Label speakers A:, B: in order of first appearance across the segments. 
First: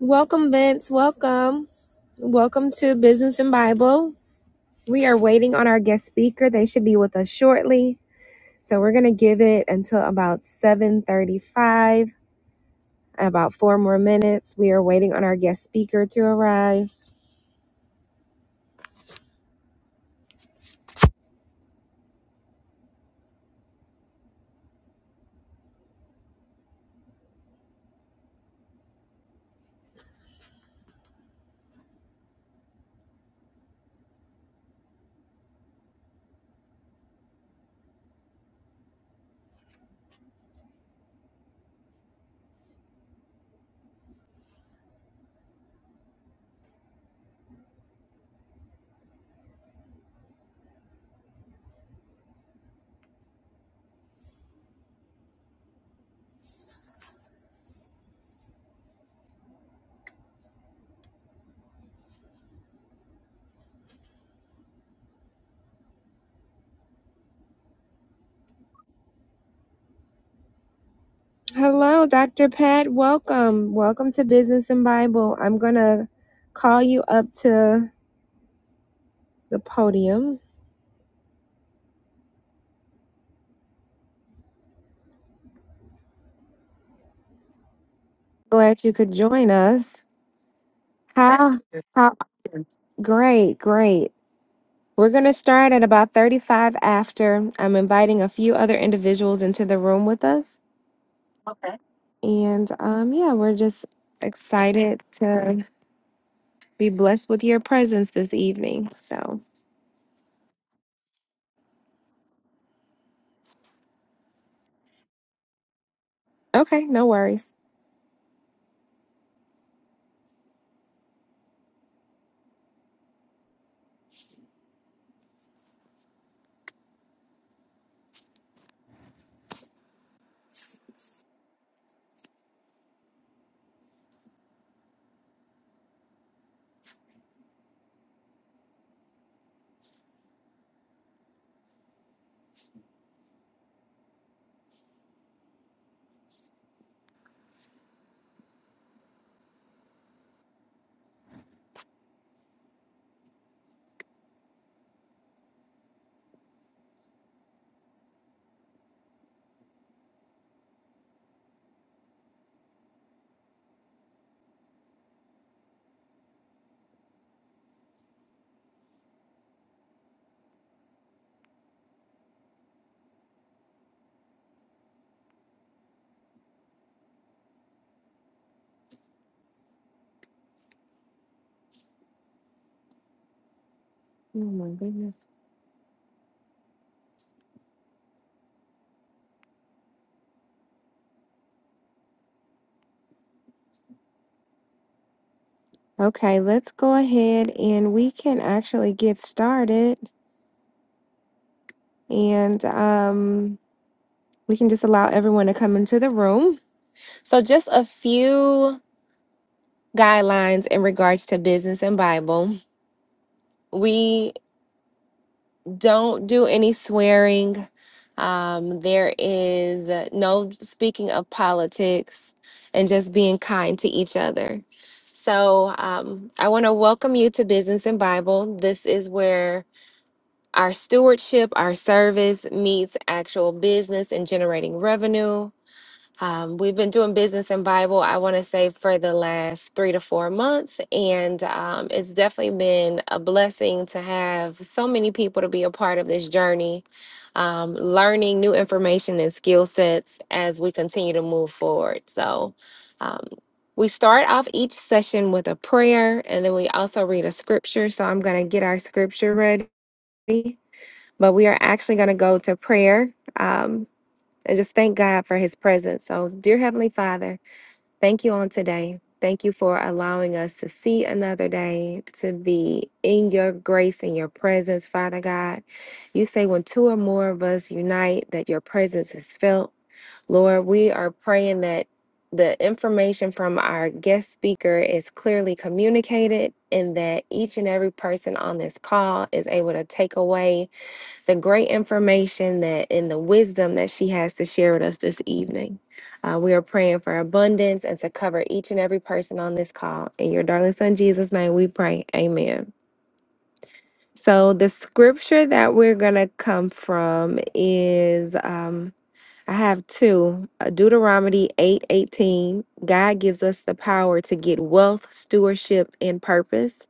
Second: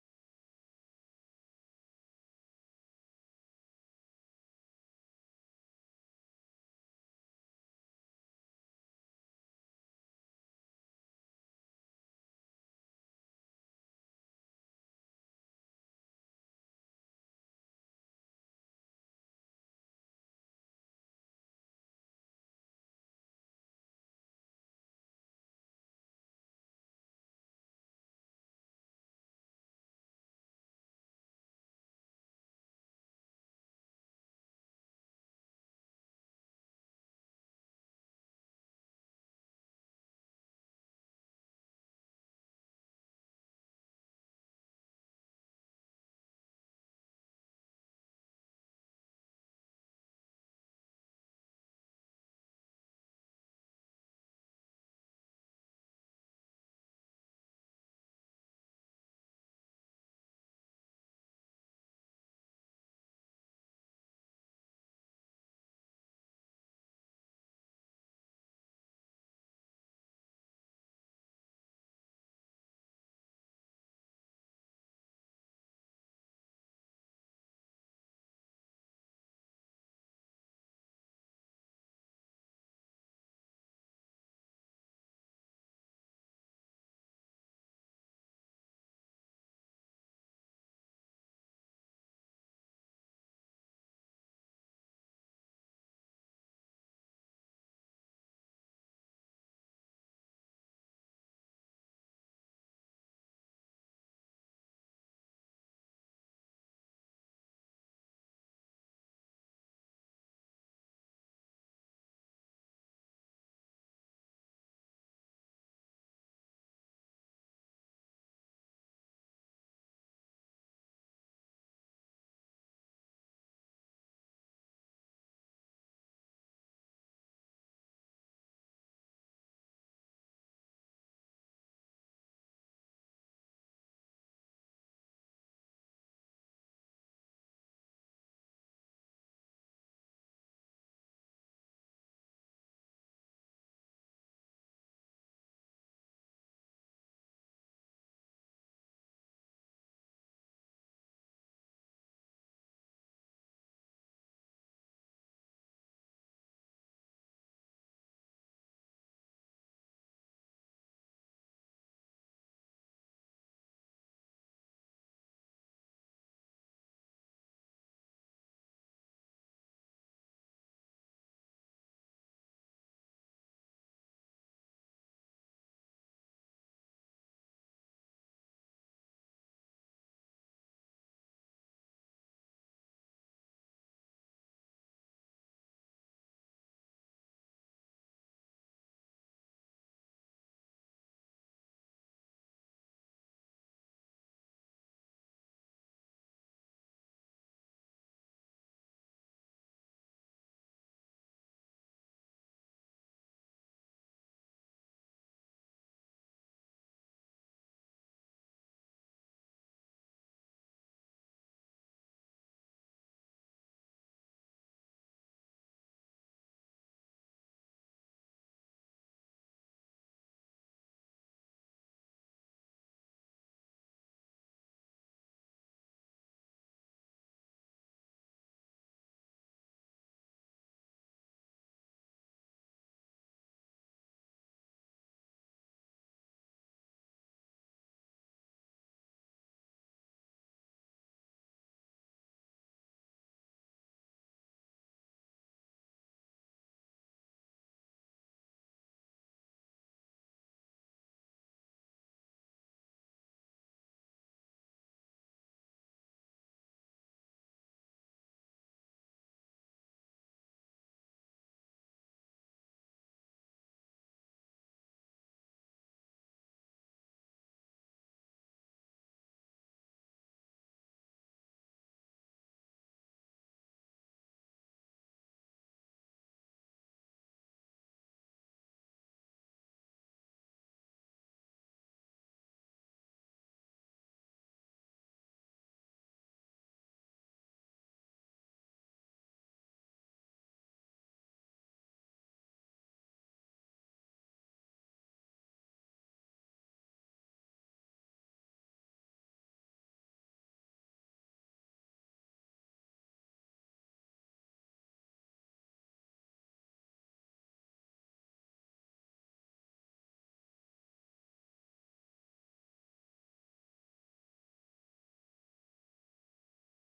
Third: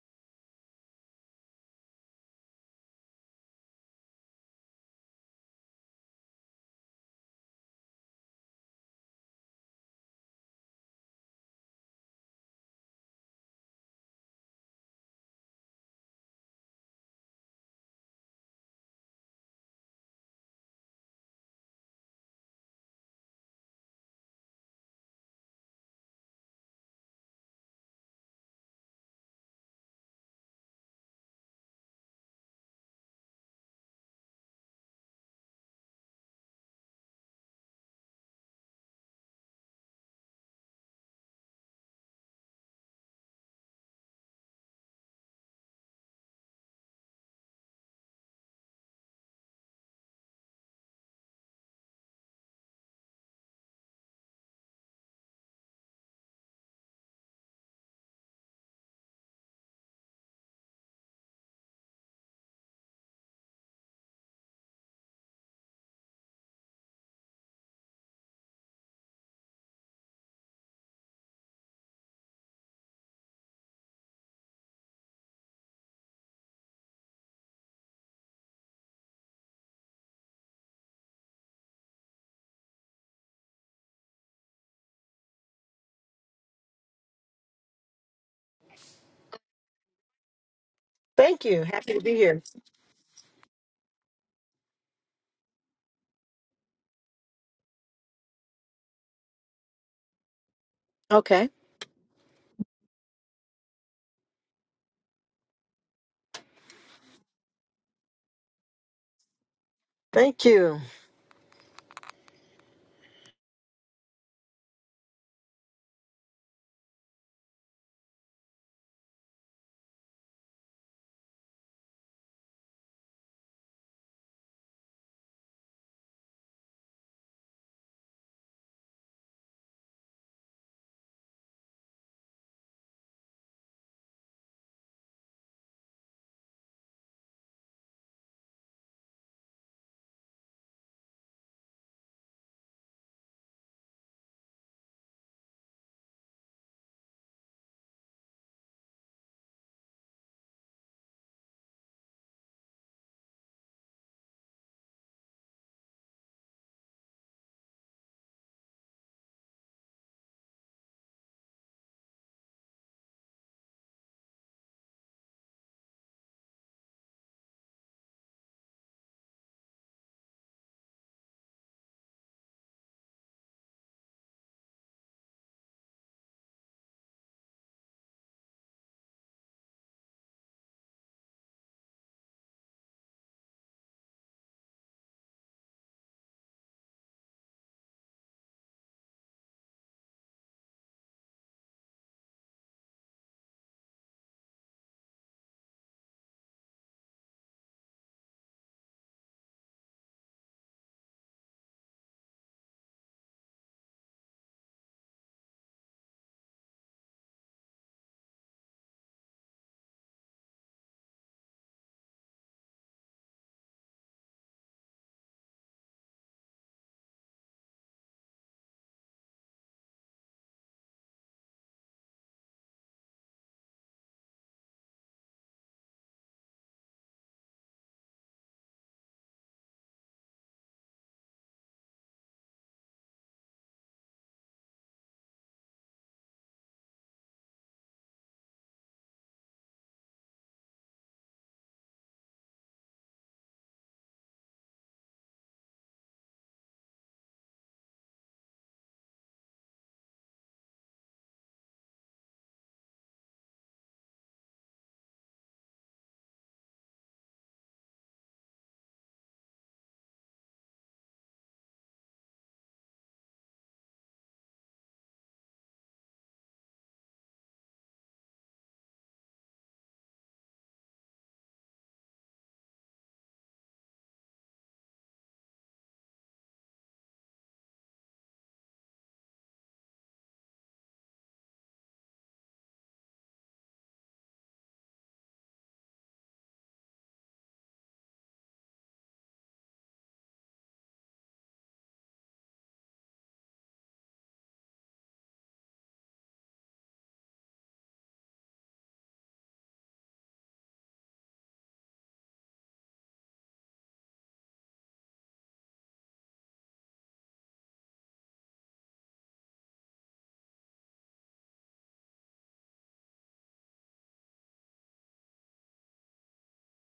A: Welcome, Vince. Welcome. Welcome to Business and Bible. We are waiting on our guest speaker. They should be with us shortly. So we're going to give it until about 7:35, about 4 more minutes. We are waiting on our guest speaker to arrive. Hello, Dr. Pat. Welcome. Welcome to Business and Bible. I'm going to call you up to the podium. Glad you could join us.
B: Thank
A: How
B: you. Happy to
A: how
B: be here.
A: great, great. We're going to start at about 35 after. I'm inviting a few other individuals into the room with us.
B: Okay.
A: Okay. And um, yeah, we're just excited to be blessed with your presence this evening. So,
B: Thank you.
A: okay, no worries. Oh my goodness. Okay, let's go ahead and we can actually get started. And um, we can just allow everyone to come into the room. So, just a few guidelines in regards to business and Bible. We. don't do any swearing. Um, there is uh, no speaking of politics and just being kind to each other. So, um, I want to welcome you to Business and Bible. This is where our stewardship, our service meets actual business and generating revenue. Um, we've been doing business and Bible, I want to say, for the last three to four months. And um, it's definitely been a blessing to have so many people to be a part of this journey, um, learning new information and skill sets as we continue to move forward. So um, we start off each session with a prayer, and then we also read a scripture. So I'm going to get our scripture ready, but we are actually going to go to prayer. Um, I just thank God for his presence. So, dear Heavenly Father, thank you on today. Thank you for allowing us to see another day, to be in your grace and your presence, Father God. You say when two or more of us unite, that your presence is felt. Lord, we are praying that the information from our guest speaker is clearly communicated and that each and every person on this call is able to take away the great information that and the wisdom that she has to share with us this evening. Uh, we are praying for abundance and to cover each and every person on this call. In your darling son Jesus' name, we pray. Amen. So the scripture that we're gonna come from is um, I have two uh, Deuteronomy eight eighteen. God gives us the power to get wealth, stewardship, and purpose.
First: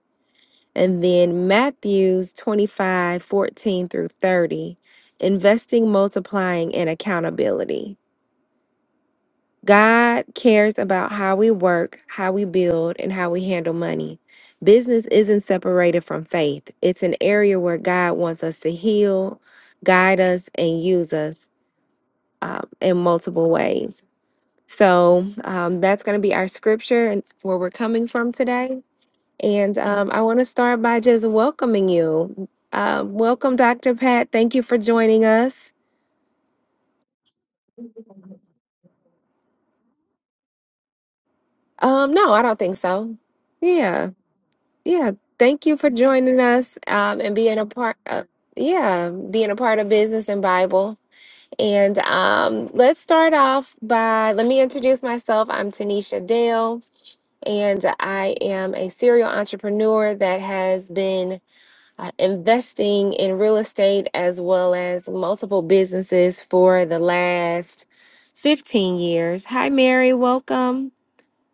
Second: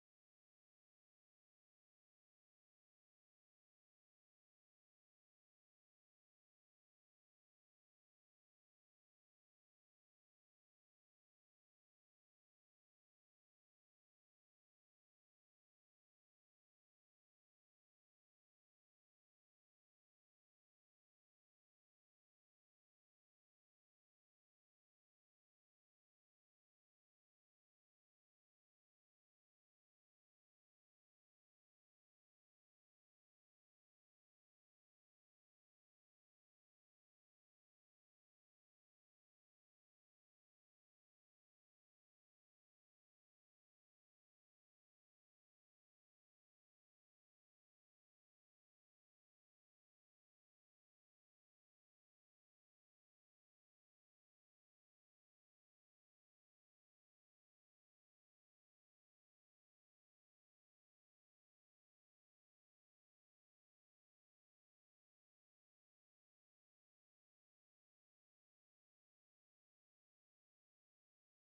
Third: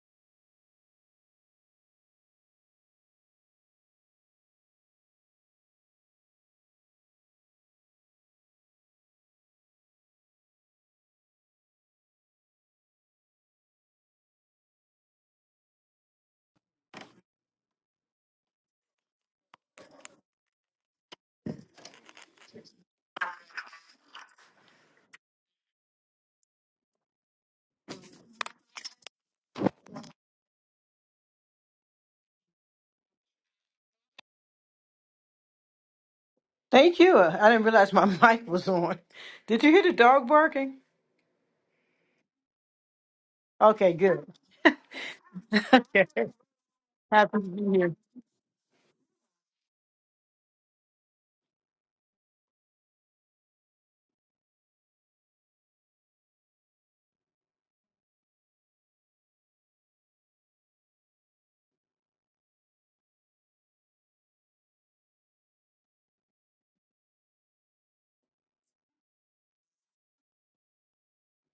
A: And then Matthews 25 14 through 30, investing, multiplying, and accountability. God cares about how we work, how we build, and how we handle money. Business isn't separated from faith, it's an area where God wants us to heal, guide us, and use us um, in multiple ways. So um, that's going to be our scripture and where we're coming from today. And um, I want to start by just welcoming you. Um, welcome, Dr. Pat. Thank you for joining us.
B: Thank you. I didn't realize my mic was on. Did you hear the dog barking?
A: Um, no, I don't think so.
B: Okay,
A: Yeah,
B: good.
A: yeah. Thank you for
B: Yeah.
A: joining us um, and
B: Happy to
A: being a
B: be here.
A: part. Uh, yeah, being a part of business and Bible. And um, let's start off by let me introduce myself. I'm Tanisha Dale, and I am a serial entrepreneur that has been uh, investing in real estate as well as multiple businesses for the last 15 years. Hi, Mary, welcome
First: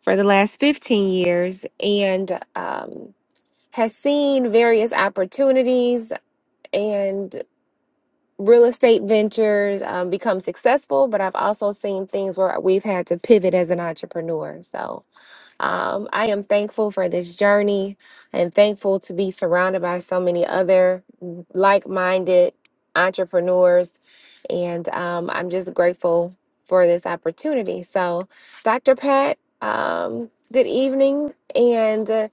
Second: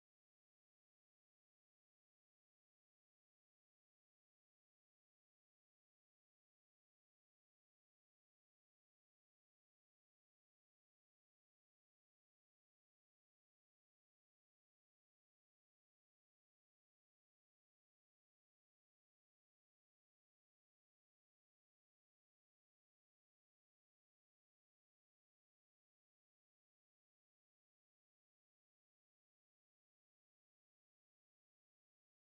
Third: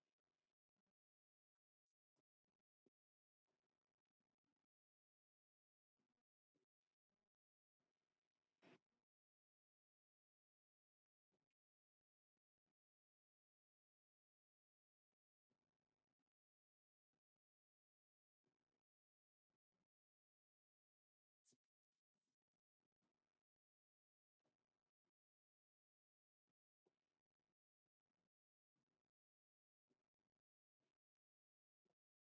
A: for the last 15 years and um, has seen various opportunities and real estate ventures um, become successful, but I've also seen things where we've had to pivot as an entrepreneur. So, um, I am thankful for this journey and thankful to be surrounded by so many other like minded entrepreneurs. And um, I'm just grateful for this opportunity. So, Dr. Pat, um, good evening. And uh,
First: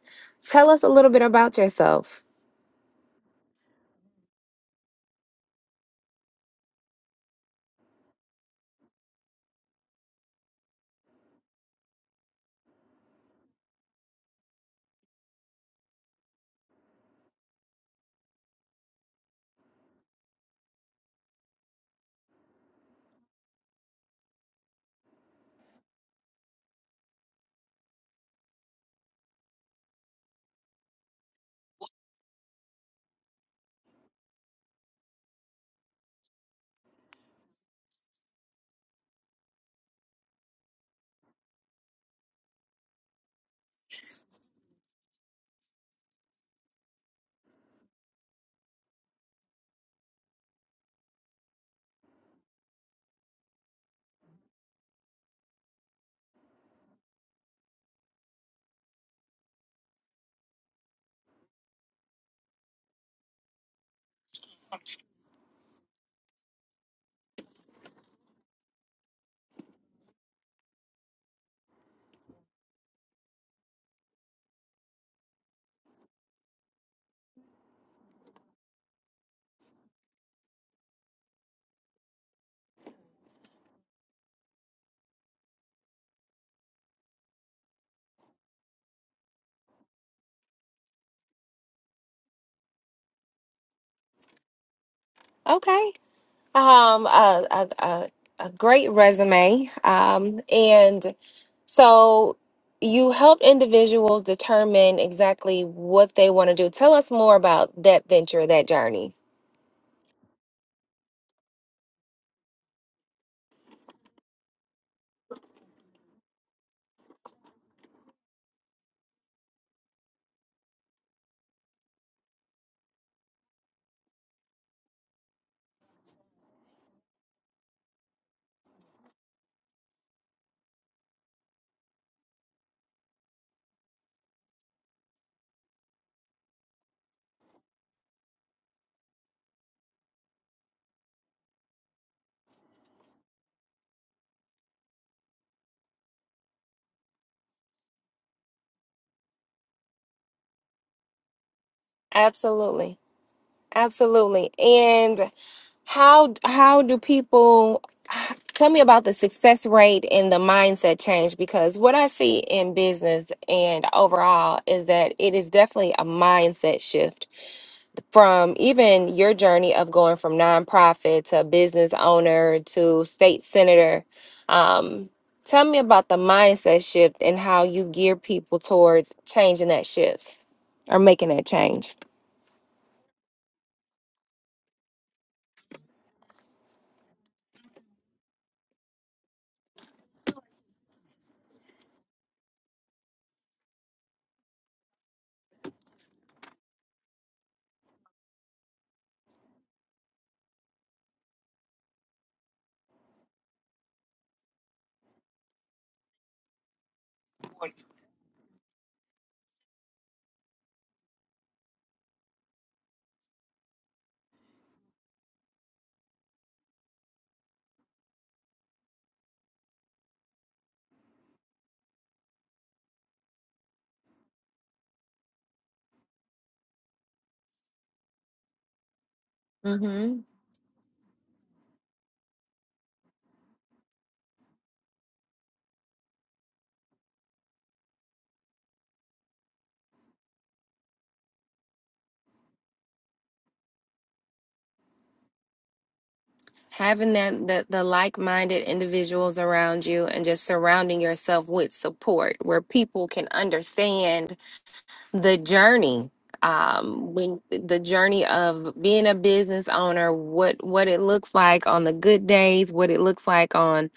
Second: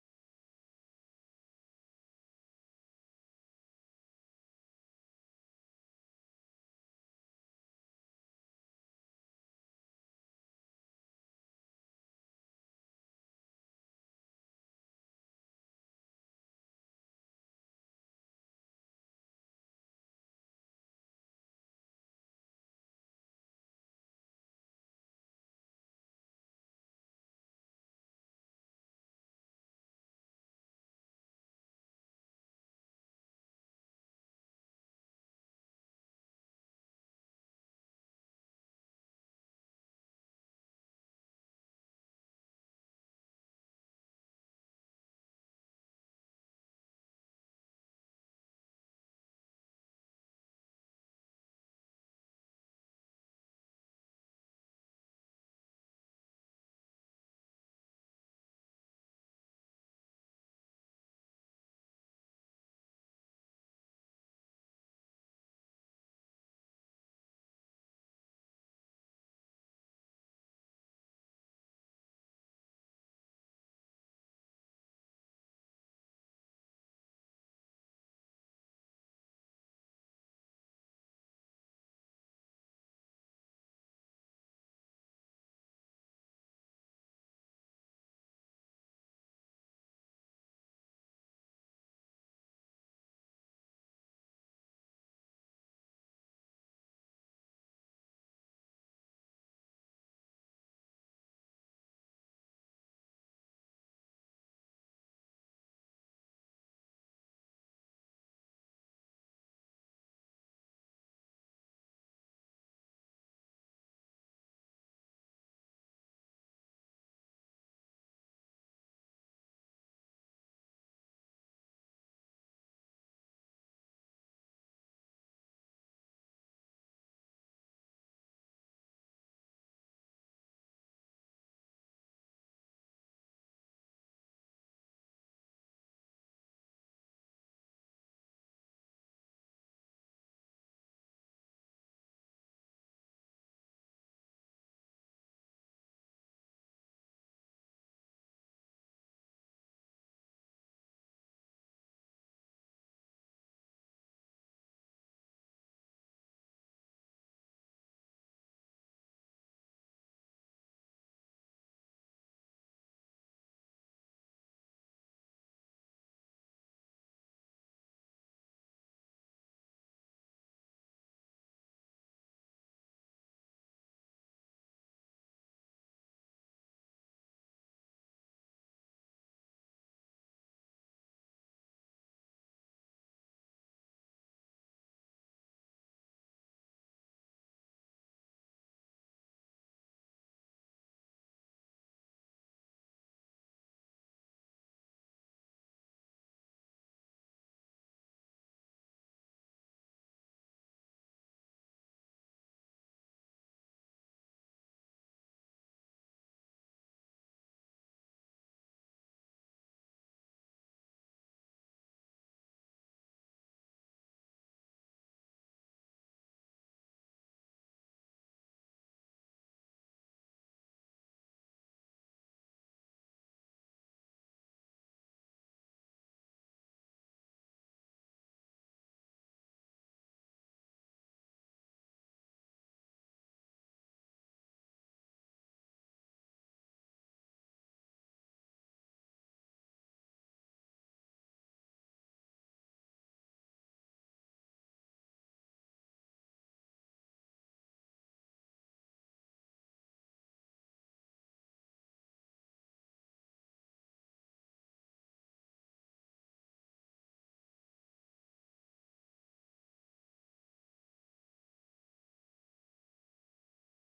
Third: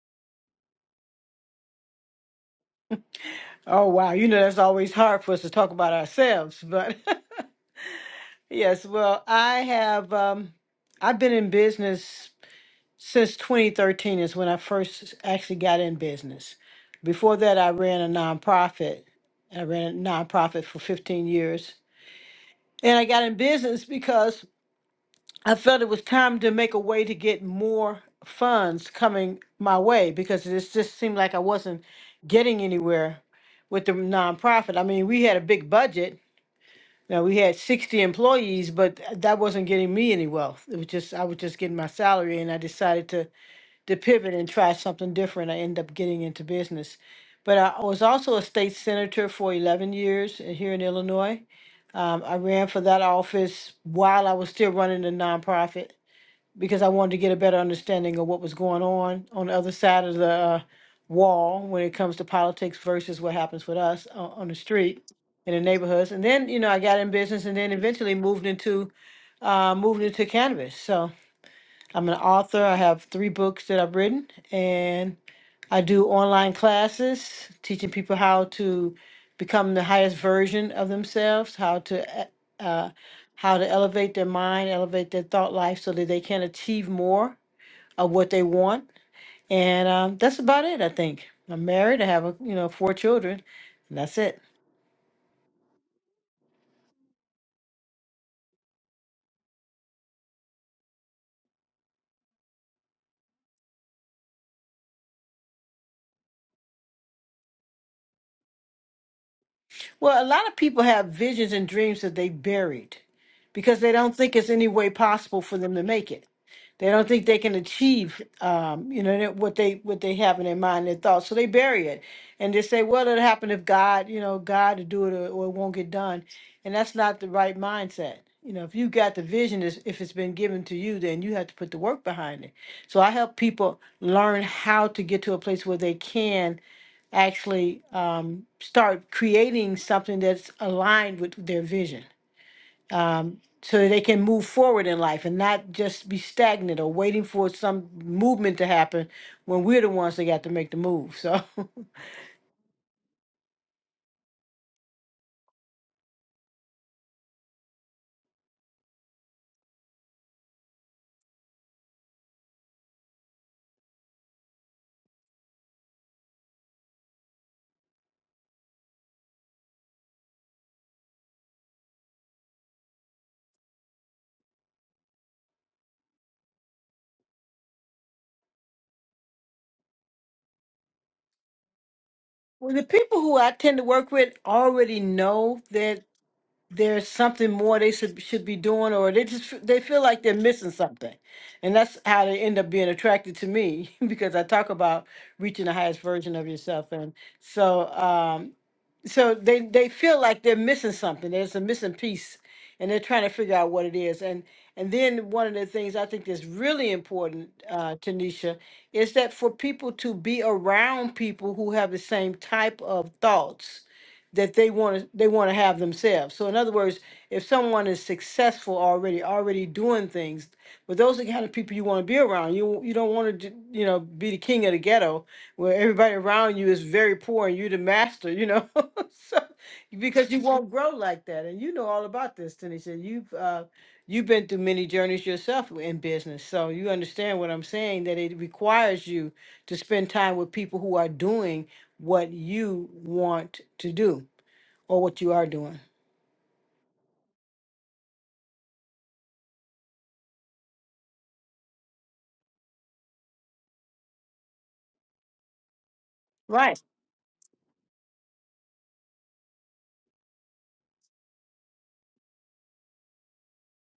A: tell us a little bit about yourself.
B: Oh, wow. You know, that's always hard for us to talk about ourselves. But yes, well, I have, um, I've been in business since 2013 is when I first actually got in business. Before that, I ran a nonprofit. I ran a nonprofit for 15 years. And I got in business because I felt it was time to make a way to get more funds coming my way because it just seemed like I wasn't getting anywhere with the nonprofit. I mean, we had a big budget. Now we had 60 employees, but th- that wasn't getting me any wealth. It was just I was just getting my salary and I decided to to pivot and try something different. I ended up getting into business. But I was also a state senator for 11 years uh, here in Illinois. Um, I ran for that office while I was still running the nonprofit because I wanted to get a better understanding of what was going on on the other side of the uh, wall when it comes to politics versus what happens with us on, on the street in the neighborhoods. And then, you know, I got in business and then eventually moved into uh, moved into cannabis. So I'm an author. I have three books that I've written and I do online classes teaching people how to become the highest version of themselves, how to uh, uh, how to elevate their mind, elevate their thought life so that they can achieve more of what they want, and um, that's about it. I think I'm married. I have a, you know four children, and that's it.
A: Um, a, a, a, a great resume. Um, and so you help individuals determine exactly what they want to do. Tell us more about that venture, that journey.
B: Well, a lot of people have visions and dreams that they buried because they don't think it's any way possible for them to make it. They don't think they can achieve, um, you know, that- what they what they have in their mind, their thoughts. So they bury it, and they say, "Well, it'll happen if God, you know, God to do it, or, or it won't get done." And that's not the right mindset. You know, if you got the vision, is if it's been given to you, then you have to put the work behind it. So I help people learn how to get to a place where they can actually um, start creating something that's aligned with their vision um, so that they can move forward in life and not just be stagnant or waiting for some movement to happen when we're the ones that got to make the move. So,
A: Absolutely. Absolutely. And how how do people tell me about the success rate and the mindset change because what I see in business and overall is that it is definitely a mindset shift from even your journey of going from nonprofit to business owner to state senator. Um, tell me about the mindset shift and how you gear people towards changing that shift or making that change.
B: well, the people who I tend to work with already know that there's something more they should should be doing, or they just f- they feel like they're missing something, and that's how they end up being attracted to me because I talk about reaching the highest version of yourself, and so. Um, so they they feel like they're missing something there's a missing piece and they're trying to figure out what it is and and then one of the things i think that's really important uh tanisha is that for people to be around people who have the same type of thoughts that they want to they want to have themselves so in other words if someone is successful already already doing things but those are the kind of people you want to be around. You you don't want to you know be the king of the ghetto where everybody around you is very poor and you are the master. You know, so
A: hmm
B: because you won't grow like that. And you know all about this, Tanisha. You've uh, you've been through many journeys yourself in business, so you understand what I'm saying. That it requires you to spend time with people who are doing what you want to do or what you are doing.
A: Having that the, the like-minded individuals around you and just surrounding yourself with support where people can understand the journey
B: Right.
A: um when the journey of being a business owner what what it looks like on the good days what it looks like on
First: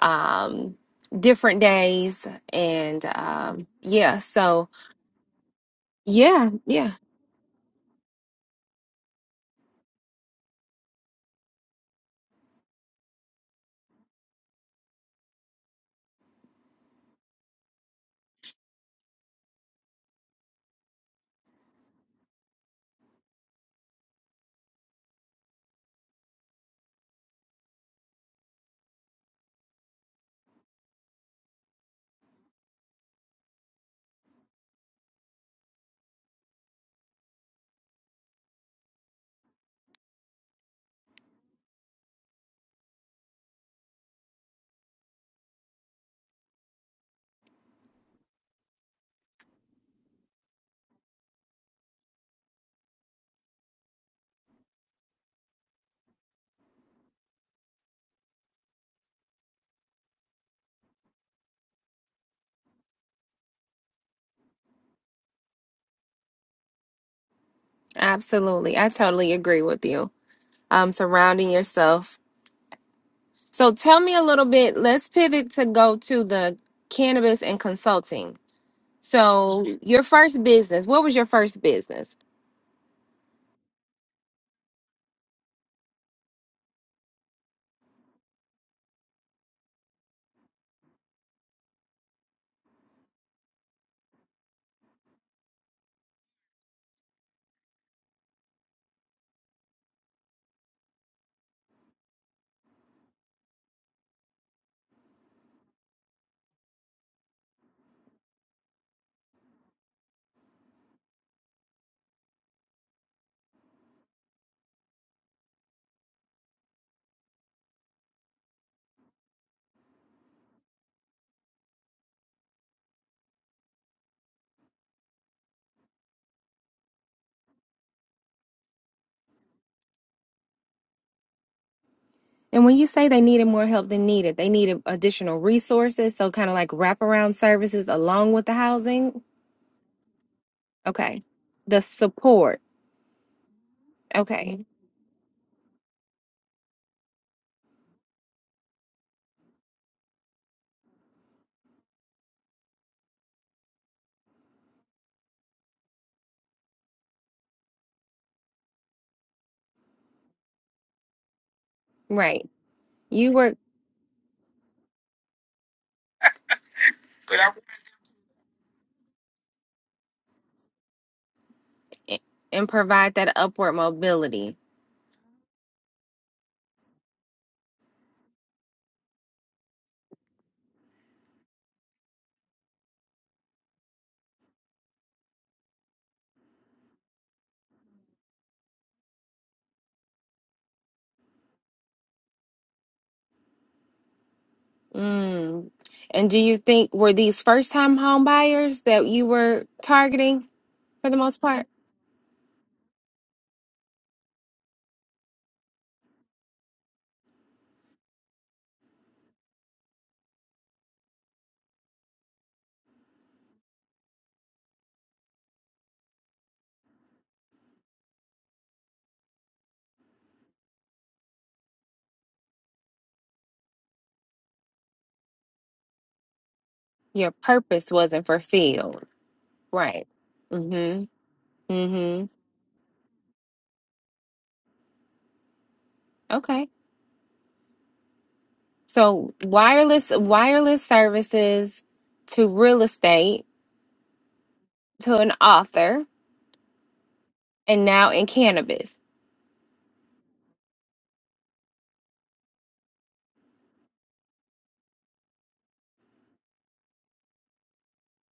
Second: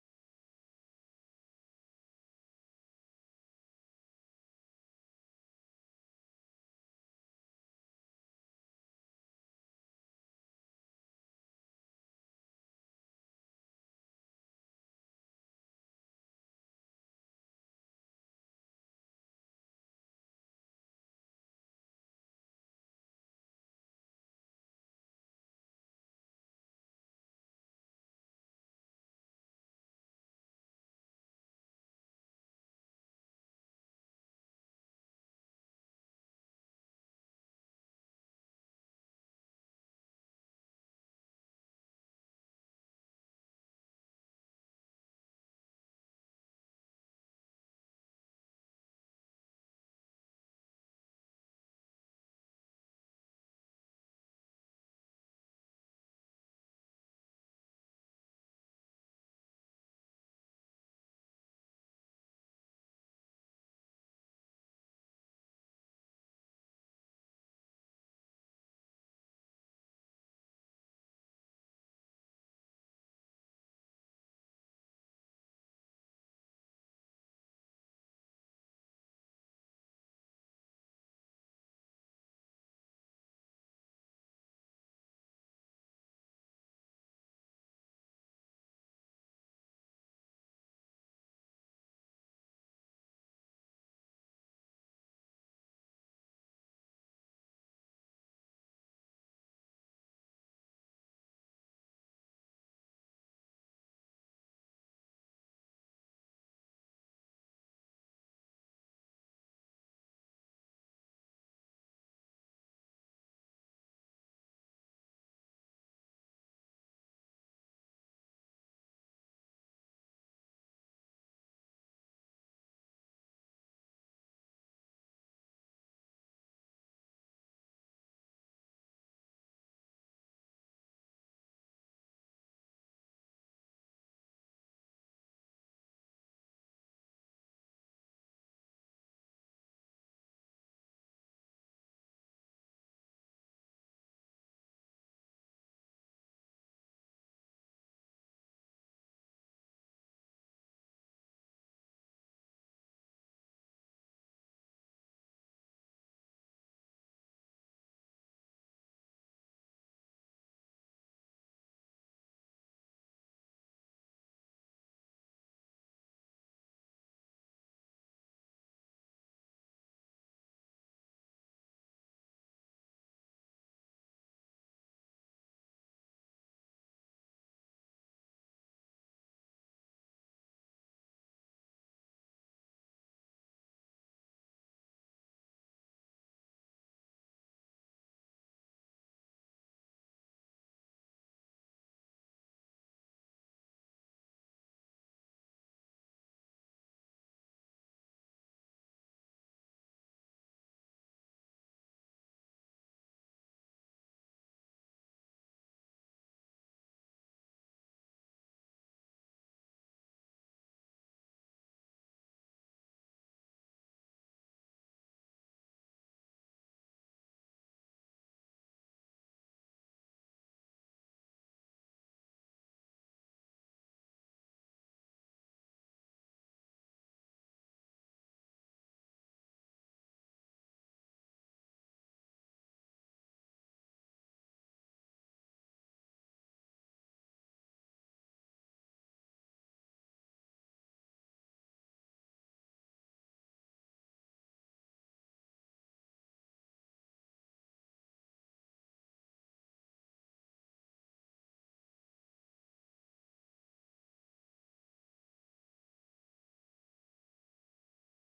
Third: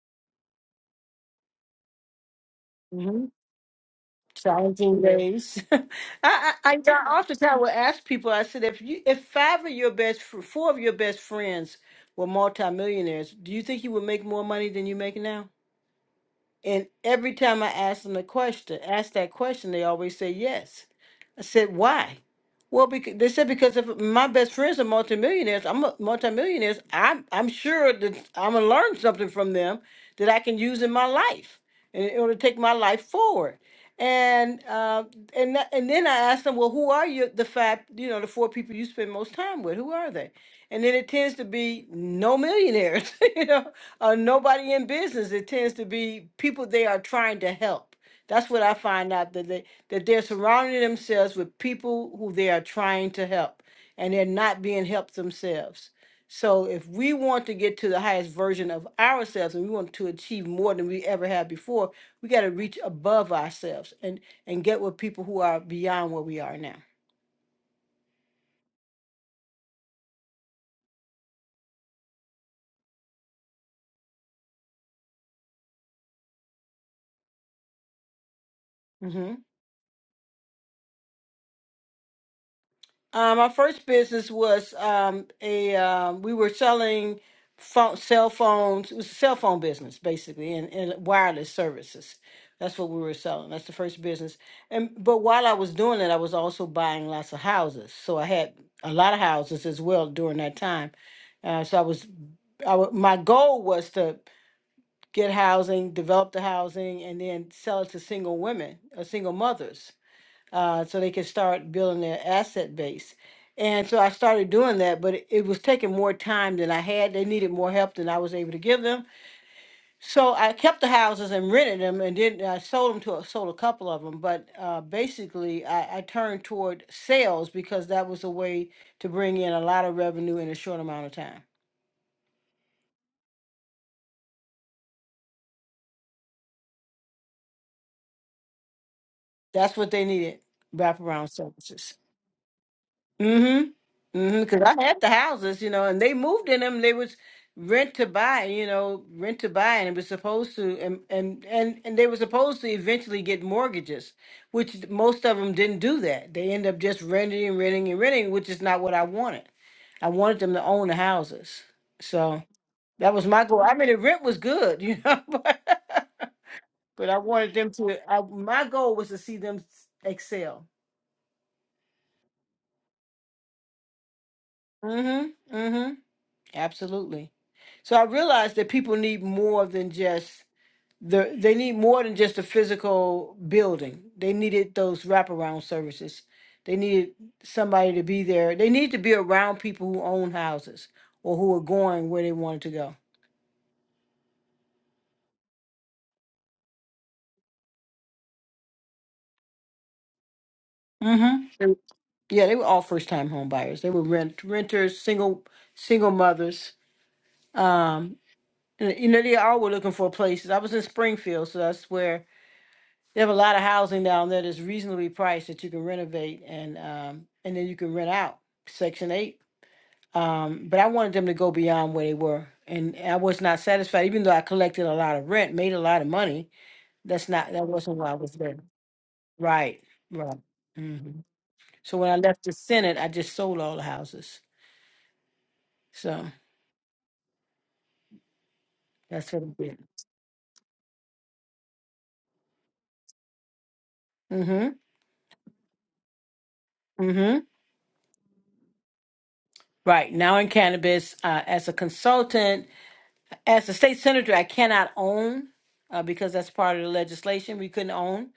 A: um different days and um yeah so
B: challenging days. I,
A: yeah
B: I, I
A: yeah
B: I oftentimes will ask people. I said, if you, if five of your best, fr- four of your best friends were multimillionaires, do you think you would make more money than you make now? And every time I ask them a question, ask that question, they always say yes. I said, why? Well, because they said because if my best friends are multimillionaires, I'm a multimillionaires. I'm I'm sure that I'm gonna learn something from them that I can use in my life in in order to take my life forward. And uh, and that, and then I asked them, well, who are you? The five, you know, the four people you spend most time with, who are they? And then it tends to be no millionaires, you know or nobody in business. It tends to be people they are trying to help. That's what I find out that they that they're surrounding themselves with people who they are trying to help, and they're not being helped themselves. So if we want to get to the highest version of ourselves, and we want to achieve more than we ever had before, we got to reach above ourselves and and get with people who are beyond where we are now.
A: absolutely i totally agree with you um surrounding yourself so tell me a little bit let's pivot to go to the cannabis and consulting
B: Mm-hmm.
A: so your first business what was your first business
B: Um, our first business was um, a um, we were selling phone, cell phones. It was a cell phone business basically, and, and wireless services. That's what we were selling. That's the first business. And but while I was doing it, I was also buying lots of houses. So I had a lot of houses as well during that time. Uh, so I was, I wa- my goal was to get housing, develop the housing, and then sell it to single women, or single mothers uh, so they could start building their asset base. And so I started doing that, but it, it was taking more time than I had. They needed more help than I was able to give them. So I kept the houses and rented them, and then I sold them to a, sold a couple of them. But uh, basically, I, I turned toward sales because that was a way to bring in a lot of revenue in a short amount of time.
A: And when you say they needed more help than needed, they needed additional resources. So, kind of like wraparound services along with the housing.
B: That's what they needed
A: Okay.
B: wraparound
A: The
B: services.
A: support.
B: Mm-hmm. Mm-hmm.
A: Okay.
B: Because I had the houses, you know, and they moved in them. They was rent to buy, you know, rent to buy, and it was supposed to, and and and, and they were supposed to eventually get mortgages, which most of them didn't do that. They end up just renting and renting and renting, which is not what I wanted. I wanted them to own the houses, so
A: Right.
B: that was
A: You
B: my
A: work
B: goal. I mean, the rent was good, you know, but, but I wanted them to. I, my goal was to see them excel.
A: i- and provide that upward mobility.
B: Mm-hmm. Mm-hmm. Absolutely. So I realized that people need more than just the they need more than just the physical building. They needed those wraparound services. They needed somebody to be there. They need to be around people who own houses or who are going where they wanted to go.
A: Mm. And do you think were these first time home buyers that you were targeting for the most part?
B: Mm-hmm. Yeah, they were all first time home buyers. They were rent renters, single single mothers. Um and, you know, they all were looking for places. I was in Springfield, so that's where They have a lot of housing down there that's reasonably priced that you can renovate and um, and then you can rent out Section Eight. Um, but I wanted them to go beyond where they were, and I was not satisfied. Even though I collected a lot of rent, made a lot of money, that's
A: Your
B: not that
A: purpose
B: wasn't why I
A: wasn't
B: was there.
A: fulfilled.
B: Right,
A: Right.
B: right.
A: Mm
B: hmm
A: hmm.
B: So when I
A: Mm
B: left the Senate, I just sold all the houses. So
A: hmm. Okay.
B: that's
A: So
B: what I did.
A: wireless wireless services to real estate
B: hmm
A: to an author
B: hmm
A: and now in cannabis.
B: Right now in cannabis, uh, as a consultant As a state senator, I cannot own uh, because that's part of the legislation. We couldn't own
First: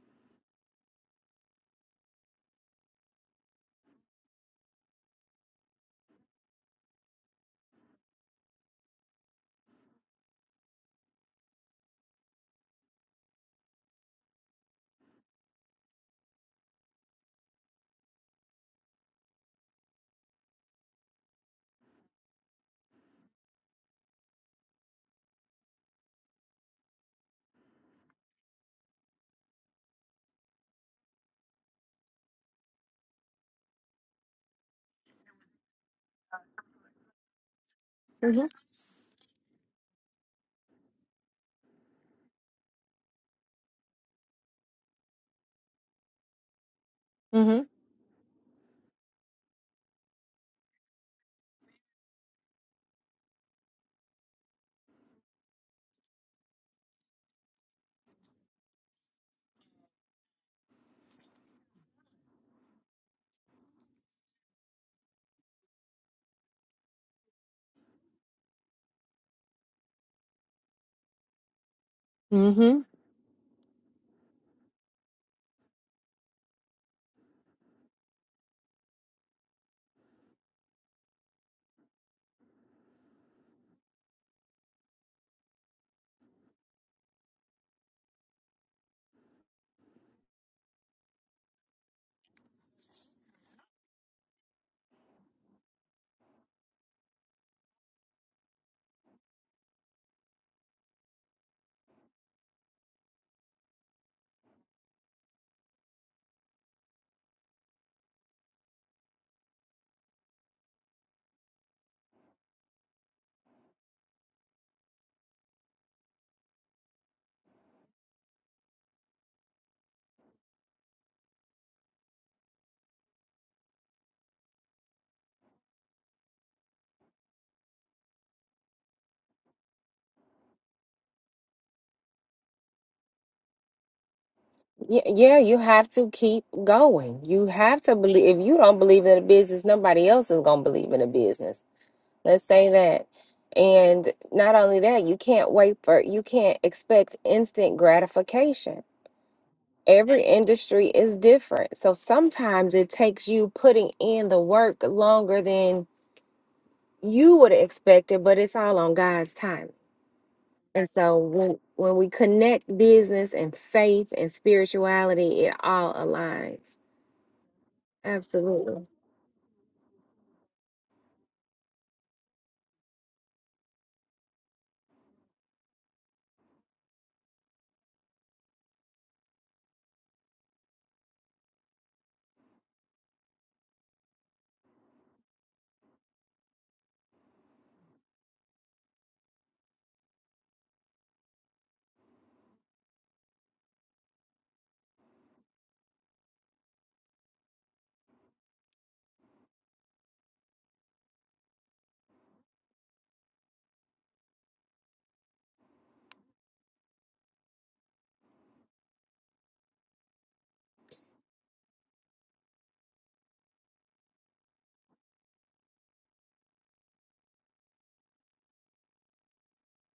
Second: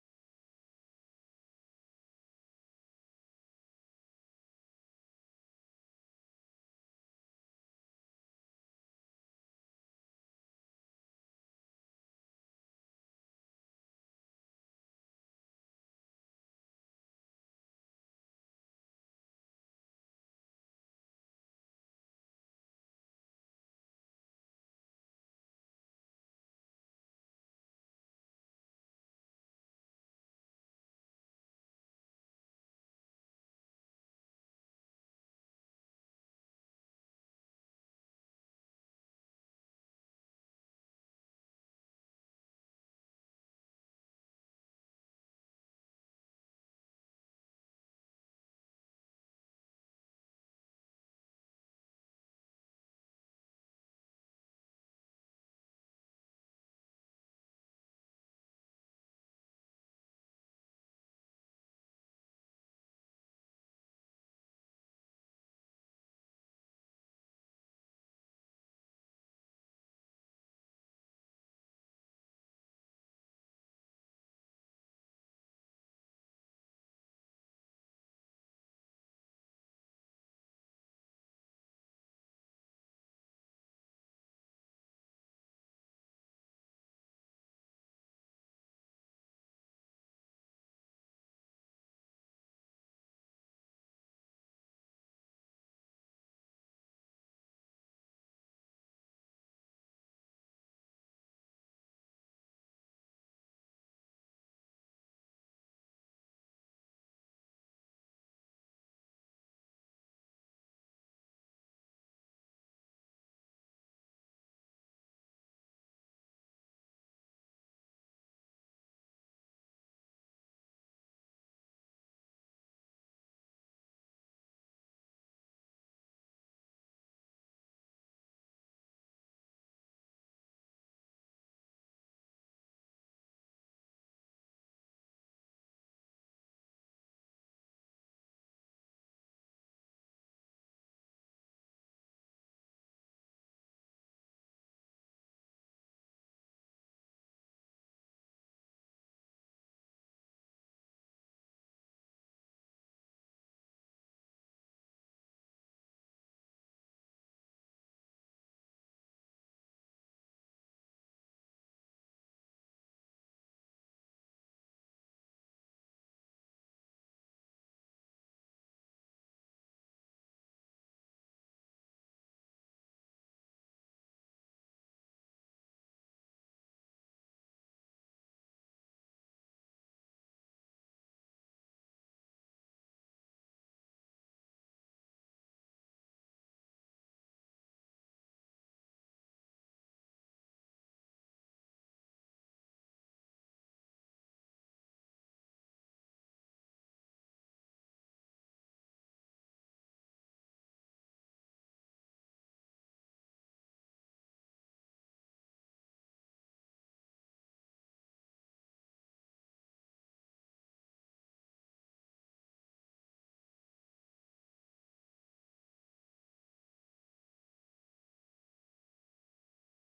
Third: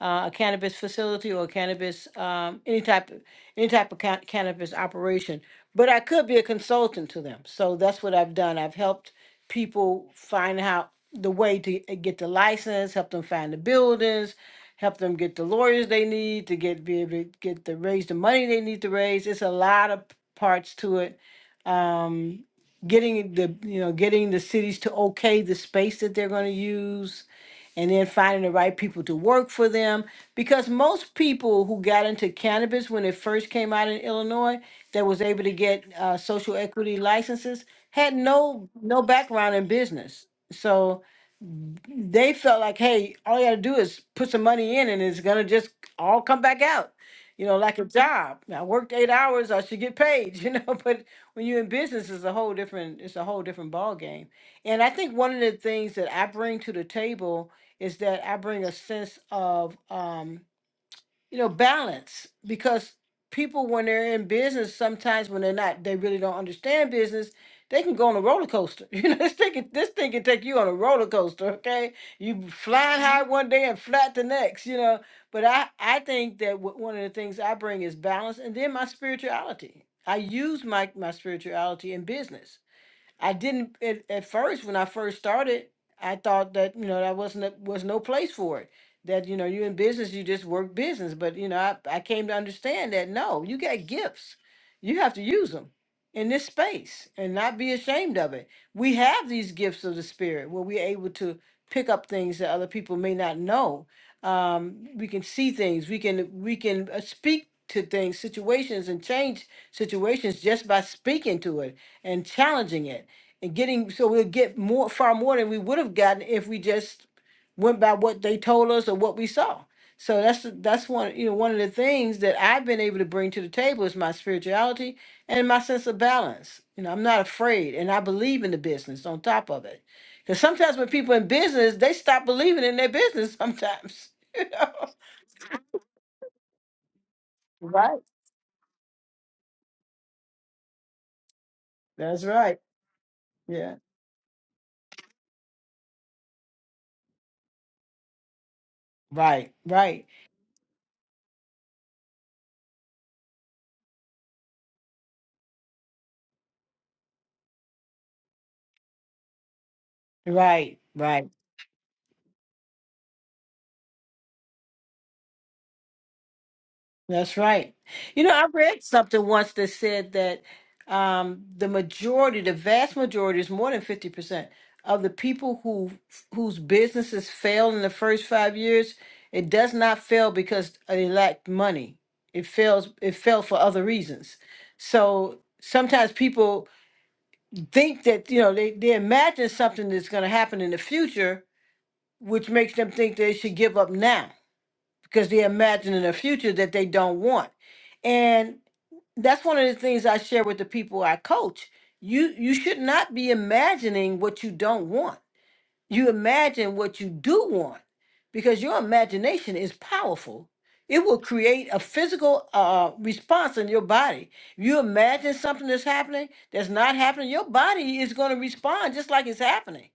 B: uh, a cannabis facility or a cannabis, um, any type, of any type of ca- cannabis operation. But I could be a consultant to them. So that's what I've done. I've helped people find out the way to uh, get the license, help them find the buildings, help them get the lawyers they need to get, be able to get the, raise the money they need to raise. It's a lot of p- parts to it. Um, getting it- the, you know, getting the cities to okay the space that they're gonna use and then finding the right people to work for them. Because most people who got into cannabis when it first came out in Illinois, that was able to get uh, social equity licenses, had
A: hmm
B: no no background in business. So they felt like, hey, all you gotta do is put some money in and it's gonna just all come back out. You know,
A: hmm
B: like a Mhm. job. I worked eight hours, I should get paid, you know, but when you're in business it's a whole different it's a whole different ball game. And I think one of the things that I bring to the table is that I bring a sense of um you know balance because people when they're in business sometimes when they're not they really don't understand business they can go on a roller coaster you know this thing can, this thing can take you on a roller coaster okay you
A: hmm
B: flying high one day and flat the next you know but i i think that w- one of the things i bring is balance and then my spirituality i use my my spirituality in business I didn't at, at first when I first started. I thought that you know that wasn't a, was no place for it. That you know you are in business, you just work business. But you know I, I came to understand that no, you got gifts, you have to use them in this space and not be ashamed of it. We have these gifts of the spirit where we're able to pick up things that other people may not know. Um, we can see things. We can we can uh, speak to things, situations, and change situations just by speaking to it and challenging it and getting so we'll get more far more than we would have gotten if we just went by what they told us or what we saw so that's that's one you know one of the things that i've been able to bring to the table is my spirituality and my sense of balance you know i'm not afraid and i believe in the business on top of it because sometimes when people in business they stop believing in their business sometimes you know?
A: Yeah, yeah, you have to keep going. You have to
B: right
A: believe. If you don't believe in a business, nobody else is gonna believe in a business.
B: that's
A: Let's
B: right
A: say that.
B: yeah
A: And not only that, you can't wait for. You can't expect instant gratification.
B: Right. right
A: Every industry is different, so sometimes it takes you putting in the work longer than you would have expected, but it's all on God's time.
B: right
A: And
B: right
A: so when when we connect business and faith and spirituality, it all aligns.
B: That's right. You know, I read
A: Absolutely.
B: something once that said that um, the majority, the vast majority, is more than fifty percent of the people who whose businesses fail in the first five years. It does not fail because they lack money. It fails. It fell for other reasons. So sometimes people think that you know they they imagine something that's going to happen in the future, which makes them think they should give up now because they imagine in the future that they don't want. And that's one of the things I share with the people I coach. You you should not be imagining what you don't want you imagine what you do want because your imagination is powerful. It will create a physical uh, uh, response in your body. You imagine something that's happening that's not happening, your body is going to respond just like it's happening.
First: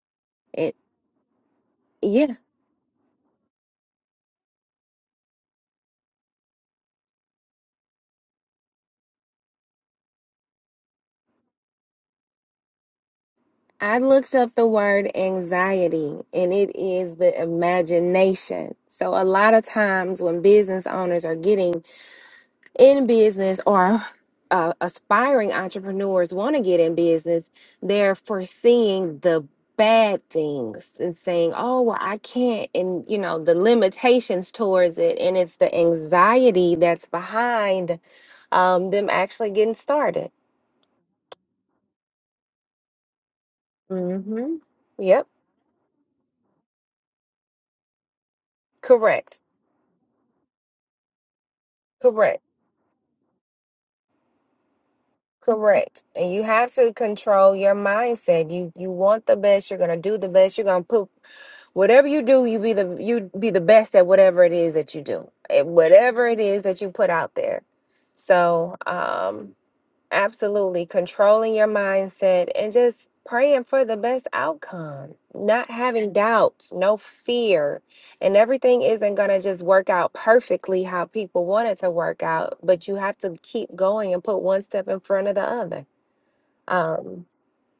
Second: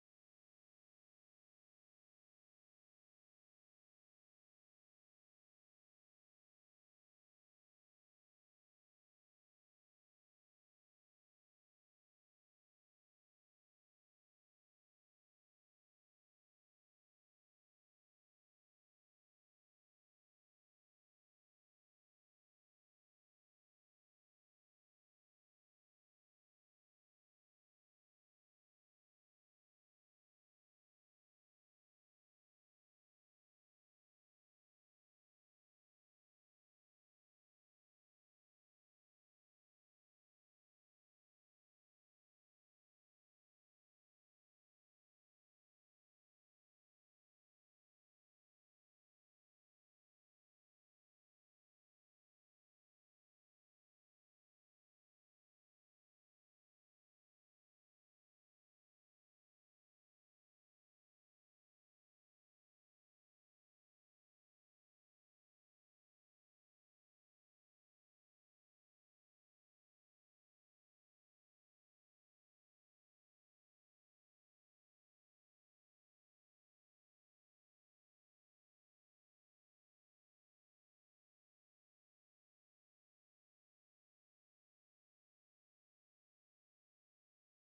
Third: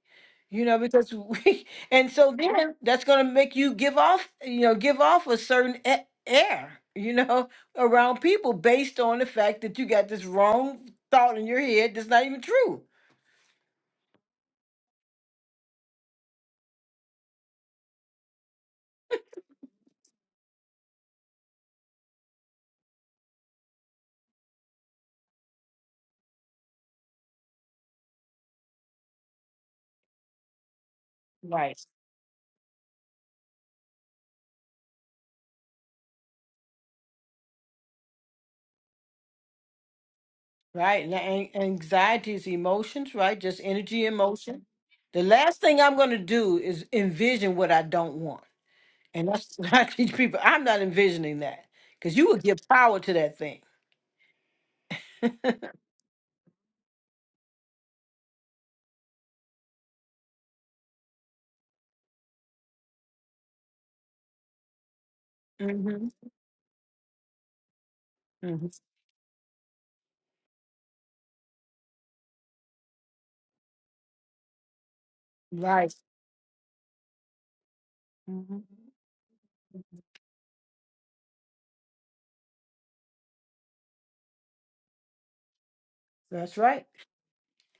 B: You
A: It
B: know, because we, and
A: yeah.
B: so then that's going to make you give off, you know, give off a certain a- air, you know, around people based on the fact that you got this wrong thought in your head that's not even true.
A: I looked up the word anxiety and it is the imagination. So a lot of times when business owners are getting in business or uh, aspiring entrepreneurs want to get in business, they're foreseeing the bad things and saying,
B: Right,
A: oh, well, I can't, and you know, the limitations towards it. And it's the anxiety that's behind um, them actually getting started.
B: right. And an- anxiety is emotions, right? Just energy,
A: hmm
B: emotion. The
A: Yep.
B: last thing I'm going to do is envision what I don't want. And
A: Correct.
B: that's what I teach people. I'm not envisioning that because you will
A: Correct.
B: give power to that thing.
A: Correct. And you have to control your mindset. You you want the best, you're gonna do the best, you're gonna put whatever you do you be the you be the best at whatever it is that you do at
B: hmm
A: whatever it is that you put out there
B: hmm
A: so um absolutely controlling your mindset and just praying for the best outcome not
B: Right.
A: having doubts no fear and
B: hmm
A: everything isn't going to just work out perfectly how people want it to work out but you have to keep going and put one step in front of the other
B: That's right.
A: um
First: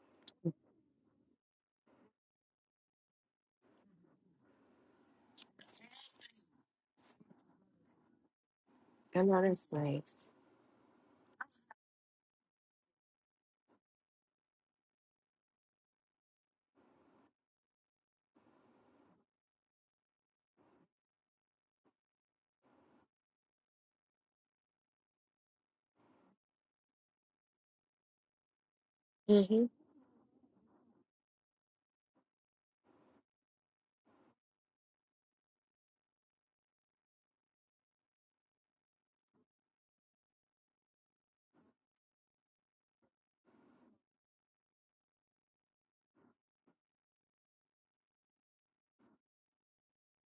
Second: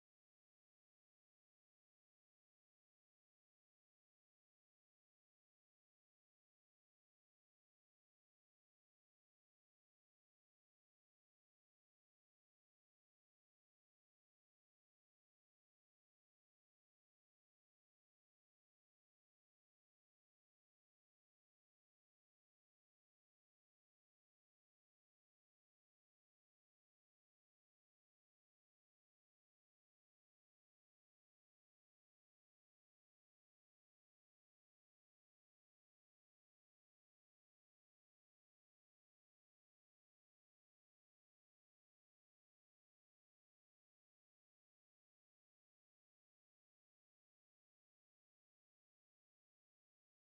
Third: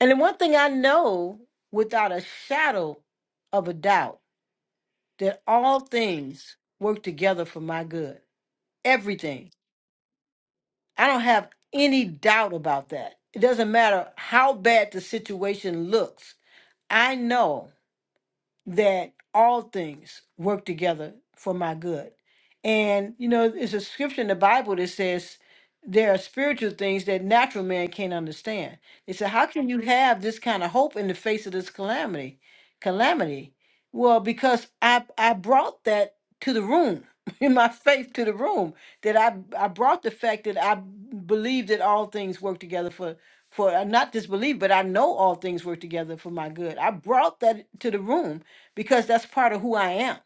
B: And the one thing I know without a shadow of a doubt that all things work together for my good.
A: i know
B: Everything
A: that's right
B: I don't have any doubt about that. It doesn't matter how bad the situation looks. I know that all things work together for my good. And you know, it's a scripture in the Bible that says there are spiritual things that natural man can't understand. They said, How can you have this kind of hope in the face of this calamity? Calamity. Well, because I I brought that to the room, in my faith to the room, that I I brought the fact that I believe that all things work together for for uh, not disbelief, but I know all things work together for my good. I brought that to the room because that's part of who I am.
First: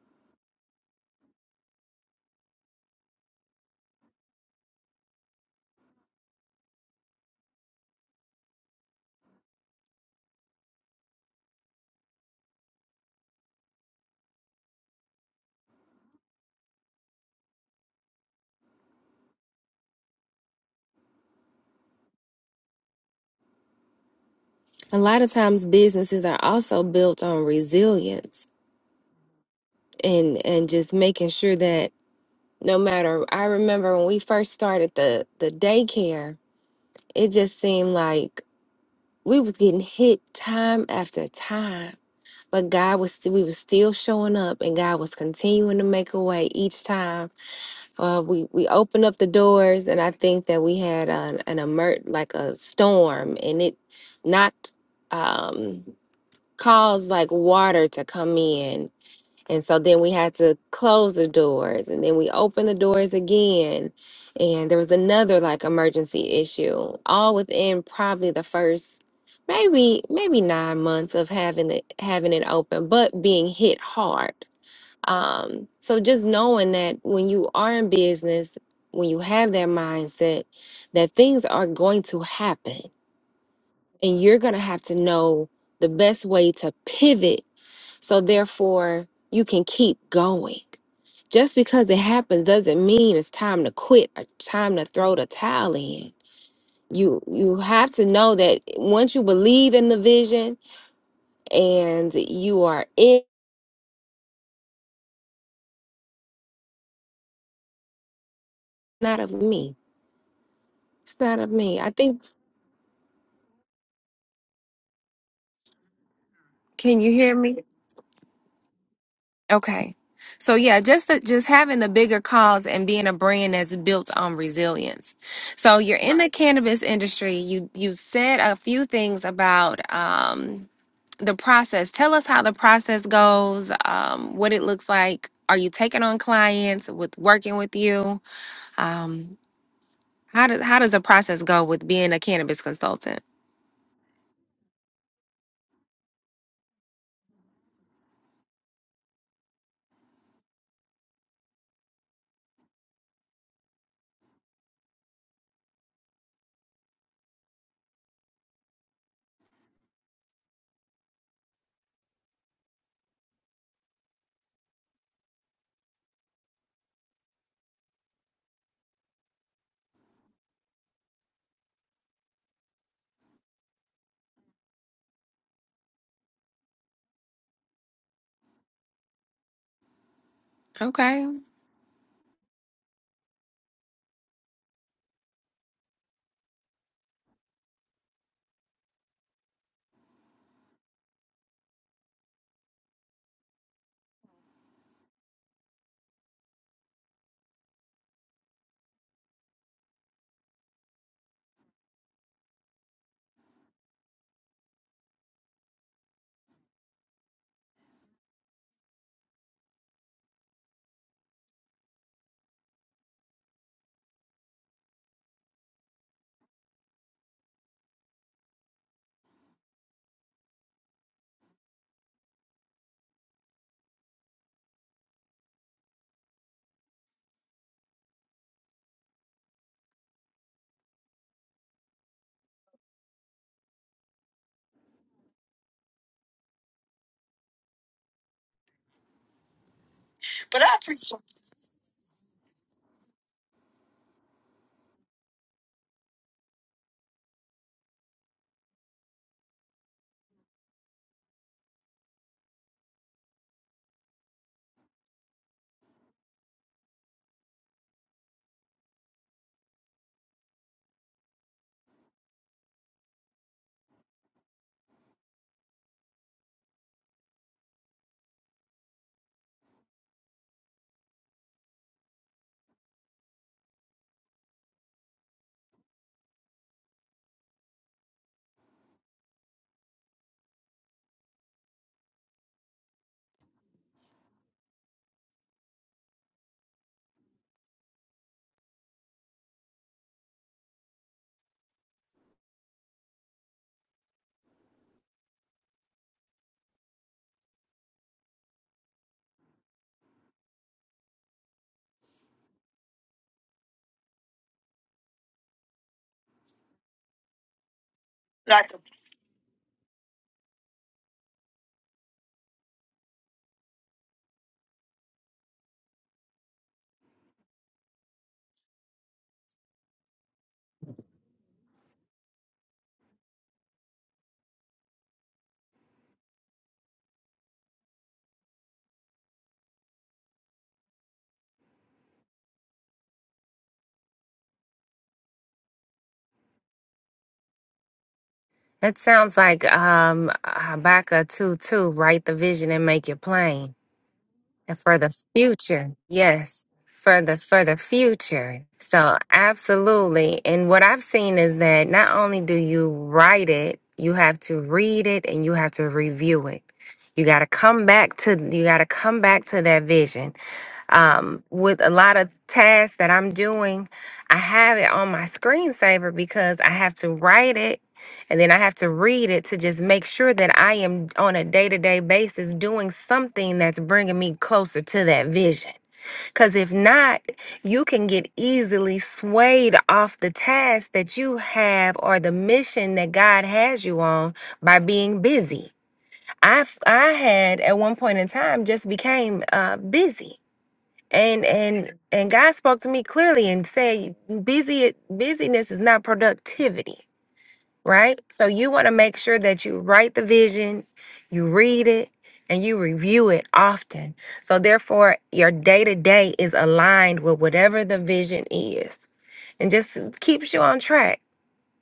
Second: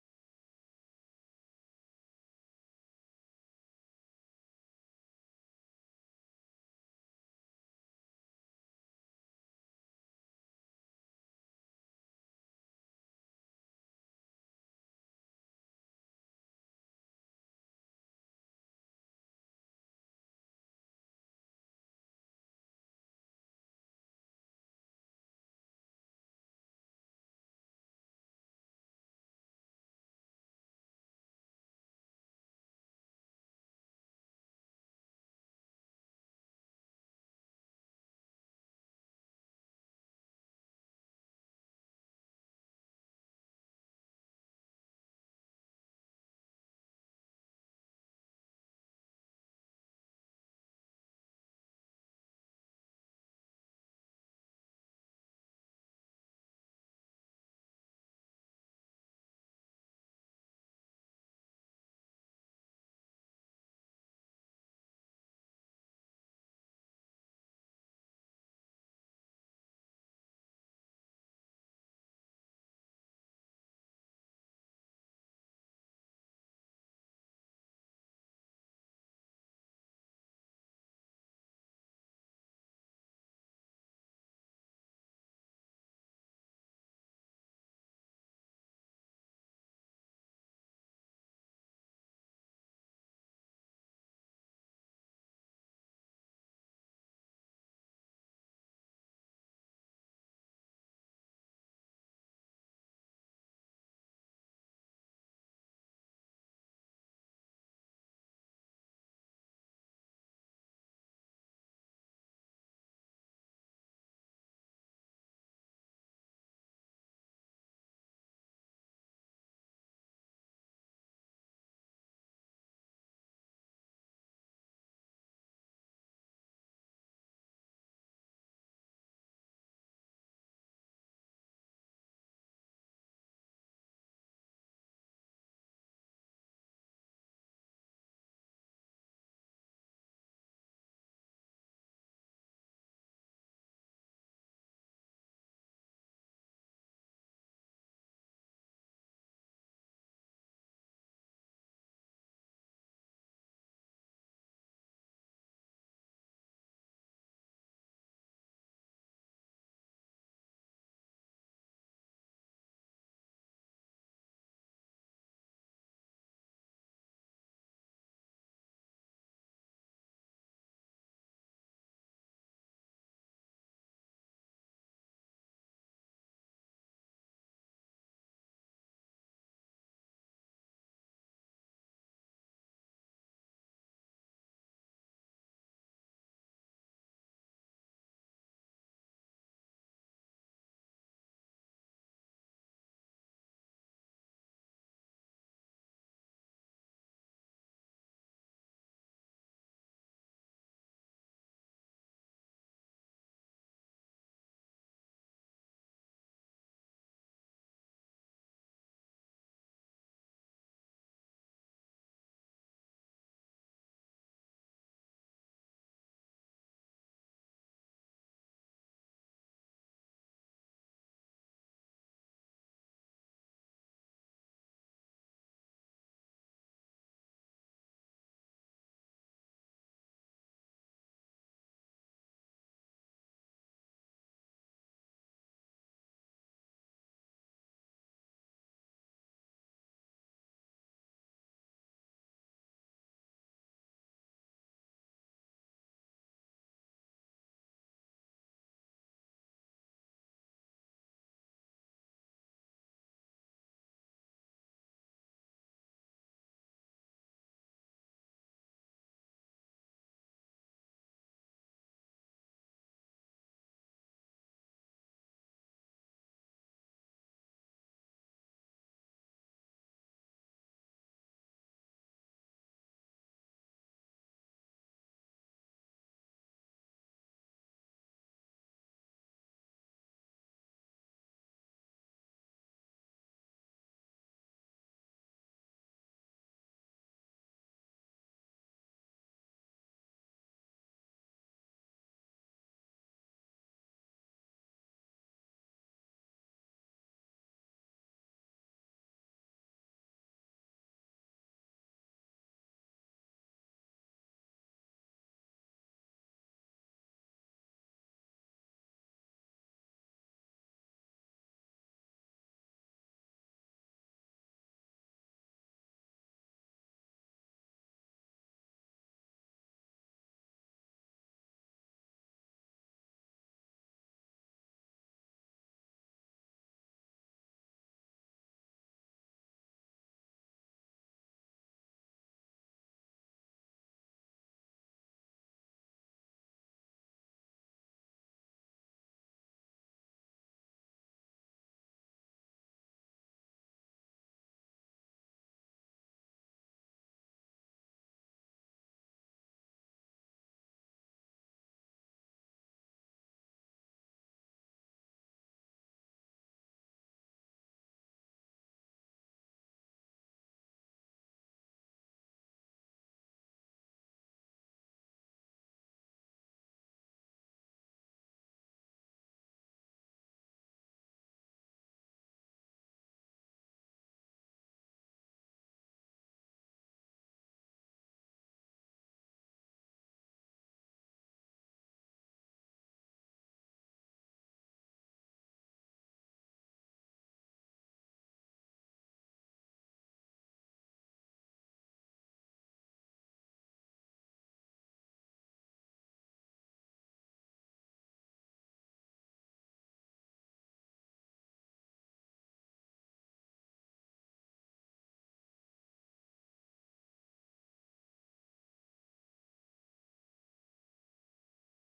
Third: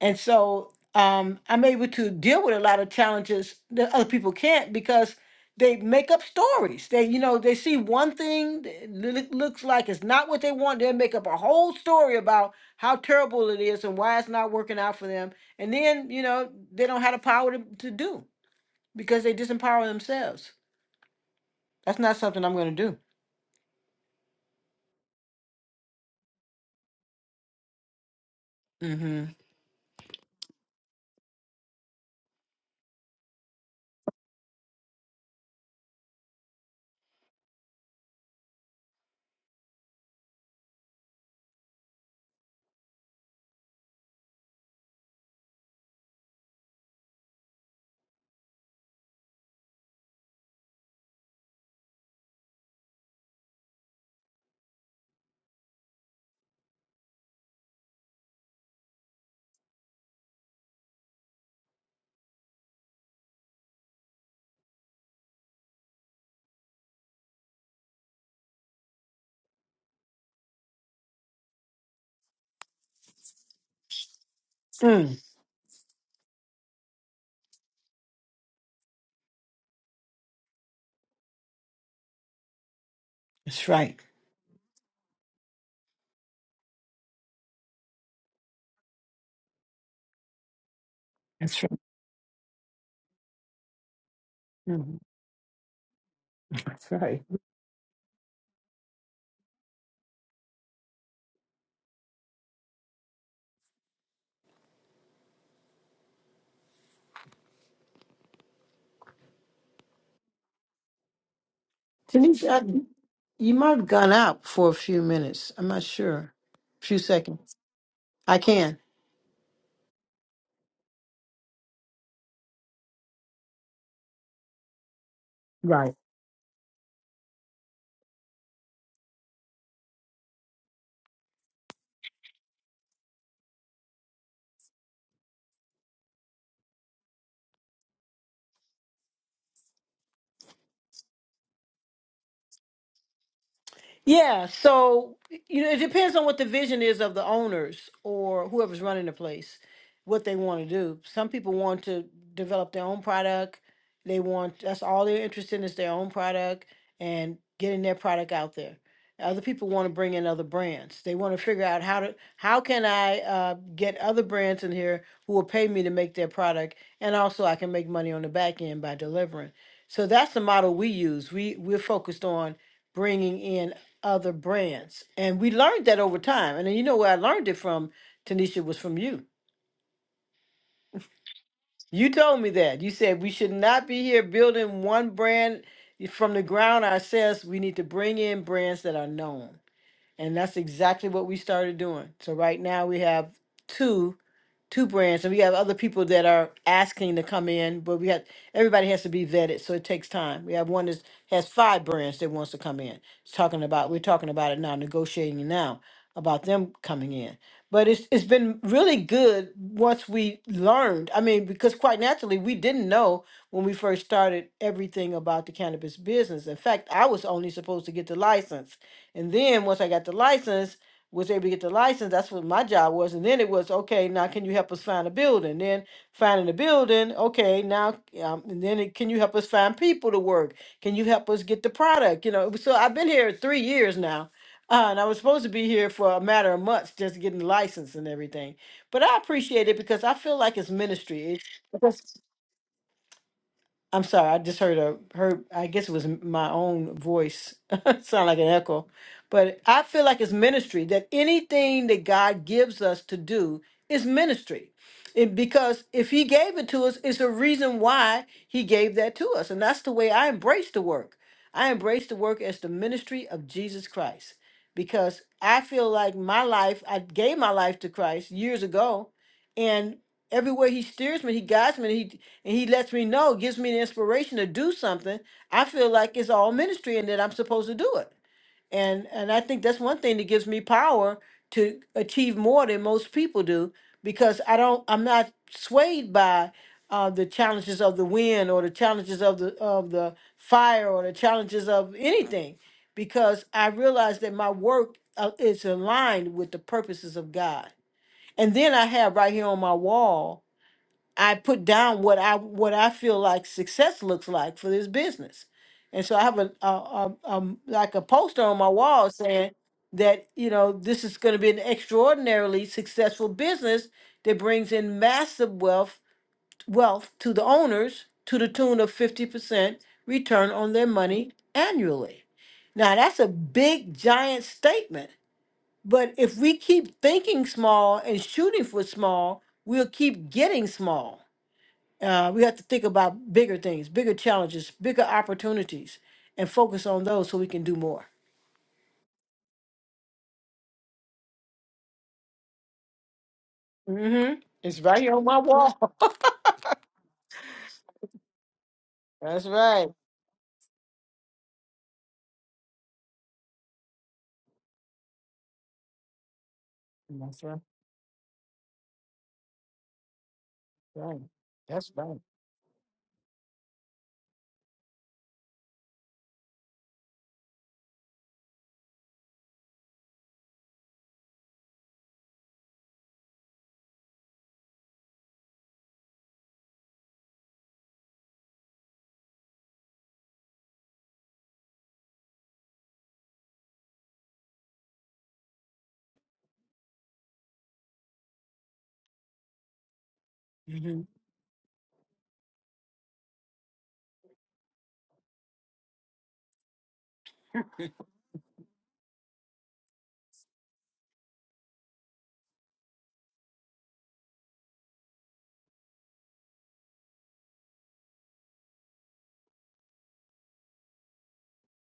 B: And so um, I'm able to deal with a lot of challenges that other people can't because they make up stories. They, you know, they see one thing that loo- looks like it's not what they want. They make up a whole story about how terrible it is and why it's not working out for them. And then, you know, they don't have the power to, to do because they disempower themselves. That's not something I'm going to do.
A: A lot of times businesses are also built on resilience
B: Mm-hmm.
A: and and just making sure that no matter I remember when we first started the the daycare, it just seemed like we was getting hit time after time. But God was we was still showing up and God was continuing to make a way each time. Uh, we we opened up the doors and I think that we had an an emer- like a storm and it knocked um caused like water to come in. And so then we had to close the doors and then we opened the doors again. And there was another like emergency issue, all within probably the first maybe maybe nine months of having it having it open, but being hit hard.
B: Mm,
A: Um, so just knowing that when you are in business, when you have that mindset, that things are going to happen
B: that's right.
A: and you're gonna have to know the best way to pivot so therefore, you can keep going. Just
B: That's right.
A: because it happens doesn't mean it's time to quit or time to
B: Mhm.
A: throw the towel in.
B: That's right.
A: You you have to know that once you believe in the vision and you are in not of me. It's not of me. I think
B: Denise, I, you might have gone out for a few minutes. I'm not sure. A few
A: can you hear
B: seconds.
A: me?
B: I can.
A: Okay. So yeah, just the, just having the bigger cause and being a brand that's built on resilience. So
B: Right.
A: you're in the cannabis industry. You you said a few things about um, the process. Tell us how the process goes, um, what it looks like. Are you taking on clients with working with you? Um, how does how does the process go with being a cannabis consultant?
B: Yeah, so you know, it depends on what the vision is of the owners or whoever's running the place, what they want to do. Some people want to develop their own product. They want that's all they're interested in is their own product and getting their product out there. Other people want to bring in other brands. They want to figure out how to how can I uh, get other brands in here who will pay me to make their product, and also I can make money on the back end by delivering. So that's the model we use. We we're focused on bringing in other brands. And we learned that over time. And then you know where I learned it from, Tanisha, was from you.
A: Okay.
B: You told me that. You said we should not be here building one brand from the ground ourselves. We need to bring in brands that are known. And that's exactly what we started doing. So right now we have two two brands and we have other people that are asking to come in, but we have everybody has to be vetted, so it takes time. We have one that has five brands that wants to come in. It's talking about we're talking about it now, negotiating now about them coming in. But it's it's been really good once we learned. I mean, because quite naturally we didn't know when we first started everything about the cannabis business. In fact, I was only supposed to get the license. And then once I got the license, was able to get the license, that's what my job was. And then it was, okay, now can you help us find a building? Then finding a building, okay, now, um, and then it, can you help us find people to work? Can you help us get the product? You know, it was- so I've been here three years now. Uh, and I was supposed to be here for a matter of months just getting the license and everything. But I appreciate it because I feel like
A: But
B: it's
A: I appreciate
B: ministry. It's, Yes. I'm sorry, I just heard a heard. I guess it was m- my own voice sound like an echo, but I feel like it's ministry. That anything that God gives us to do is ministry, it, because if He gave it to us, it's a reason why He gave that to us, and that's the way I embrace the work. I embrace the work as the ministry of Jesus Christ, because I feel like my life. I gave my life to Christ years ago, and everywhere He steers me, He guides me and he lets me know, gives me the inspiration to do something, I feel like it's all ministry and that I'm supposed to do it. And and I think that's one thing that gives me power to achieve more than most people do because I don't I'm not swayed by uh, the challenges of the wind or the challenges of the of the fire or the challenges of anything because I realize that my work uh, is aligned with the purposes of God. And then I have right here on my wall I put down what I what I feel like success looks like for this business, and so I have a, a, a, um like a poster on my
A: like
B: wall saying that you know this is going to be an extraordinarily successful business that brings in massive wealth wealth to the owners to the tune of fifty percent return on their money annually. Now that's a big giant statement, but if we keep thinking small and shooting for small, we'll keep getting small uh, we have to think about bigger things, bigger challenges, bigger opportunities, and focus on those so we can do more.
A: That sounds like um Habakkuk 2 2, write the vision and make it plain.
B: hmm
A: and
B: It's
A: for
B: right
A: the
B: here on my wall.
A: future. Yes, for the for the future. So
B: That's right.
A: absolutely. And what I've seen is that not only do you write it, you have to read it and you have to review it. You got
B: That's
A: to
B: right.
A: come back to you got to come back to that vision
B: right.
A: um, with a
B: That's
A: lot
B: right.
A: of tasks that I'm doing, I have it on my screensaver because I have to write it and then I have to read it to just make sure that I am on a day to day basis doing something that's bringing me closer to that vision. Because if not, you can get easily swayed off the task that you have or the mission that God has you on by being busy. I, f- I had at one point in time just became uh, busy and and and God spoke to me clearly and said busy busyness is not productivity right so you want to make sure that you write the visions you read it and you review it often so therefore your day to day is aligned with whatever the vision is and just keeps you on track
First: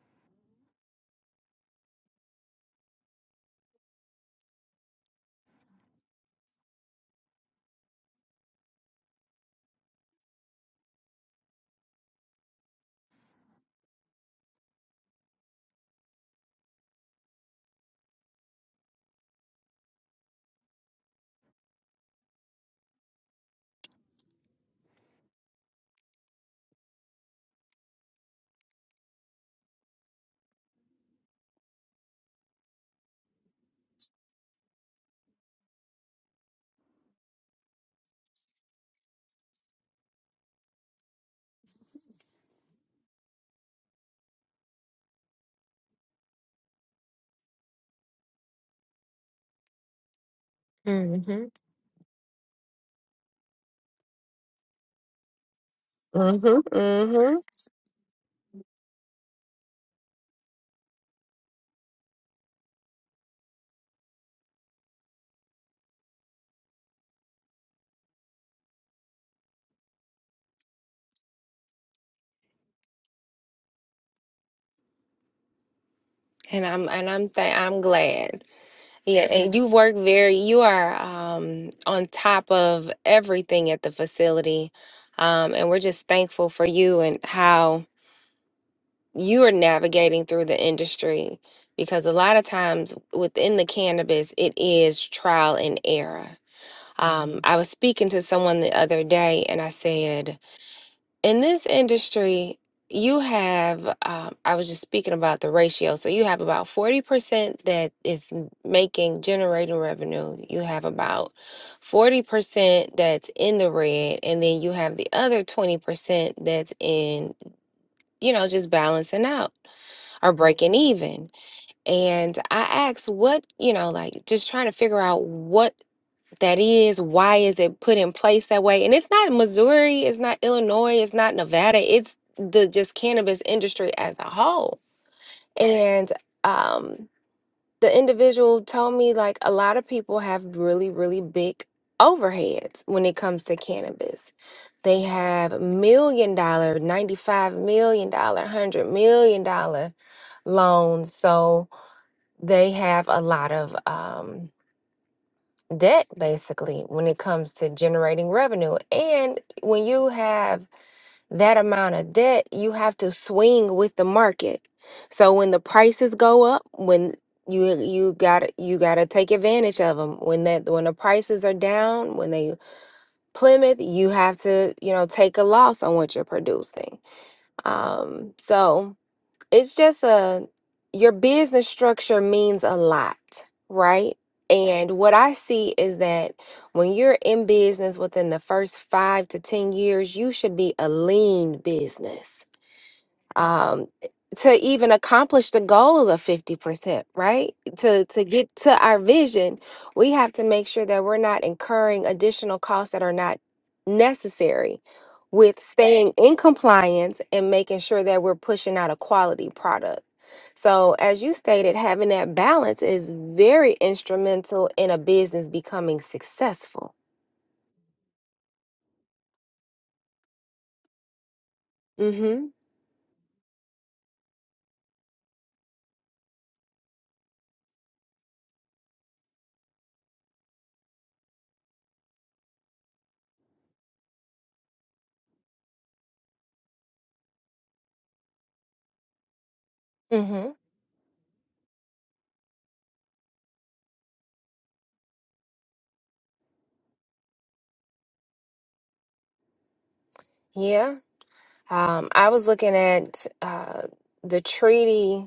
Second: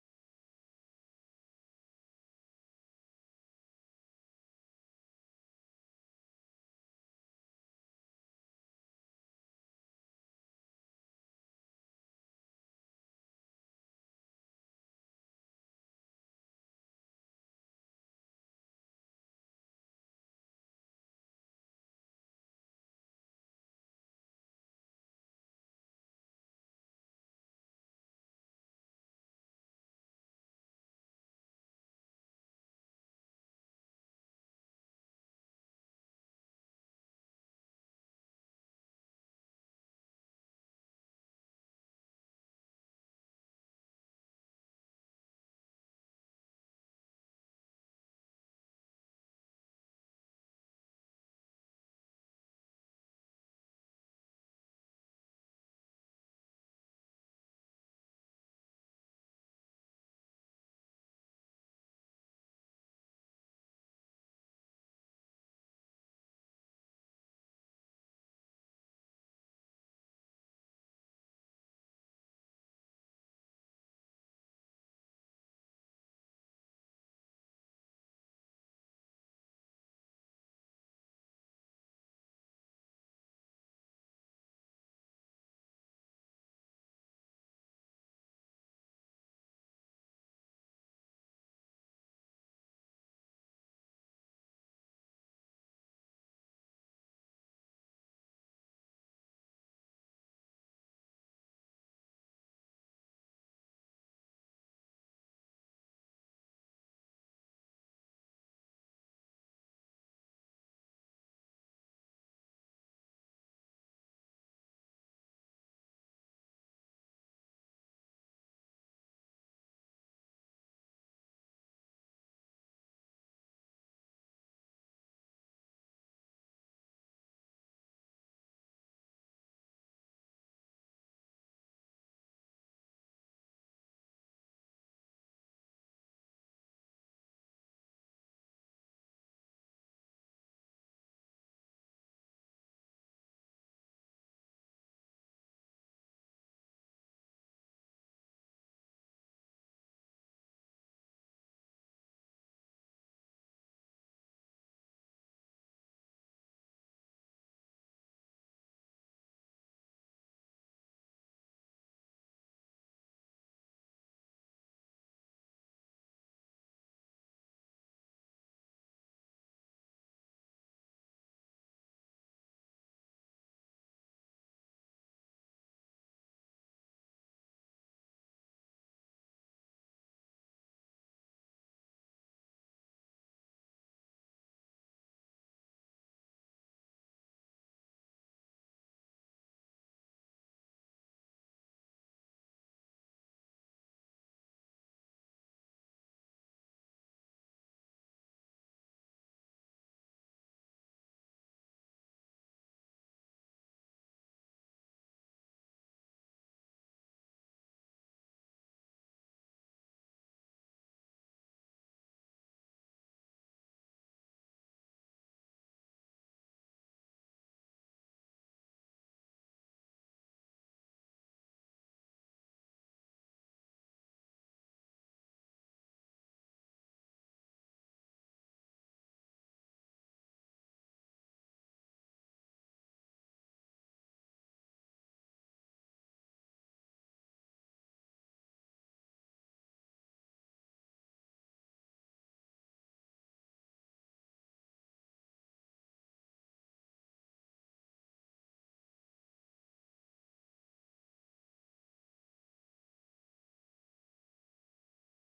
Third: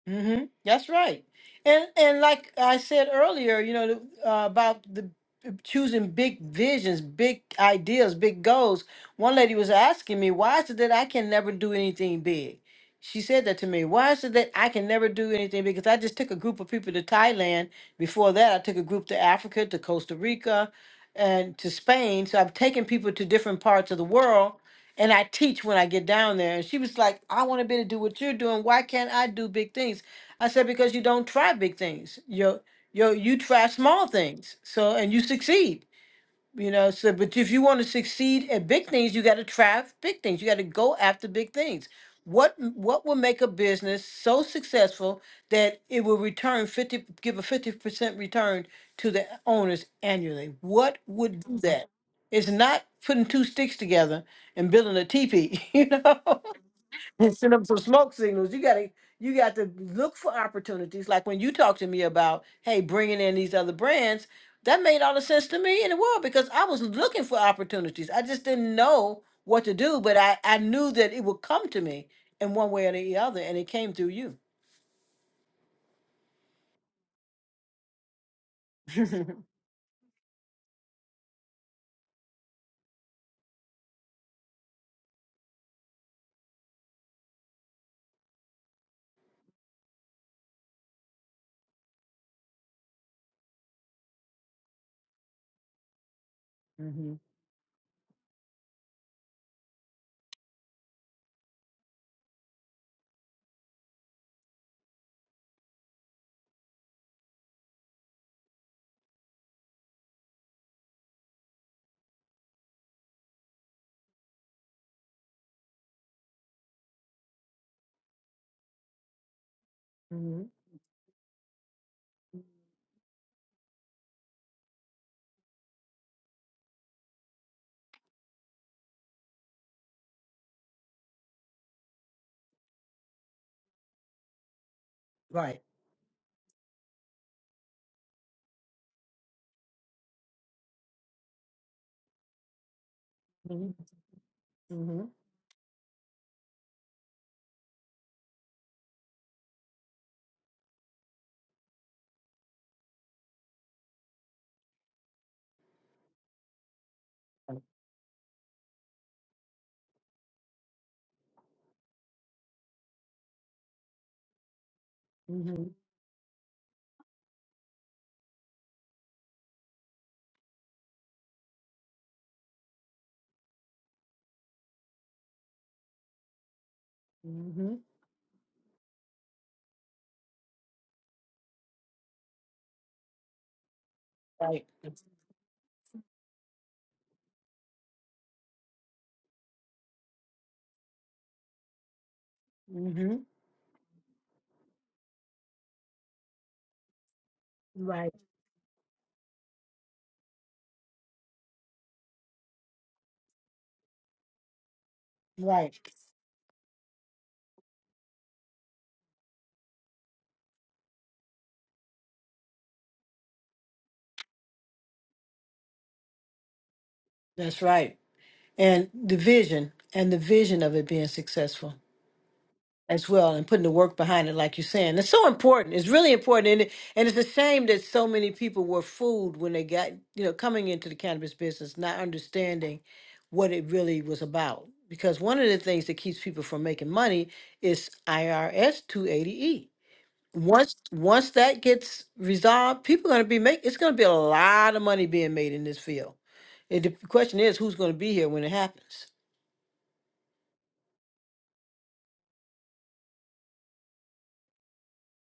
B: Mm-hmm. That's right. And and like I said earlier, you know, the- uh, about the uh, choosing big visions, big ideas, big goals. One lady was asking me, "Why is it that I can never do anything big?" She said that to me. Why is it that I can never do anything? big?" Because I just took a group of people to Thailand. Before that, I took a group to Africa, to Costa Rica, and to Spain. So I've taken people to different parts of the world and I teach when I get down there. And she was like, I want to be able to do what you're doing. Why can't I do big things? I said, because you don't try big things. You you you try small things. So and you succeed. You know, so but if you want to succeed at big things, you got to try big things. You got to go after big things. What m- what will make a business so successful that it will return 50 give a 50% return to the owners annually? What
A: Mm
B: would
A: mhm
B: do Mhm. that? It's not putting two sticks together and building a teepee, you know.
A: Mm mhm Mm
B: and
A: mhm
B: send them some smoke signals. You gotta you got to look for opportunities. Like when you talk to me about, hey, bringing in these other brands, that made all the sense to me in the world because I was looking for opportunities. I just didn't know what to do, but I I knew that it would come to me in one way or the other, and it came through you.
A: and i'm and i'm th- i'm glad Yeah, and you work very, you are um, on top of everything at the facility. Um, and we're just thankful for you and how you are navigating through the industry because a lot of times within the cannabis, it is trial and error.
B: mm-hmm,
A: Um, Mhm. I was speaking to someone the other day and I said, in this industry, you have, um, I was just speaking about the ratio. So you have about 40% that is m- making, generating revenue. You have about 40% that's in the red. And then you have the other 20% that's in, you know, just balancing out or
B: hmm
A: breaking even. And I asked what, you know, like just trying to figure out what that is why is it put in place that way and it's not missouri it's not illinois it's not nevada it's the just cannabis industry as a whole and um the individual told me like a lot of people have really really big overheads when it comes to
B: hmm
A: cannabis they
B: hmm
A: have million dollar 95 million dollar 100 million dollar loans so they have a lot of um debt basically when it comes to generating revenue. And when you have that amount of debt, you have to swing with the market. So when
B: hmm
A: the prices go up, when you you got to you got to take advantage of them. When that when the prices are down, when they plummet, you have to, you know, take a loss on what you're producing.
B: hmm
A: Um so it's just a your business structure means a lot, right?
B: Right.
A: And what I see is that when you're in business within the first five to 10 years, you should be a lean business
B: hmm
A: um, to even accomplish the goal of 50%, right? To
B: Right.
A: to get to our vision, we have to make sure that we're not incurring additional costs that are not necessary with
B: Right.
A: staying in compliance and making sure that we're pushing out a quality product. So, as you stated, having that balance is very instrumental in a business becoming successful.
B: That's right. And the vision and the vision of it being successful.
A: Mhm.
B: as well and putting the work behind it like you're saying it's so important it's really important and, it- and it's a shame that so many people were fooled when they got you know coming into the cannabis business not understanding what it really was about because one of the things that keeps people from making money is irs 280e
A: Mhm.
B: once once that gets resolved people are going to be make it's going to be a lot of money being made in this field it, the question is who's going to be here when it happens
A: Yeah. Um I was looking at uh the treaty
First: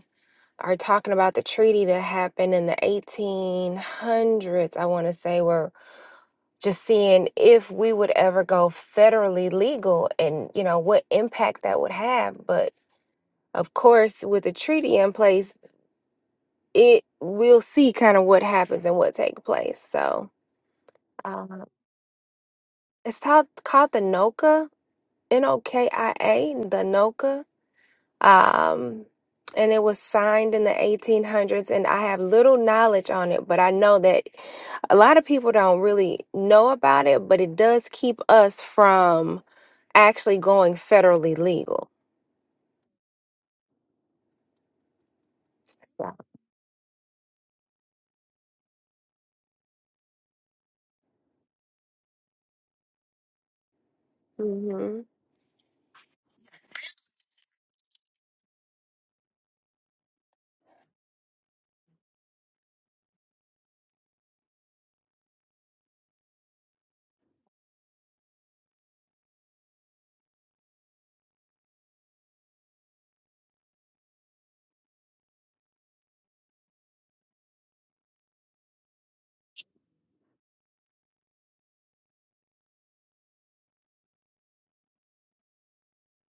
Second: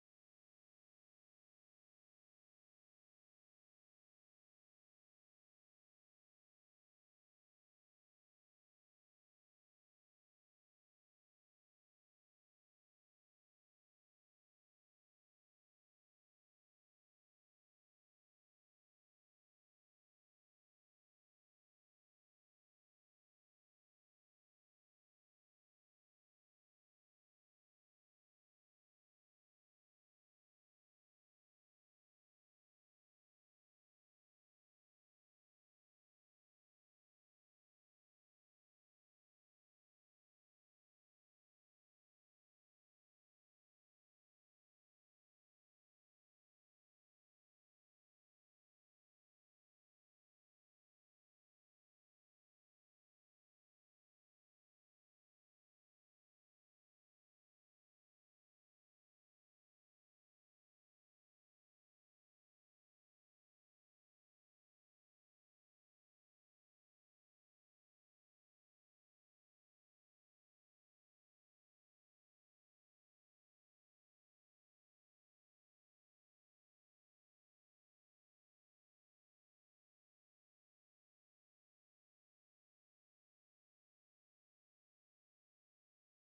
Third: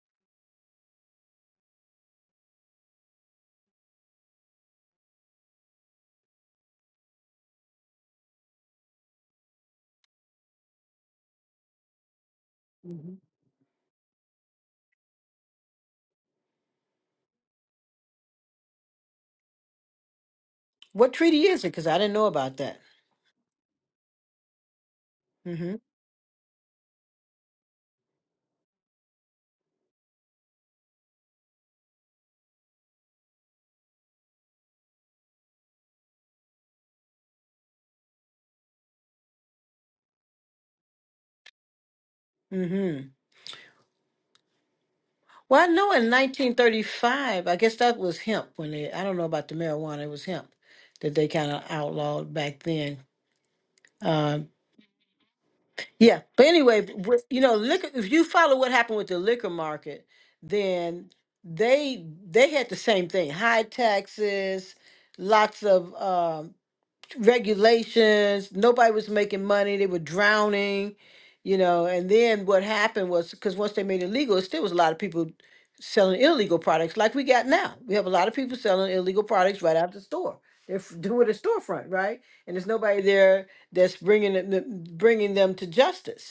A: are talking about the treaty that happened in the 1800s, I want to say, were just seeing if we would ever go federally legal and, you know, what impact that would have. But
B: Mhm.
A: of course, with the treaty in place, it we'll see kind of what happens and what take place. So
B: what treaty is
A: um,
B: it because i didn't know about that
A: it's called, called the NOCA, N O
B: Mm-hmm.
A: K I A, the NOCA. Um, and it was signed in the 1800s, and I have little knowledge on it, but I know that a lot of people don't really know about it, but it does keep us from actually going federally legal.
B: hmm Well, I know in 1935, I guess that was hemp when they, I don't know about the marijuana, it was hemp that they kind of outlawed back then. Um,
A: Mm-hmm.
B: yeah, but anyway, b- with- you know, liquor, if you follow what happened with the liquor market, then they they had the same thing, high taxes, lots of um regulations. Nobody was making money. They were drowning, you know. And then what happened was because once they made it legal, it still was a lot of people selling illegal products like we got now. We have a lot of people selling illegal products right out the store. They're f- doing a storefront, right? And there's nobody there that's bringing it, bringing them to justice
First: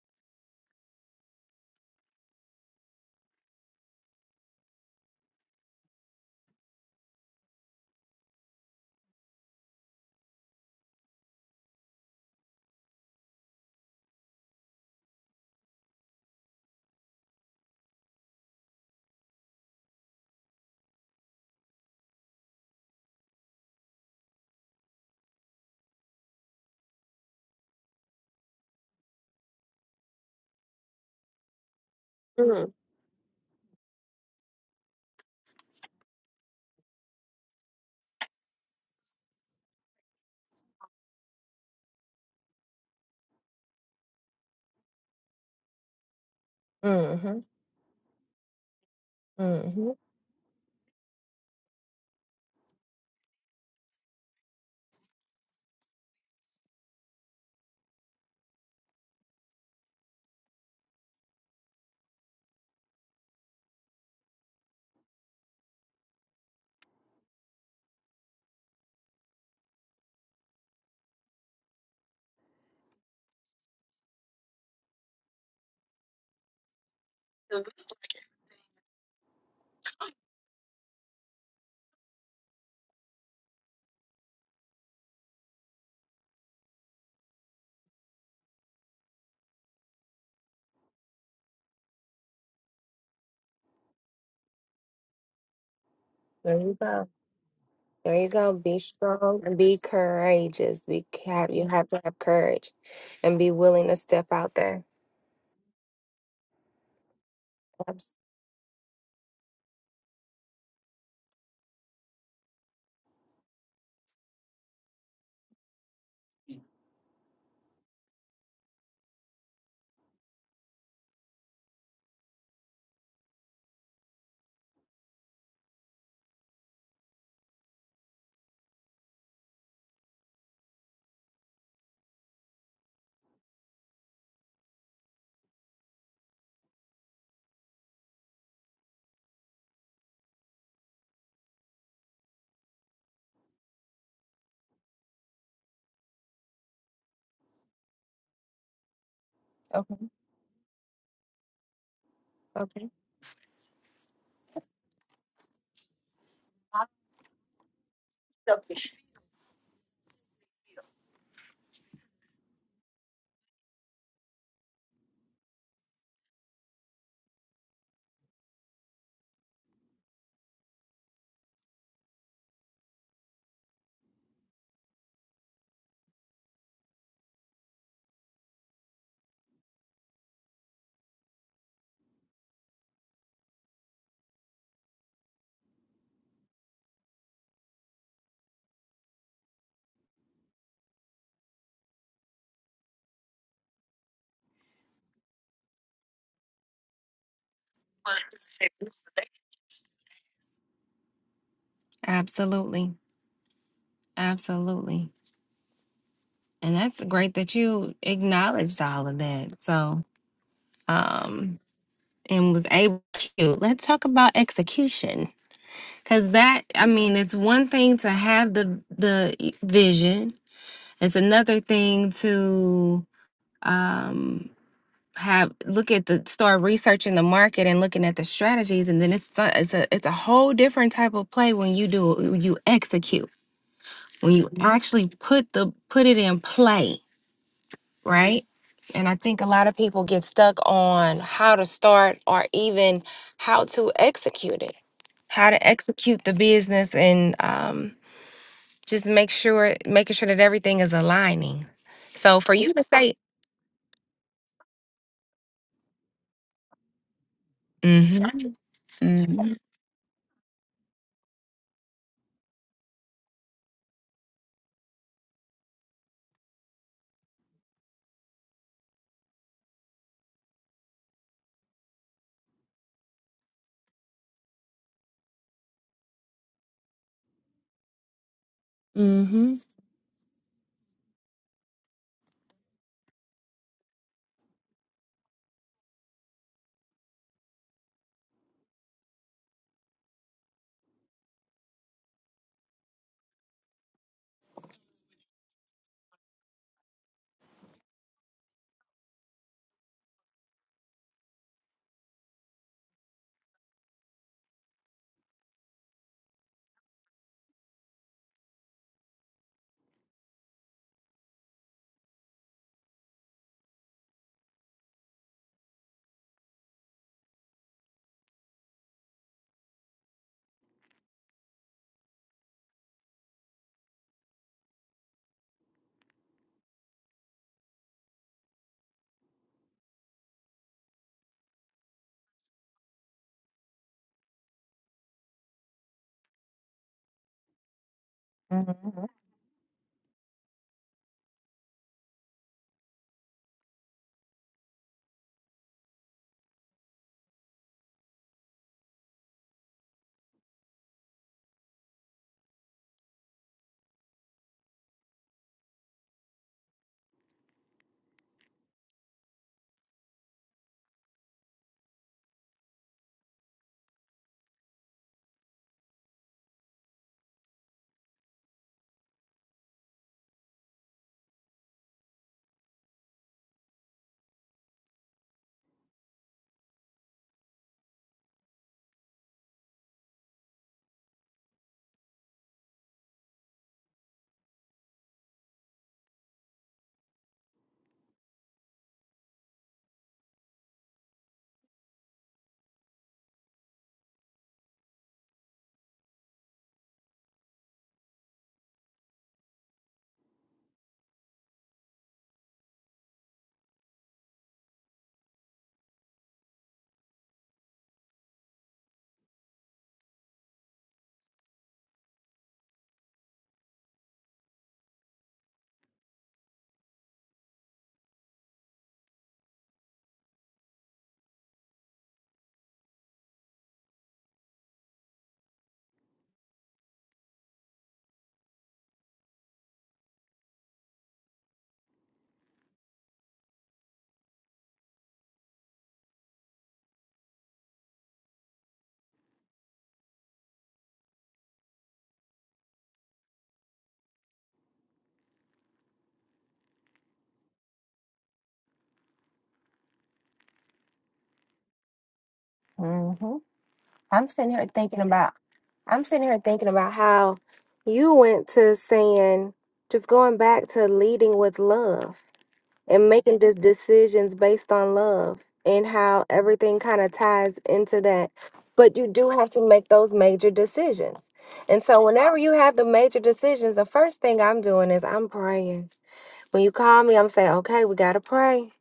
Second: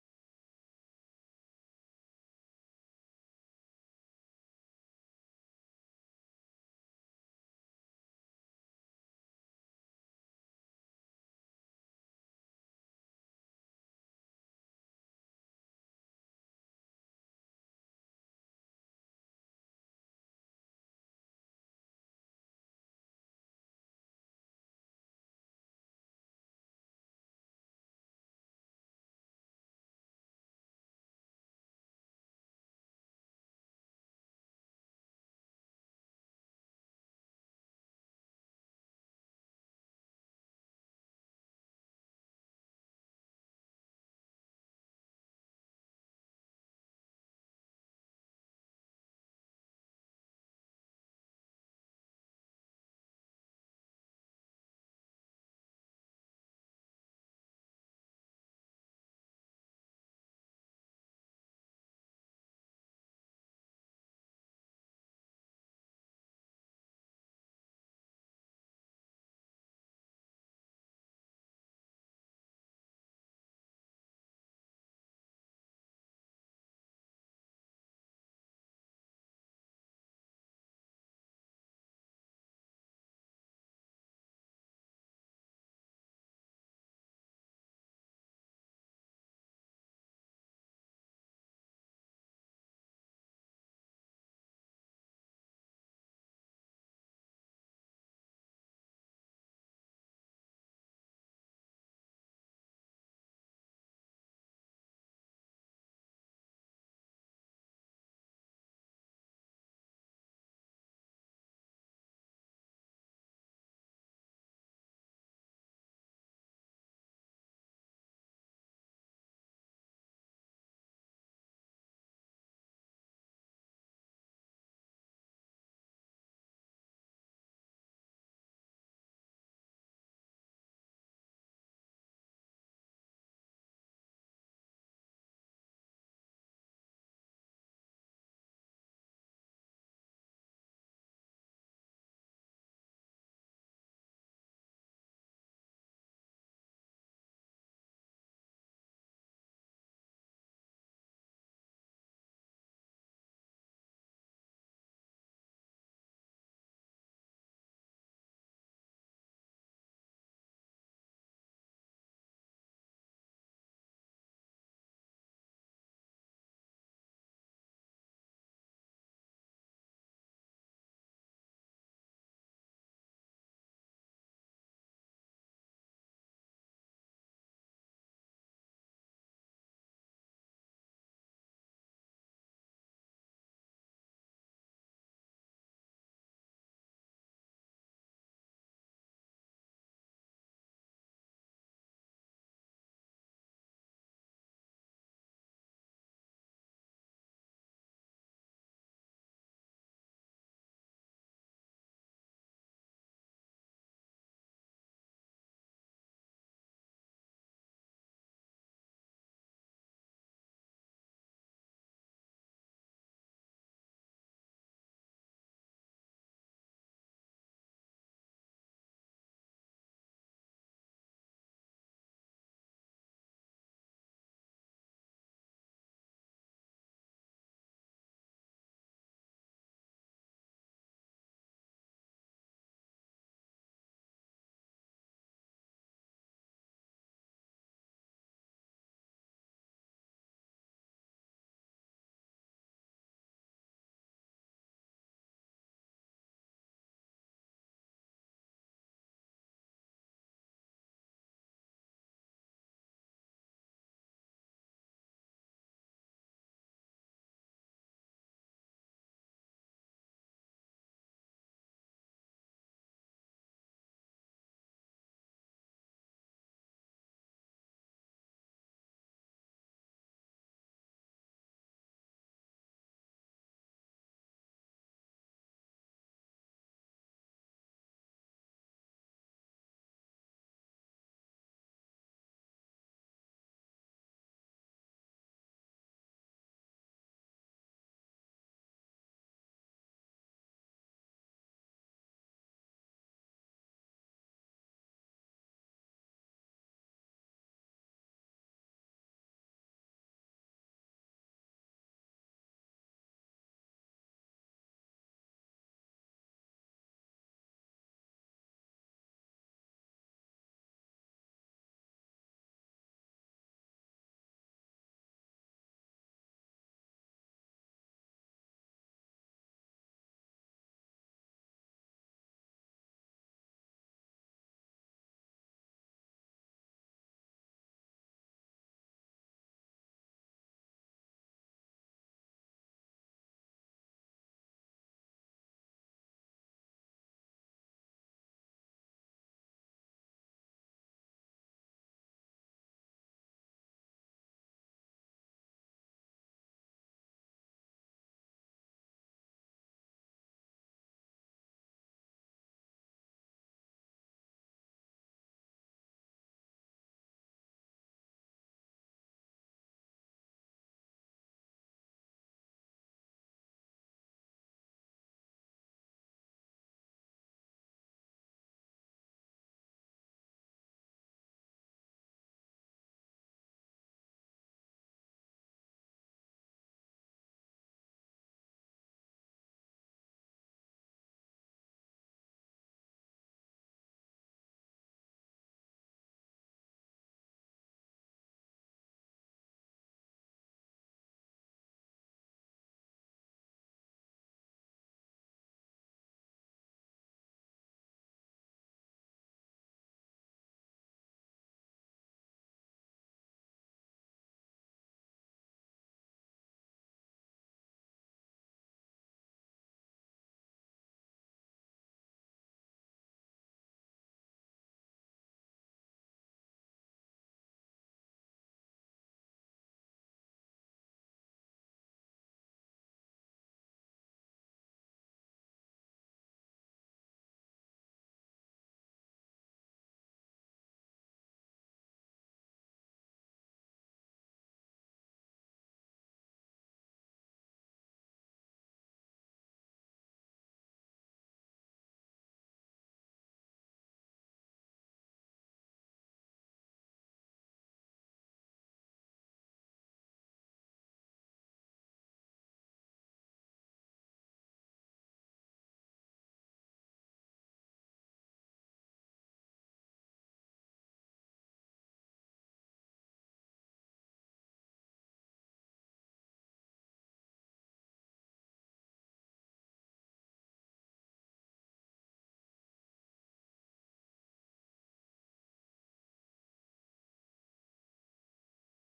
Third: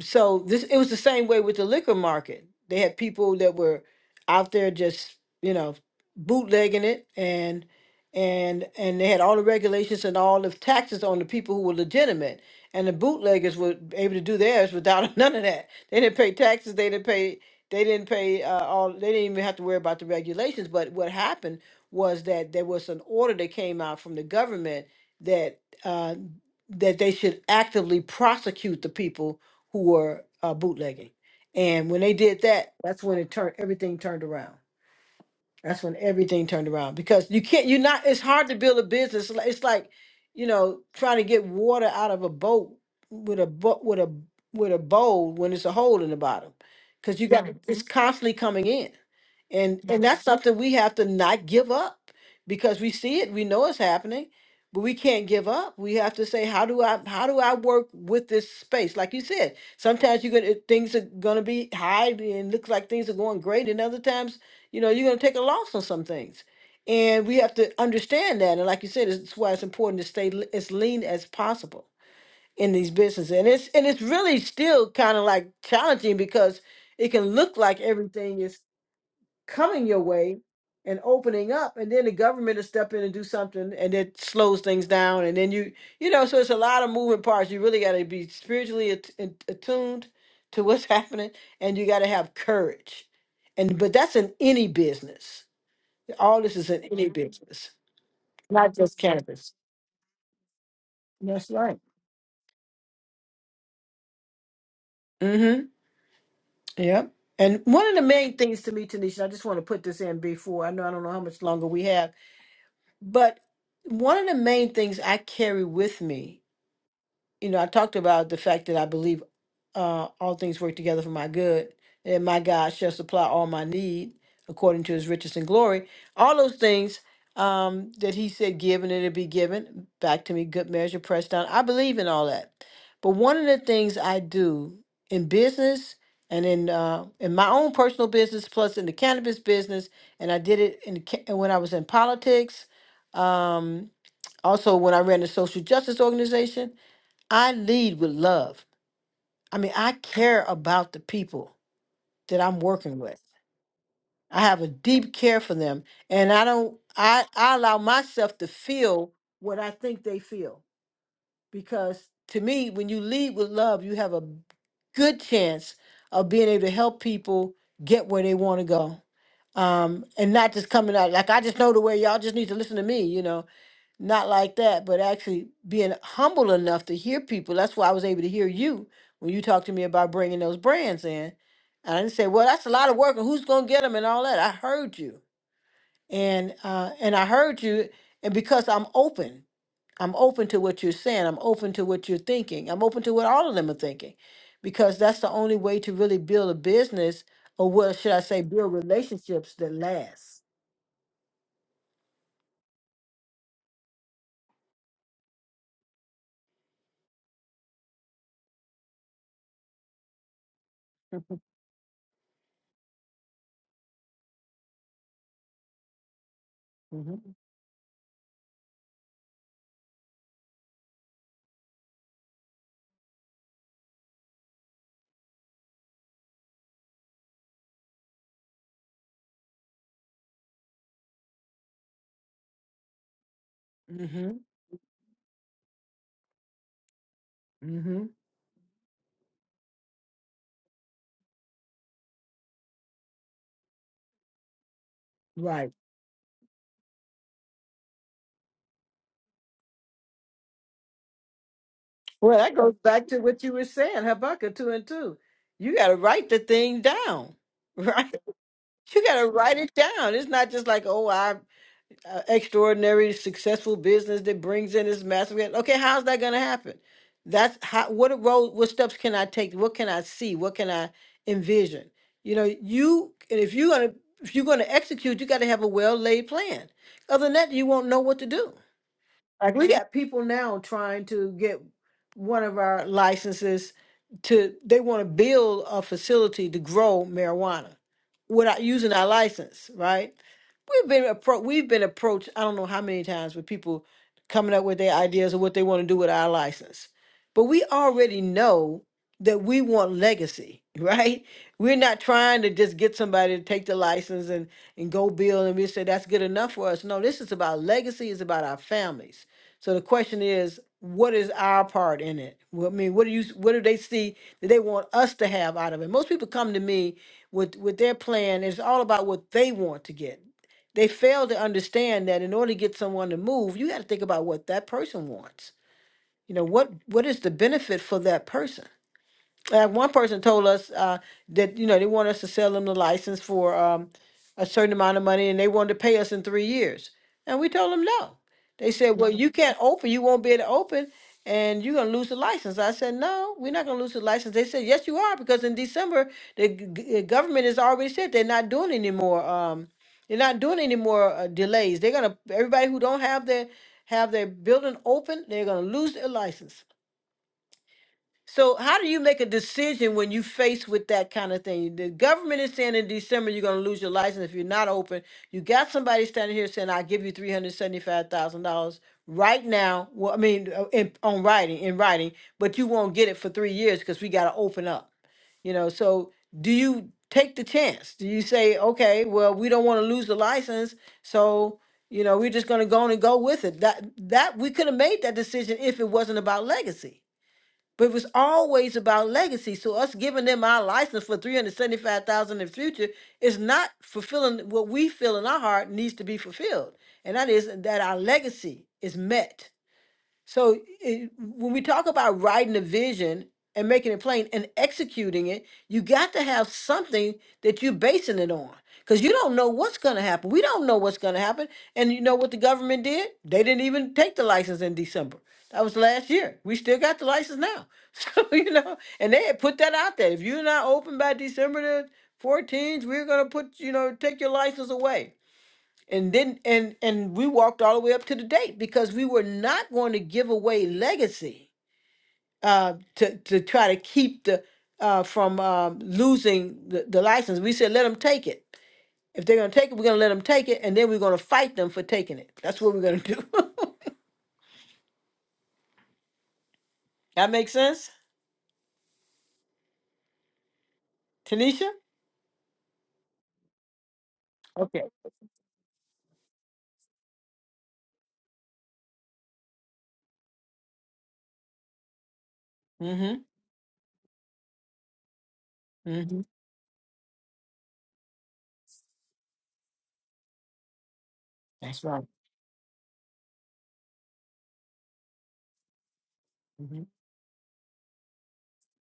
B: so this it was the same way with the liquor market. They had people that were out there just you know bootlegging it and and and they had all the regulations and all the taxes on the people who were legitimate and the bootleggers were able to do theirs without none of that they didn't pay taxes they didn't pay they didn't pay uh, all they didn't even have to worry about the regulations but what happened was that there was an order that came out from the government that uh, that they should actively prosecute the people who were uh, bootlegging. And when they did
A: Mm.
B: that, that's when it turned everything turned around. That's when everything turned around because you can't, you're not, it's hard to build a business. Li- It's like, you know, trying to get water out of a boat with a boat, with a, with a bowl when it's a hole in the bottom. Cause you
A: Mm-hmm.
B: got, Right. to it's Mhm. constantly coming in. And,
A: Mm-hmm.
B: Right. and that's Mhm. something we have to not give up because we see it, we know it's happening, but we can't give up. We have to say, how do I, how do I work with this space? Like you said, sometimes you're going to, things are going to be high and looks like things are going great. And other times you know, you're going to take a loss on some things. And we have to understand that. And like you said, it's why it's important to stay l- as lean as possible in these businesses. And it's and it's really still kind of like challenging because it can look like everything is coming your way and opening up and then the government will step in and do something and it slows things down and then you you know so it's a lot of moving parts you really got to be spiritually at- at- attuned to what's happening and you got to have courage and but that's in any business all this
A: There
B: is
A: you
B: in
A: go.
B: any business,
A: There you go.
B: not
A: Be
B: just
A: strong
B: cannabis.
A: and be courageous. Be
B: That's
A: have you
B: right.
A: have to have courage and be willing to step out there.
B: Mm-hmm. Yep. And one of the
A: Abs-
B: main things to me, Tanisha, I just want to put this in before I know I don't know how much longer we have, but one of the main things I carry with me you know, I talked about the fact that I believe uh, all things work together for my good, and my God shall supply all my need according to his riches and glory. All those things um, that he said, give and it'll be given back to me, good measure, pressed down. I believe in all that. But one of the things I do in business and in uh, in my own personal business, plus in the cannabis business, and I did it in the, ca- when I was in politics. Um, also, when I ran a social justice organization, I lead with love. I mean, I
A: Okay.
B: care about the people that I'm working with. I have a deep care for them, and I don't. I I allow myself to
A: Okay.
B: feel what I think they feel because to me, when you lead with love, you have a good chance of being able to help people get where they want to go, um, and not just coming out like I just know the way. Y'all just need to listen to me, you know not like that, but actually being humble enough to hear people. That's why I was able to hear you when you talked to me about bringing those brands in. And I didn't say, well, that's a lot of work, and who's going to get them and all that. I heard you, and uh, and I heard you, and because I'm open, I'm open to what you're saying. I'm open to what you're thinking. I'm open to what all of them are thinking, because that's the only way to really build a business, or what should I say, build relationships that last.
A: Absolutely. Absolutely. And that's great that you acknowledged all of that. So, um, and was able to. Let's talk about execution. Cause that, I
B: Mm-hmm.
A: mean, it's one thing to have the, the e, vision. It's another thing to, um, have look at the start researching the market and looking at the strategies and then it's so- it's a it's a whole different type of play when you do when you execute
B: Mm-hmm.
A: when you Mhm. actually put the put it in play
B: Mm-hmm.
A: right? And I think a lot of people get stuck on how to start or even how to execute it, how to
B: Right.
A: execute the business and um, just make sure, making sure that everything is aligning.
B: Well,
A: So
B: that
A: for you
B: goes
A: to
B: back
A: say,
B: to what you were saying, Habakkuk 2 and 2. You got to write the thing down, right?
A: mm-hmm,
B: You got to
A: mm-hmm,
B: write it down. It's not just like, oh, I uh, extraordinary successful business that brings in this massive. Okay, how's that going to happen? That's how. What road? What steps can I take? What can I see? What can I envision? You know, you and if you're gonna if you're gonna execute, you got to have a well laid plan. Other than that, you won't know what to do.
A: mm-hmm. mm-hmm,
B: Like we got people now trying to get one of our licenses to they want to build a facility to grow marijuana without using our license, right? We've been appro- we've been approached I don't know how many times with people coming up with their ideas of what they want to do with our license. But we already know that we want legacy, right? We're not trying to just get somebody to take the license and and go build and we say that's good enough for us. No, this is about legacy, it's about our families so the question is, what is our part in it? Well, I mean, what do you, what do they see that they want us to have out of it? Most people come to me with with their plan. It's all about what they want to get. They fail to understand that in order to get someone to move, you got to think about what that person wants. You know, what what is the benefit for that person? Uh, one person told us uh, that you know they want us to sell them the license for um, a certain amount of money, and they wanted to pay us in three years. And we told them no. They said, "Well, you can't open. You won't be able to open, and you're gonna lose the license." I said, "No, we're not gonna lose the license." They said, "Yes, you are, because in December the g- g- government has already said they're not doing any more. Um, they're not doing any more uh, delays. They're gonna everybody who don't have their have their building open, they're gonna lose their license." So how do you make a decision when you faced with that kind of thing? The government is saying in December you're going to lose your license if you're not open. You got somebody standing here saying I'll give you three hundred seventy-five thousand dollars right now. Well, I mean, uh, in, on writing in writing, but you won't get it for three years because we got to open up. You know, so do you take the chance? Do you say, okay, well, we don't want to lose the license, so you know we're just going to go on and go with it? That that we could have made that decision if it wasn't about legacy but it was always about legacy. So us giving them our license for 375,000 in the future is not fulfilling what we feel in our heart needs to be fulfilled. And that is that our legacy is met so it, when we talk about writing a vision and making it plain and executing it, you got to have something that you're basing it on. Because you don't know what's going to happen. We don't know what's going to happen. And you know what the government did? They didn't even take the license in December. That was last year. We still got the license now. So, you know, and they had put that out there. If you're not open by December the 14th, we're going to put, you know, take your license away and then and and we walked all the way up to the date because we were not going to give away legacy uh to to try to keep the uh from um losing the, the license we said let them take it if they're going to take it we're going to let them take it and then we're going to fight them for taking it that's what we're going to do that makes sense tanisha
A: Mm-hmm. I'm sitting here
B: okay
A: thinking about I'm sitting here thinking about how you went to saying just going back to leading with love and
B: mm-hmm
A: making these decisions based on love and
B: mm-hmm
A: how everything kind of ties into that. But you do have to make those major decisions.
B: that's
A: And
B: right
A: so whenever you have the major decisions, the first thing I'm doing is I'm praying. When you
B: mm-hmm,
A: call me, I'm saying, okay, we gotta pray.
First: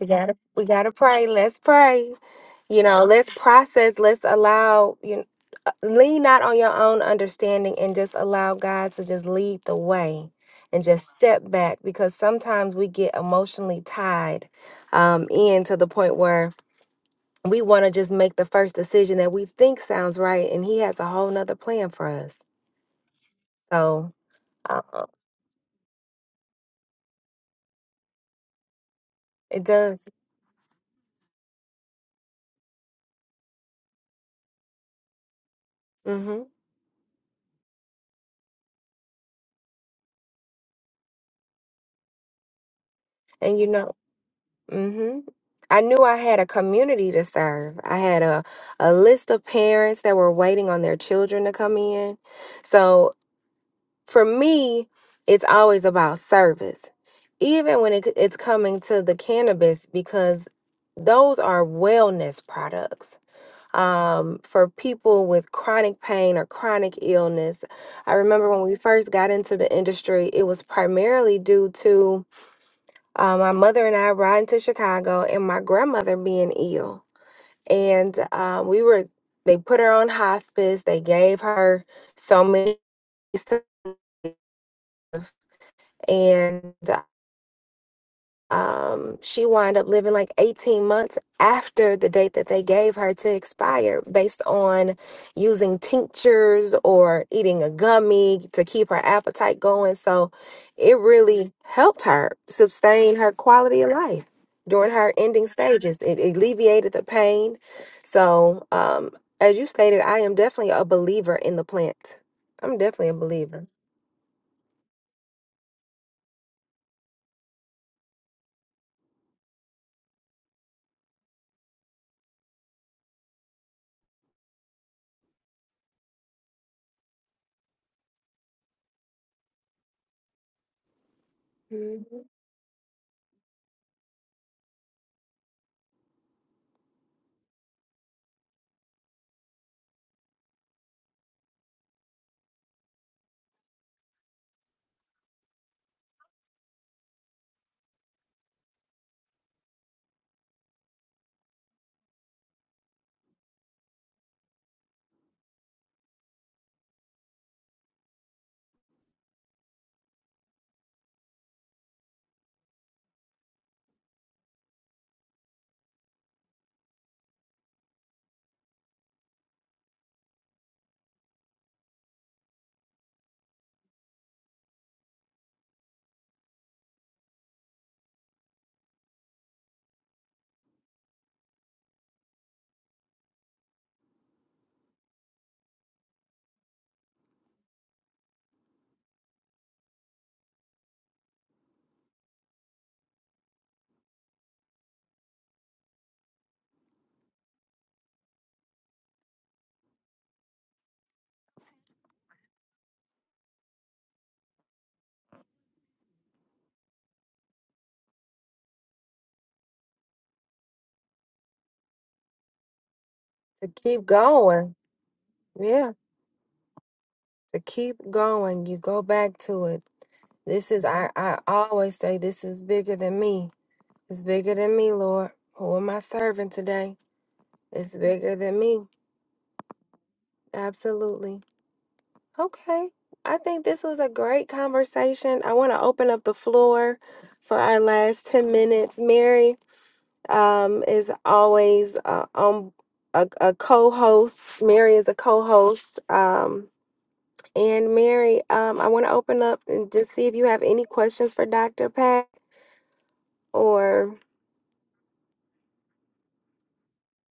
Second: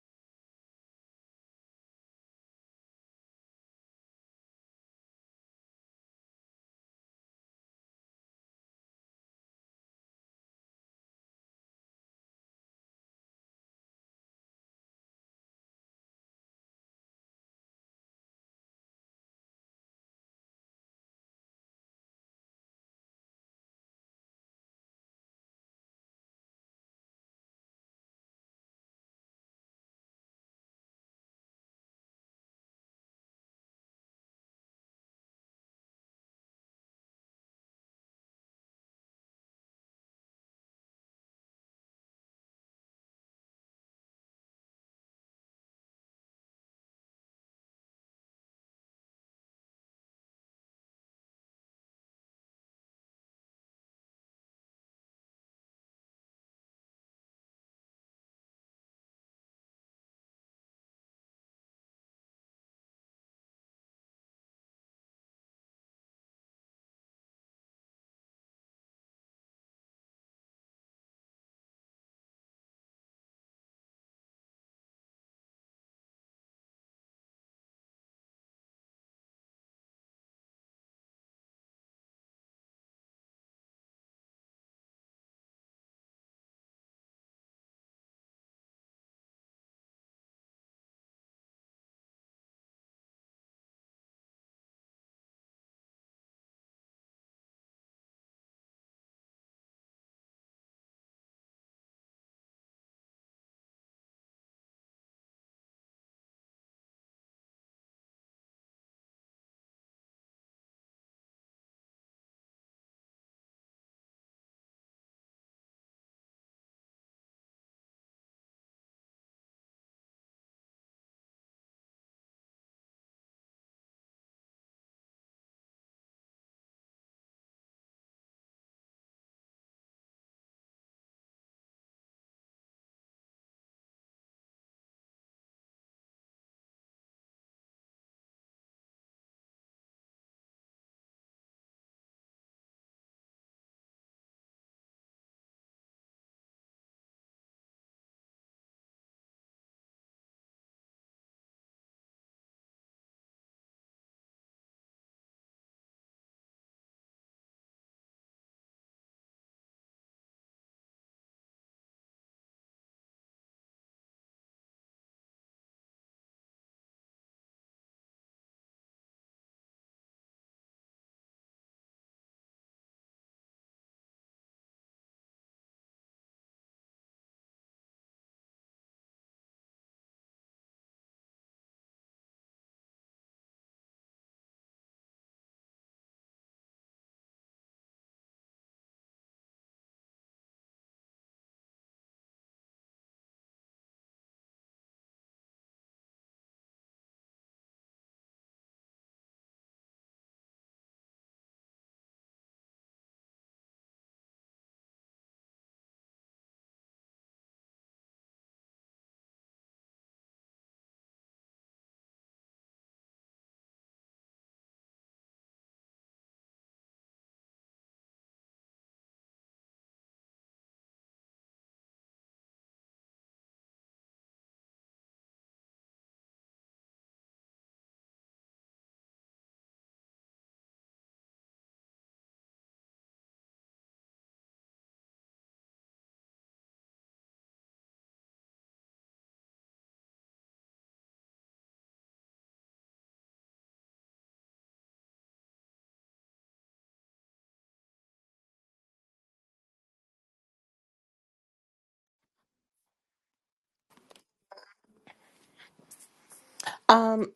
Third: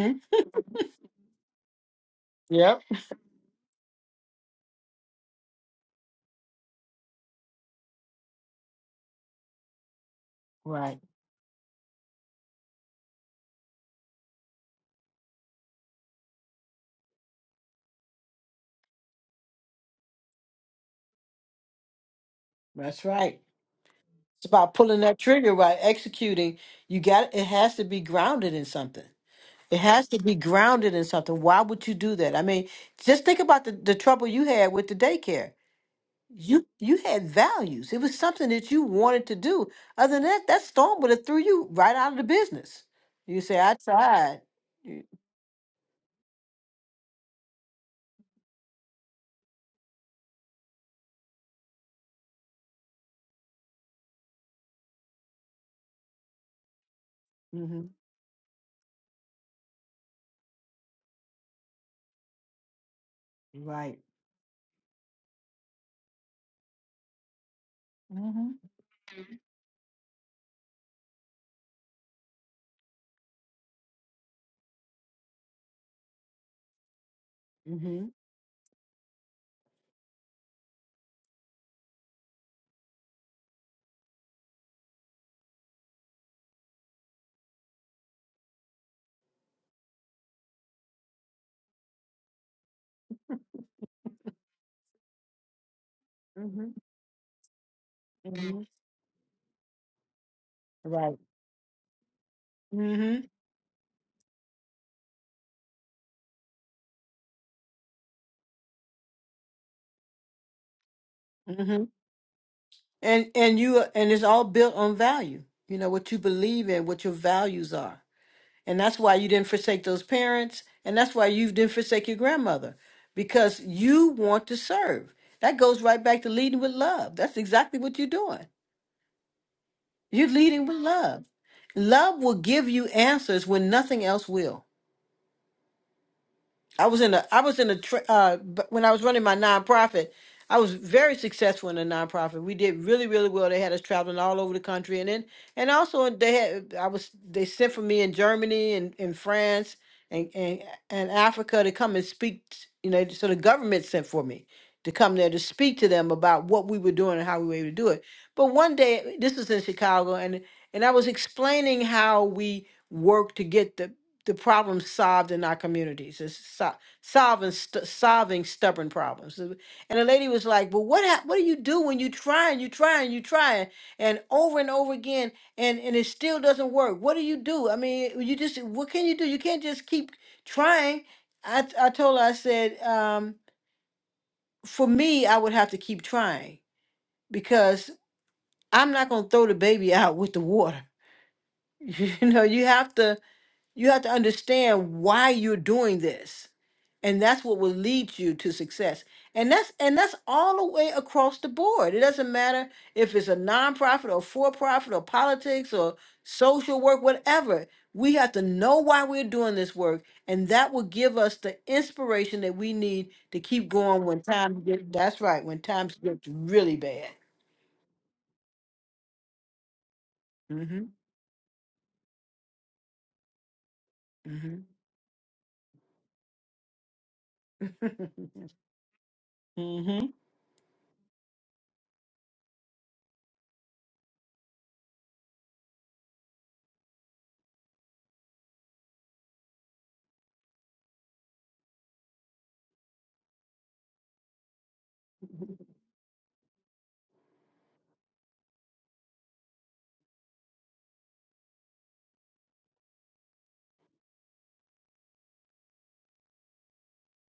A: We gotta we gotta pray. Let's pray
B: yep
A: you know let's process let's allow you know, uh, lean not on your own understanding and just allow god to just lead the way and
B: right
A: just step back because sometimes we get emotionally tied um, in to the point where we want to just make the first decision that we think sounds right and he has a whole nother plan for us
B: that's right
A: so
B: it's about
A: uh,
B: pulling that trigger right executing you got it has to be grounded in something
A: it
B: It
A: does
B: has to be grounded in something. Why would you do that? I mean, just think about the, the trouble you had with the daycare.
A: hmm
B: You you had values. It was something that you wanted to do. Other than that, that storm would have threw you right out of the business. You say,
A: and you
B: I
A: know
B: tried.
A: hmm I knew I had a community to serve. I had a, a list of parents that were waiting on their children to come in. So for me, it's always about service, even
B: Mm-hmm.
A: when it, it's coming to the cannabis, because those are wellness products.
B: Right.
A: Um, for people with chronic pain or chronic illness, I
B: Mm-hmm.
A: remember when we first got into the industry, it was primarily due to uh, my mother and I riding to Chicago, and my grandmother being ill.
B: Mm-hmm.
A: And uh, we were, they put her on hospice. They gave her so many, stuff, and um, she wound up living like 18 months after the date that they gave her to expire based on using tinctures
B: Mm-hmm.
A: or eating a gummy
B: Mm-hmm.
A: to keep her appetite going. So it
B: Right.
A: really helped her sustain
B: Mm-hmm.
A: her quality of life during her ending stages. It alleviated the pain. So, um, as you stated, I am definitely a believer in the
B: Mm-hmm.
A: plant. I'm definitely a
B: And and
A: believer
B: you and it's all built on value. You know what you believe in, what your values are. And that's why you didn't forsake those parents. And that's why you didn't forsake your grandmother because you want to serve. That goes right back to leading with love. That's exactly what you're doing. You're leading with love.
A: Mhm.
B: Love will give you answers when nothing else will. I was in a I was in a tra- uh b- when I was running my nonprofit, I was very successful in a nonprofit. We did really really well. They had us traveling all over the country, and then and also they had I was they sent for me in Germany and in France and and and Africa to come and speak. t- You know, so the government sent for me to come there to speak to them about what we were doing and how we were able to do it. But one day, this was in Chicago, and and I was explaining how we worked to get the the problems solved in our communities is so- solving st- solving stubborn problems Uh, and the lady was like "But what hap what do you do when you try and you try and you try and over and over again and and it still doesn't work what do you do i mean you just what can you do you can't just keep trying i t- i told her i said um for me i would have to keep trying because i'm not going to throw the baby out with the water you know you have to You have to understand why you're doing this. And that's what will lead you to success. And that's and that's all the way across the board. It doesn't matter if it's a nonprofit or for-profit or politics or social work, whatever. We have to know why we're doing this work, and that will give us the inspiration that we need to keep
A: to
B: going
A: keep
B: when times
A: going.
B: get. That's right, when
A: yeah.
B: times get really bad.
A: to keep going you go back to it this
B: hmm
A: is i i always say this is bigger than me it's bigger
B: hmm
A: than me lord who am i serving today it's bigger than me
B: hmm
A: absolutely okay i think this was a great conversation i want to open up the floor for our last 10 minutes mary um is always uh, um a, a co-host mary is a co-host um And Mary, um, I want to open up and just see if you have any questions for Dr. Pat or.
C: Um,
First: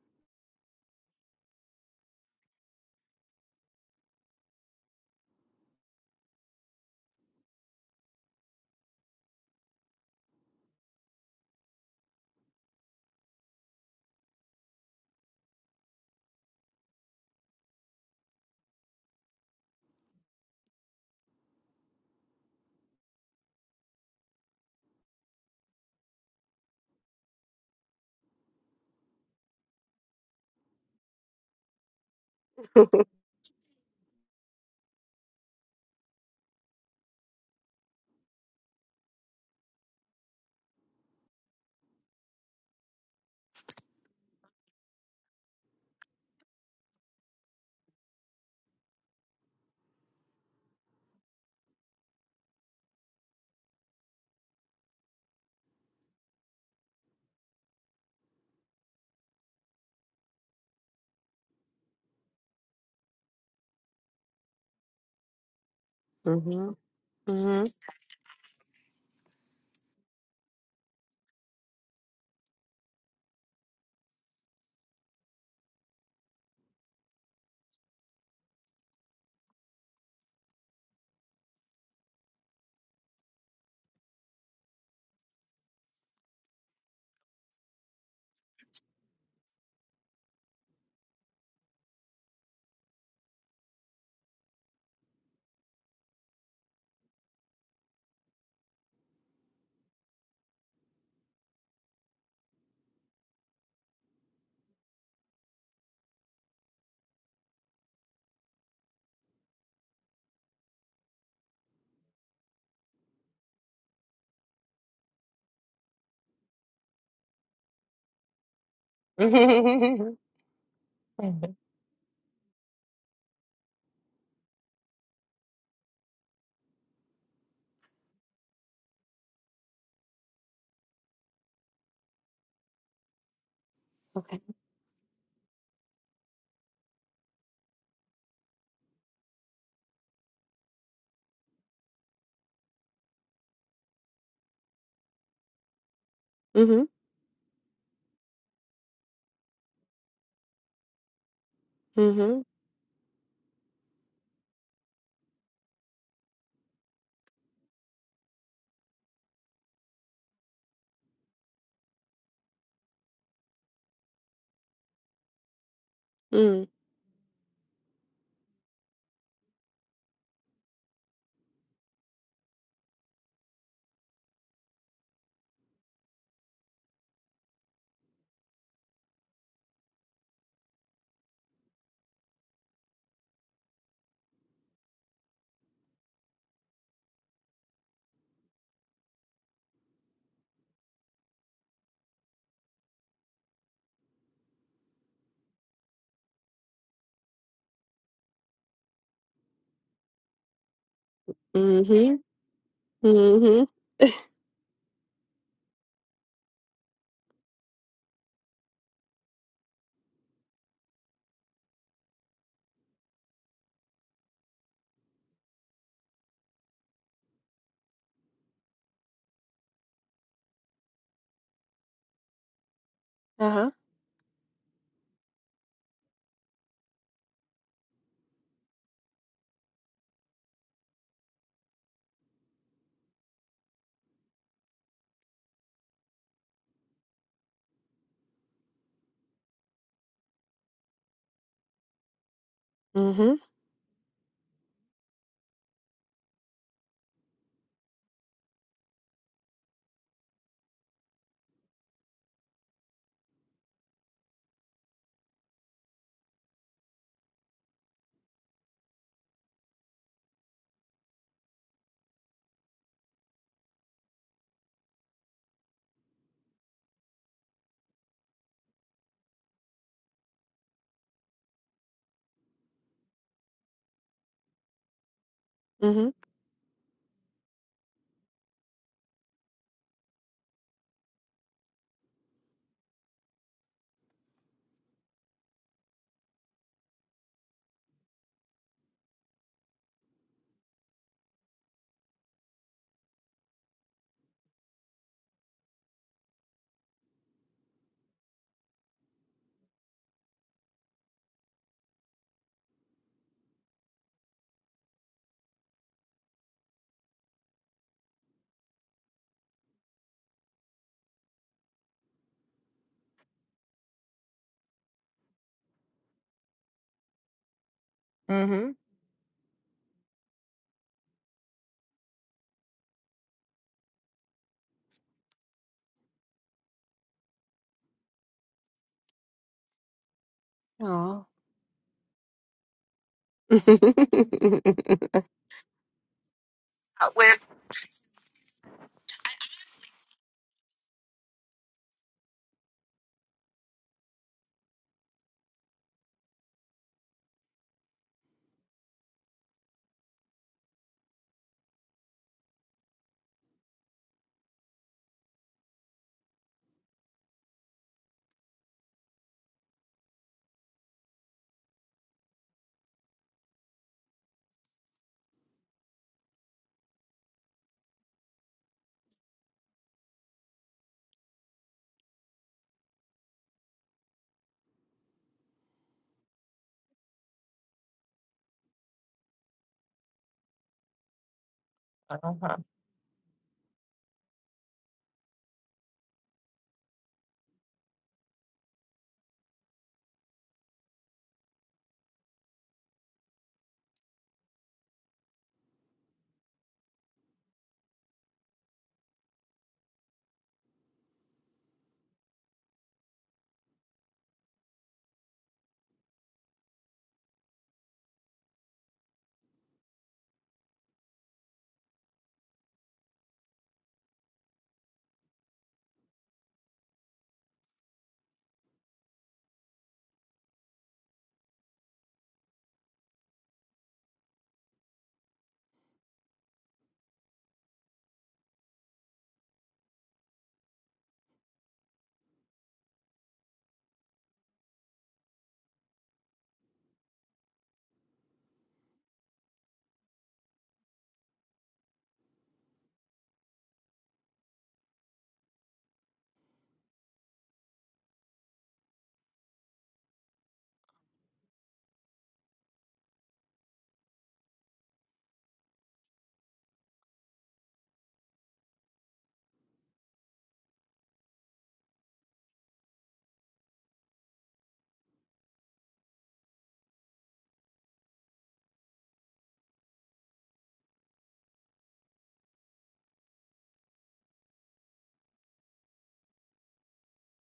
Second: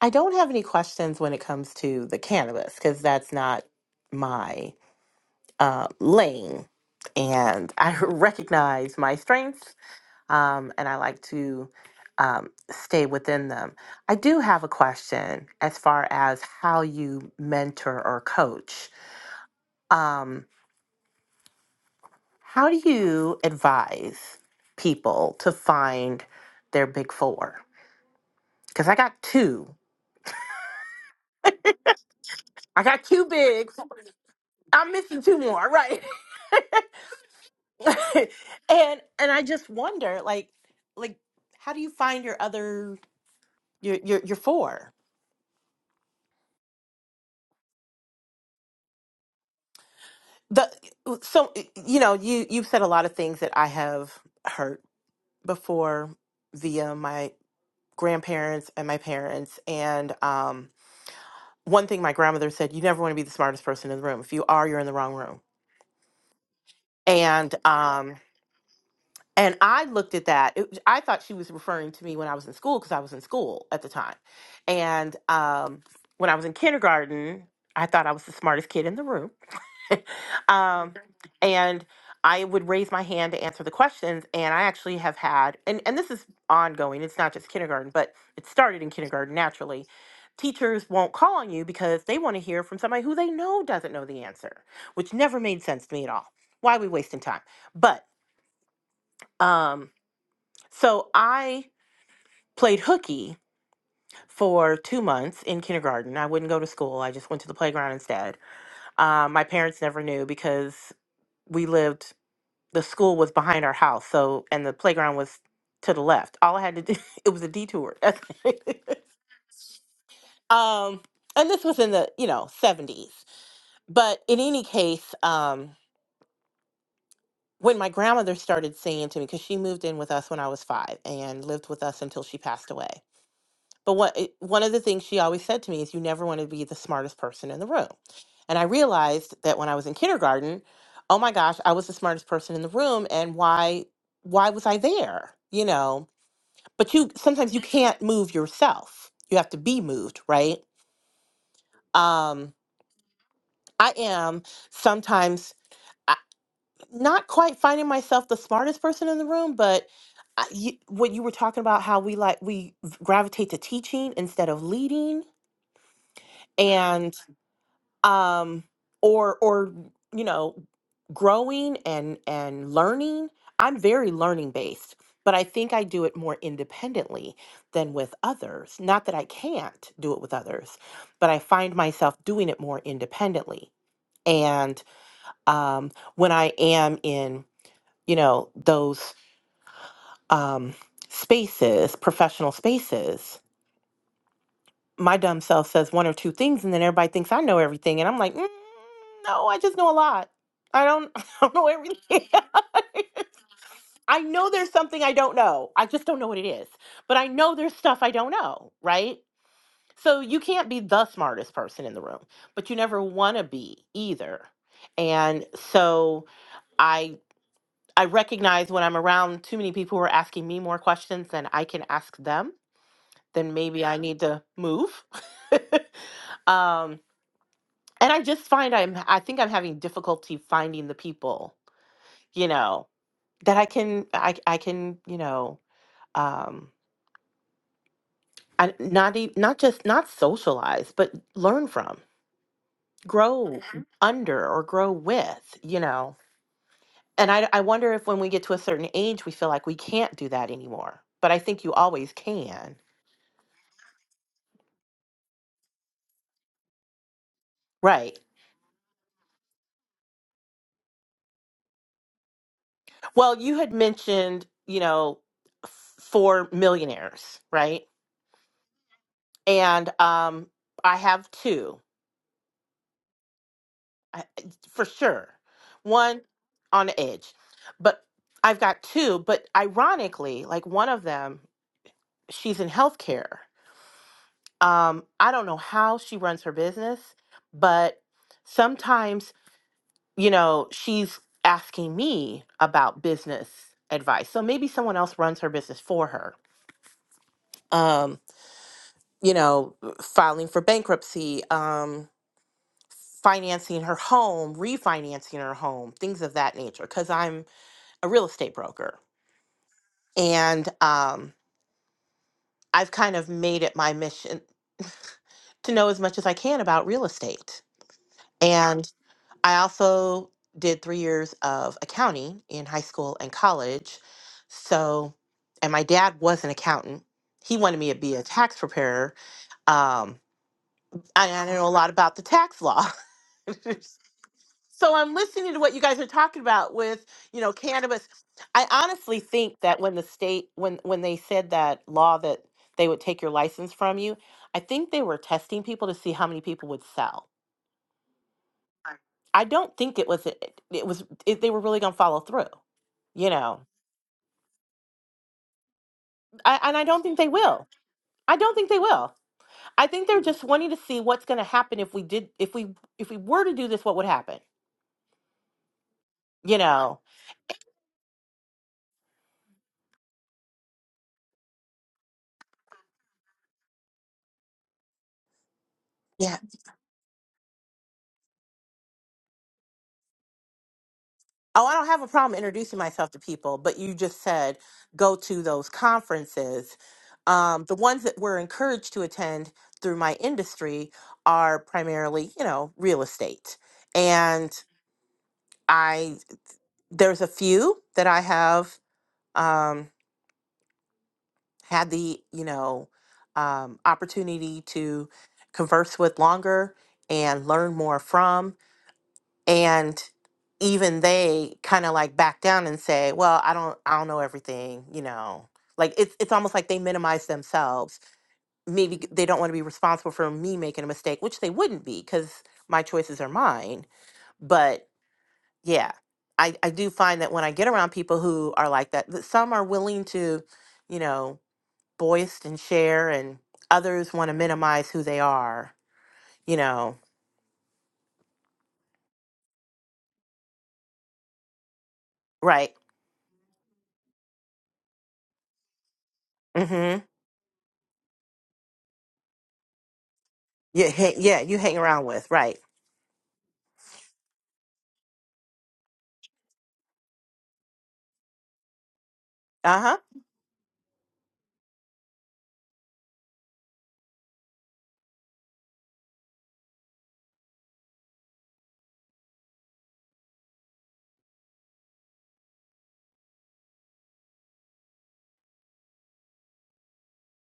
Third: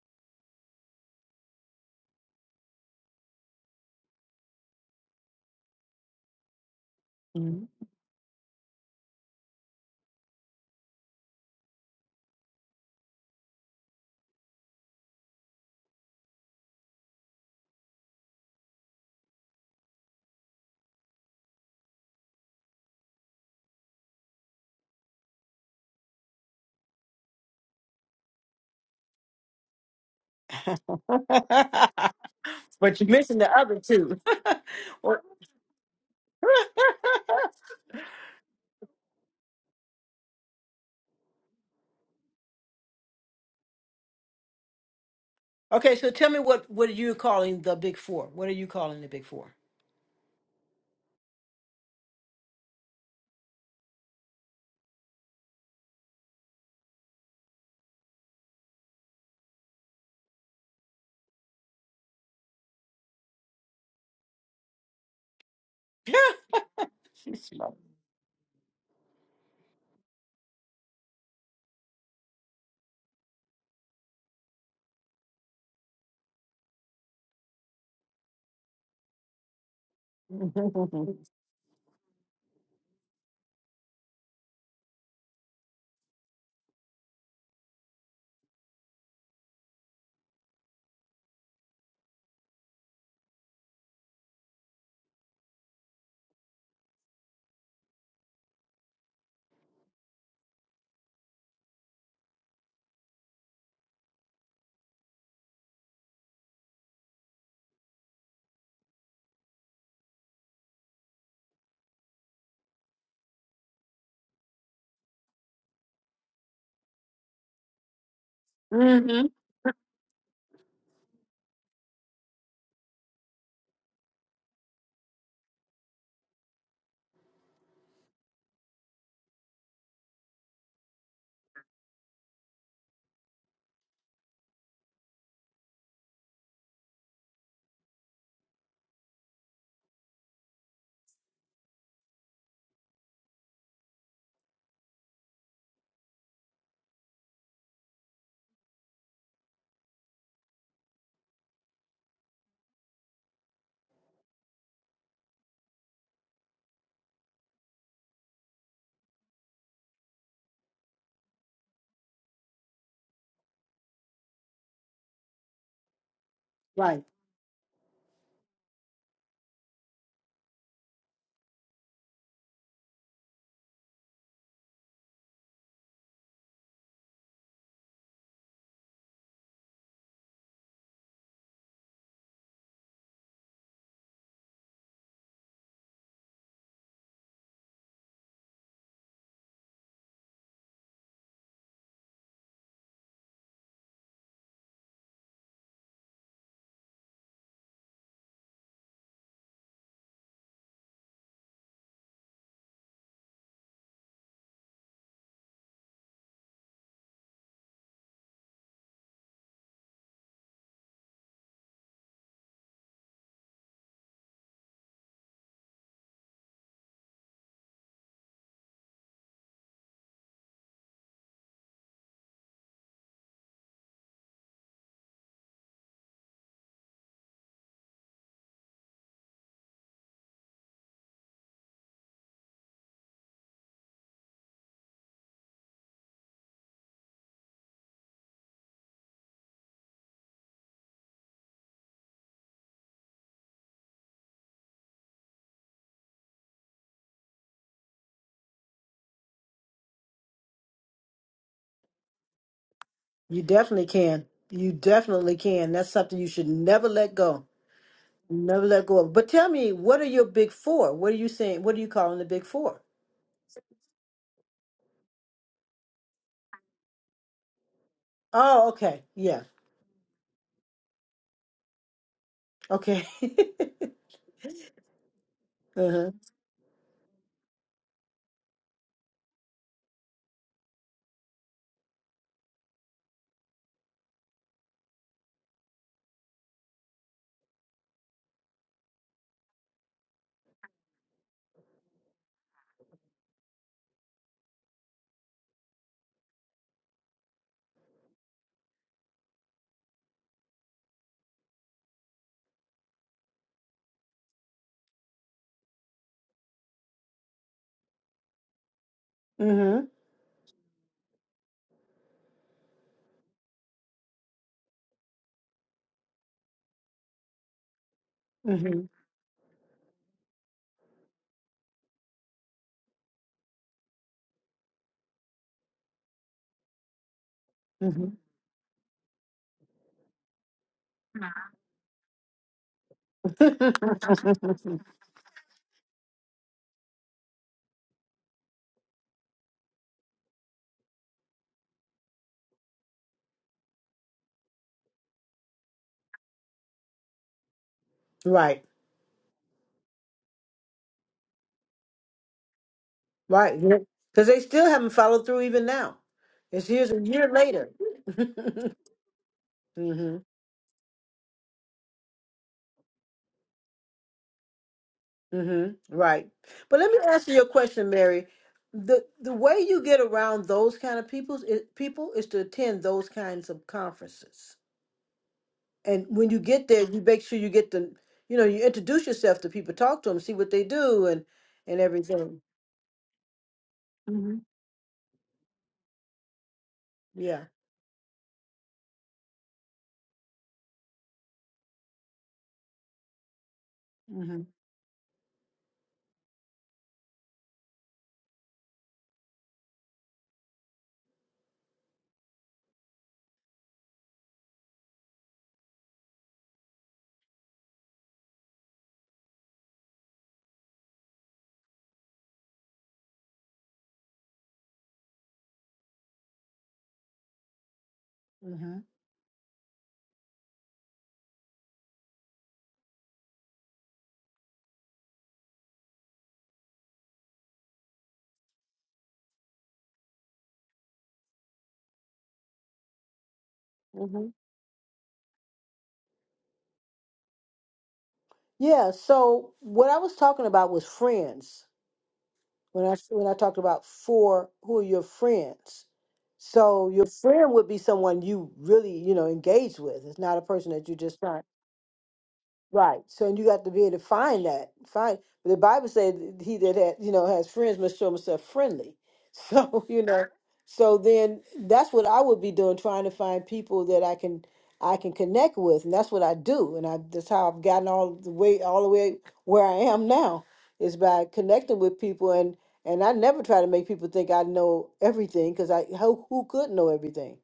C: I don't have any questions when it comes to the cannabis because that's not my uh, lane.
B: hmm
C: And I recognize my strengths um, and I like to um, stay within them. I do have a question as far as how you mentor or coach. Um, how do you advise people to find their big four? Because I got two. I
B: but
C: got
B: you
C: two
B: mentioned the
C: bigs.
B: other two.
C: I'm
B: Or-
C: missing two more, right? and and I just wonder, like, like how do you find your other your your, your four?
B: okay, so tell me what what are you calling the big four? What are you calling the big four?
C: The so you know you you've said a lot of things that I have heard before via my grandparents and my parents, and um, one thing my grandmother said: you never want to be the smartest person in the room. If you are, you're in the wrong room.
A: Mm-hmm.
C: And um, And I looked at that. It, I thought she was referring to me when I was in school because I was in school at the time. And um, when I was in kindergarten, I thought I was the smartest kid in the room. um, and I would raise my hand to answer the questions. And I actually have had, and, and this is ongoing, it's not just kindergarten, but it started in kindergarten naturally. Teachers won't call on you because they want to hear from somebody who they know doesn't know the answer, which never made sense to me at all. Why are we wasting time? But, um, so I played hooky for two months in kindergarten. I wouldn't go to school. I just went to the playground instead. Uh, my parents never knew because we lived. The school was behind our house, so and the playground was to the left. All I had to do it was a detour. That's it.
A: Mm-hmm.
B: hmm
C: um, and this was in the you know seventies. But in any case, um, when my grandmother started singing to me because she moved in with us when I was five and lived with us until she passed away But what it-
A: okay.
C: one of the things she always said to me is, "You never want to be the smartest person in the room." And I realized that when I was in kindergarten, oh my gosh, I was the smartest person in the room, and why why was I there? You know.
A: Mm-hmm.
C: But you sometimes you can't move yourself. You have to be moved, right?
A: Mm-hmm.
C: Um, I am sometimes I, not quite finding myself the smartest person in the room, but I, you, what you were talking about, how we like we gravitate to teaching instead of leading
A: Mm.
B: Right.
C: um or or you know growing and and learning i'm very learning based but i think i do it more independently than with others not that i can't do it with others but i find myself doing it more independently and um when i am in you know those um spaces professional spaces my dumb self says one or two things and then everybody thinks I know everything and I'm like, mm, no, I just know a lot. I don't I don't know
A: Mm-hmm.
C: everything.
A: Mm-hmm.
C: I know there's something I don't know. I just don't know what it is. But I know there's stuff I don't know, right? So you can't be the smartest person in the room, but you never want to be either. And so I I recognize when I'm around too many people who are asking me more questions than I can ask them, then
A: Uh-huh.
C: maybe I Yeah. need to move. um and i just find i'm i think i'm having difficulty finding the people you know that i can i i can you know um I, not e- not just not socialize but learn from
A: Mm-hmm.
C: grow Mhm. under or grow with you know and I, I wonder if when we get to a certain age we feel like we can't do that anymore but i think you always can
B: You definitely can. You definitely can. That's something you should never let go.
C: right
B: Never let go of. But tell me, what are your big four? What are you saying? What are you calling the big four?
C: well you had mentioned you know f- four millionaires right
B: Oh, okay. Yeah.
C: and um i have two
B: Okay.
C: I, for sure.
A: Mm-hmm.
B: uh-huh.
C: One on the edge. But I've got two, but ironically, like one of them, she's in healthcare. Um, I don't know how she runs her business, but sometimes, you know, she's asking me about business advice. So maybe someone else runs her business for her. Um, you know, filing for bankruptcy, um, financing her home, refinancing her home, things of that nature. Cause I'm a real estate broker.
B: Mm-hmm.
C: And um, I've kind of made it my mission to know as much as I can about real estate.
A: Mm-hmm.
C: And
B: Mm-hmm.
C: I also did three years of accounting in high school and college. So, and my dad was an accountant. He wanted me to be a tax preparer. Um,
A: Oh.
C: I, I know a lot about the tax law.
B: Mm-hmm.
C: so I'm listening to what you guys are talking about with, you know, cannabis. I honestly think that when the state when when they said that law that they would take your license from you, I think they were testing people to see how many people would sell.
B: right.
C: I don't think it was it, it was it, they were really going to follow through. You
B: Right.
C: know,
B: Because they still haven't followed through even now.
C: I,
B: It's
C: and I
B: years a
C: don't think they
B: year
C: will.
B: later.
C: I don't think they will. I think
B: hmm
C: they're just wanting to see what's going to happen if we did if we if we were to do this, what would happen?
B: hmm Right.
C: You
B: But let me
C: know.
B: ask you your question, Mary. The the way you get around those kind of people's is, people is to attend those kinds of conferences. And
C: Yeah,
B: when you get there, you make sure you get the you know, you introduce yourself to people, talk to them, see what they do and
C: Oh, I
B: and
C: don't have a
A: Uh
C: problem
B: everything.
A: huh.
C: introducing myself to people, but you just
B: hmm
C: said go to those conferences.
B: Yeah.
C: Um, the ones that we're encouraged to attend through my industry are primarily, you know, real estate.
B: hmm
C: And I there's a few that I have um, had the, you know, um, opportunity to converse with longer and learn more from. and even they kind of like back down and say well i don't i don't know everything you know like it's it's almost like they minimize themselves
B: hmm
C: maybe g- they don't want to be responsible for me making a mistake which they wouldn't be cuz my choices are mine but yeah i i do find that when i get around people who are like that that some are willing to you know boist and share and others
B: hmm
C: want to minimize who they are you know
B: Yeah. So what I was talking about was friends
C: right
B: when I when I talked about four who are your friends. So
C: mhm
B: your friend would be someone you really, you know, engage with. It's not a person that
C: yeah
B: you
C: ha-
B: just trying
C: yeah you hang around with right
B: Right. So and you got to be able to find that. Find the Bible said he that had you know has friends must show himself friendly. So
C: Uh-huh.
B: you know, Sure. so then that's what I would be doing, trying to find people that I can I can connect with, and that's what I do, and I that's how I've gotten all the way all the way where I am now is by connecting with people, and and I never try to make people think I know everything because I who who could know everything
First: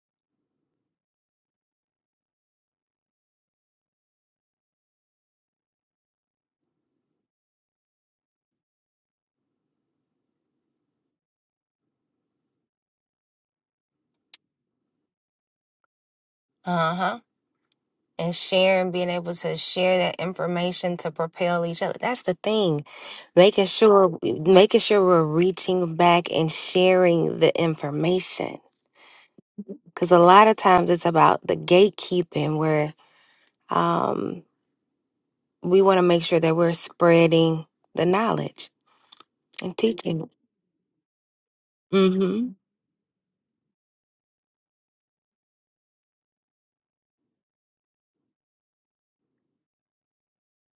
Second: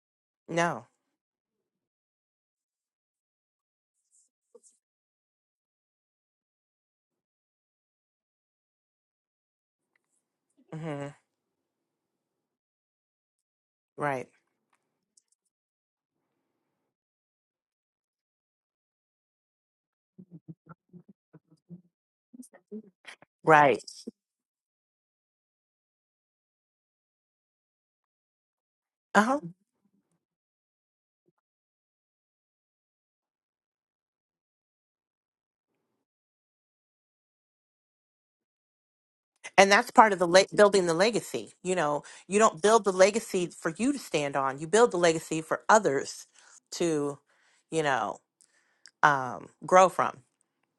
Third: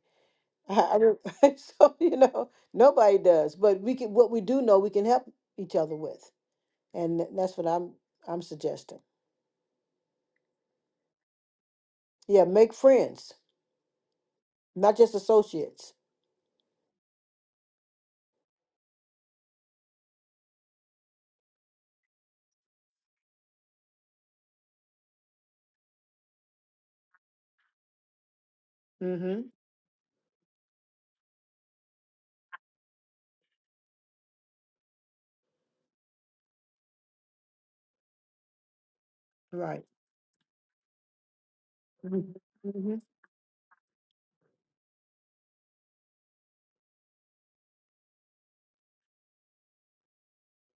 B: I,
C: No.
B: I don't- so you know nobody does, but we can what we do know we can help each other with, and th- that's what I'm I'm suggesting.
C: hmm
B: Yeah, make friends,
C: Right.
B: not just associates.
A: Uh-huh. and sharing, being able to share that information to propel each other. That's the thing, making
C: Right.
A: sure making sure we're reaching back and sharing the information.
C: Uh huh.
B: Mm-hmm.
A: Because a lot of times it's about the gatekeeping, where um, we want to make sure that we're spreading the knowledge
C: And
A: and
B: Right.
C: that's part of the
A: teaching.
C: le- building the legacy. You know, you
A: Mm-hmm.
C: don't build
B: Mm-hmm.
C: the legacy for you to stand on. You build the legacy for others to, you know, um, grow from.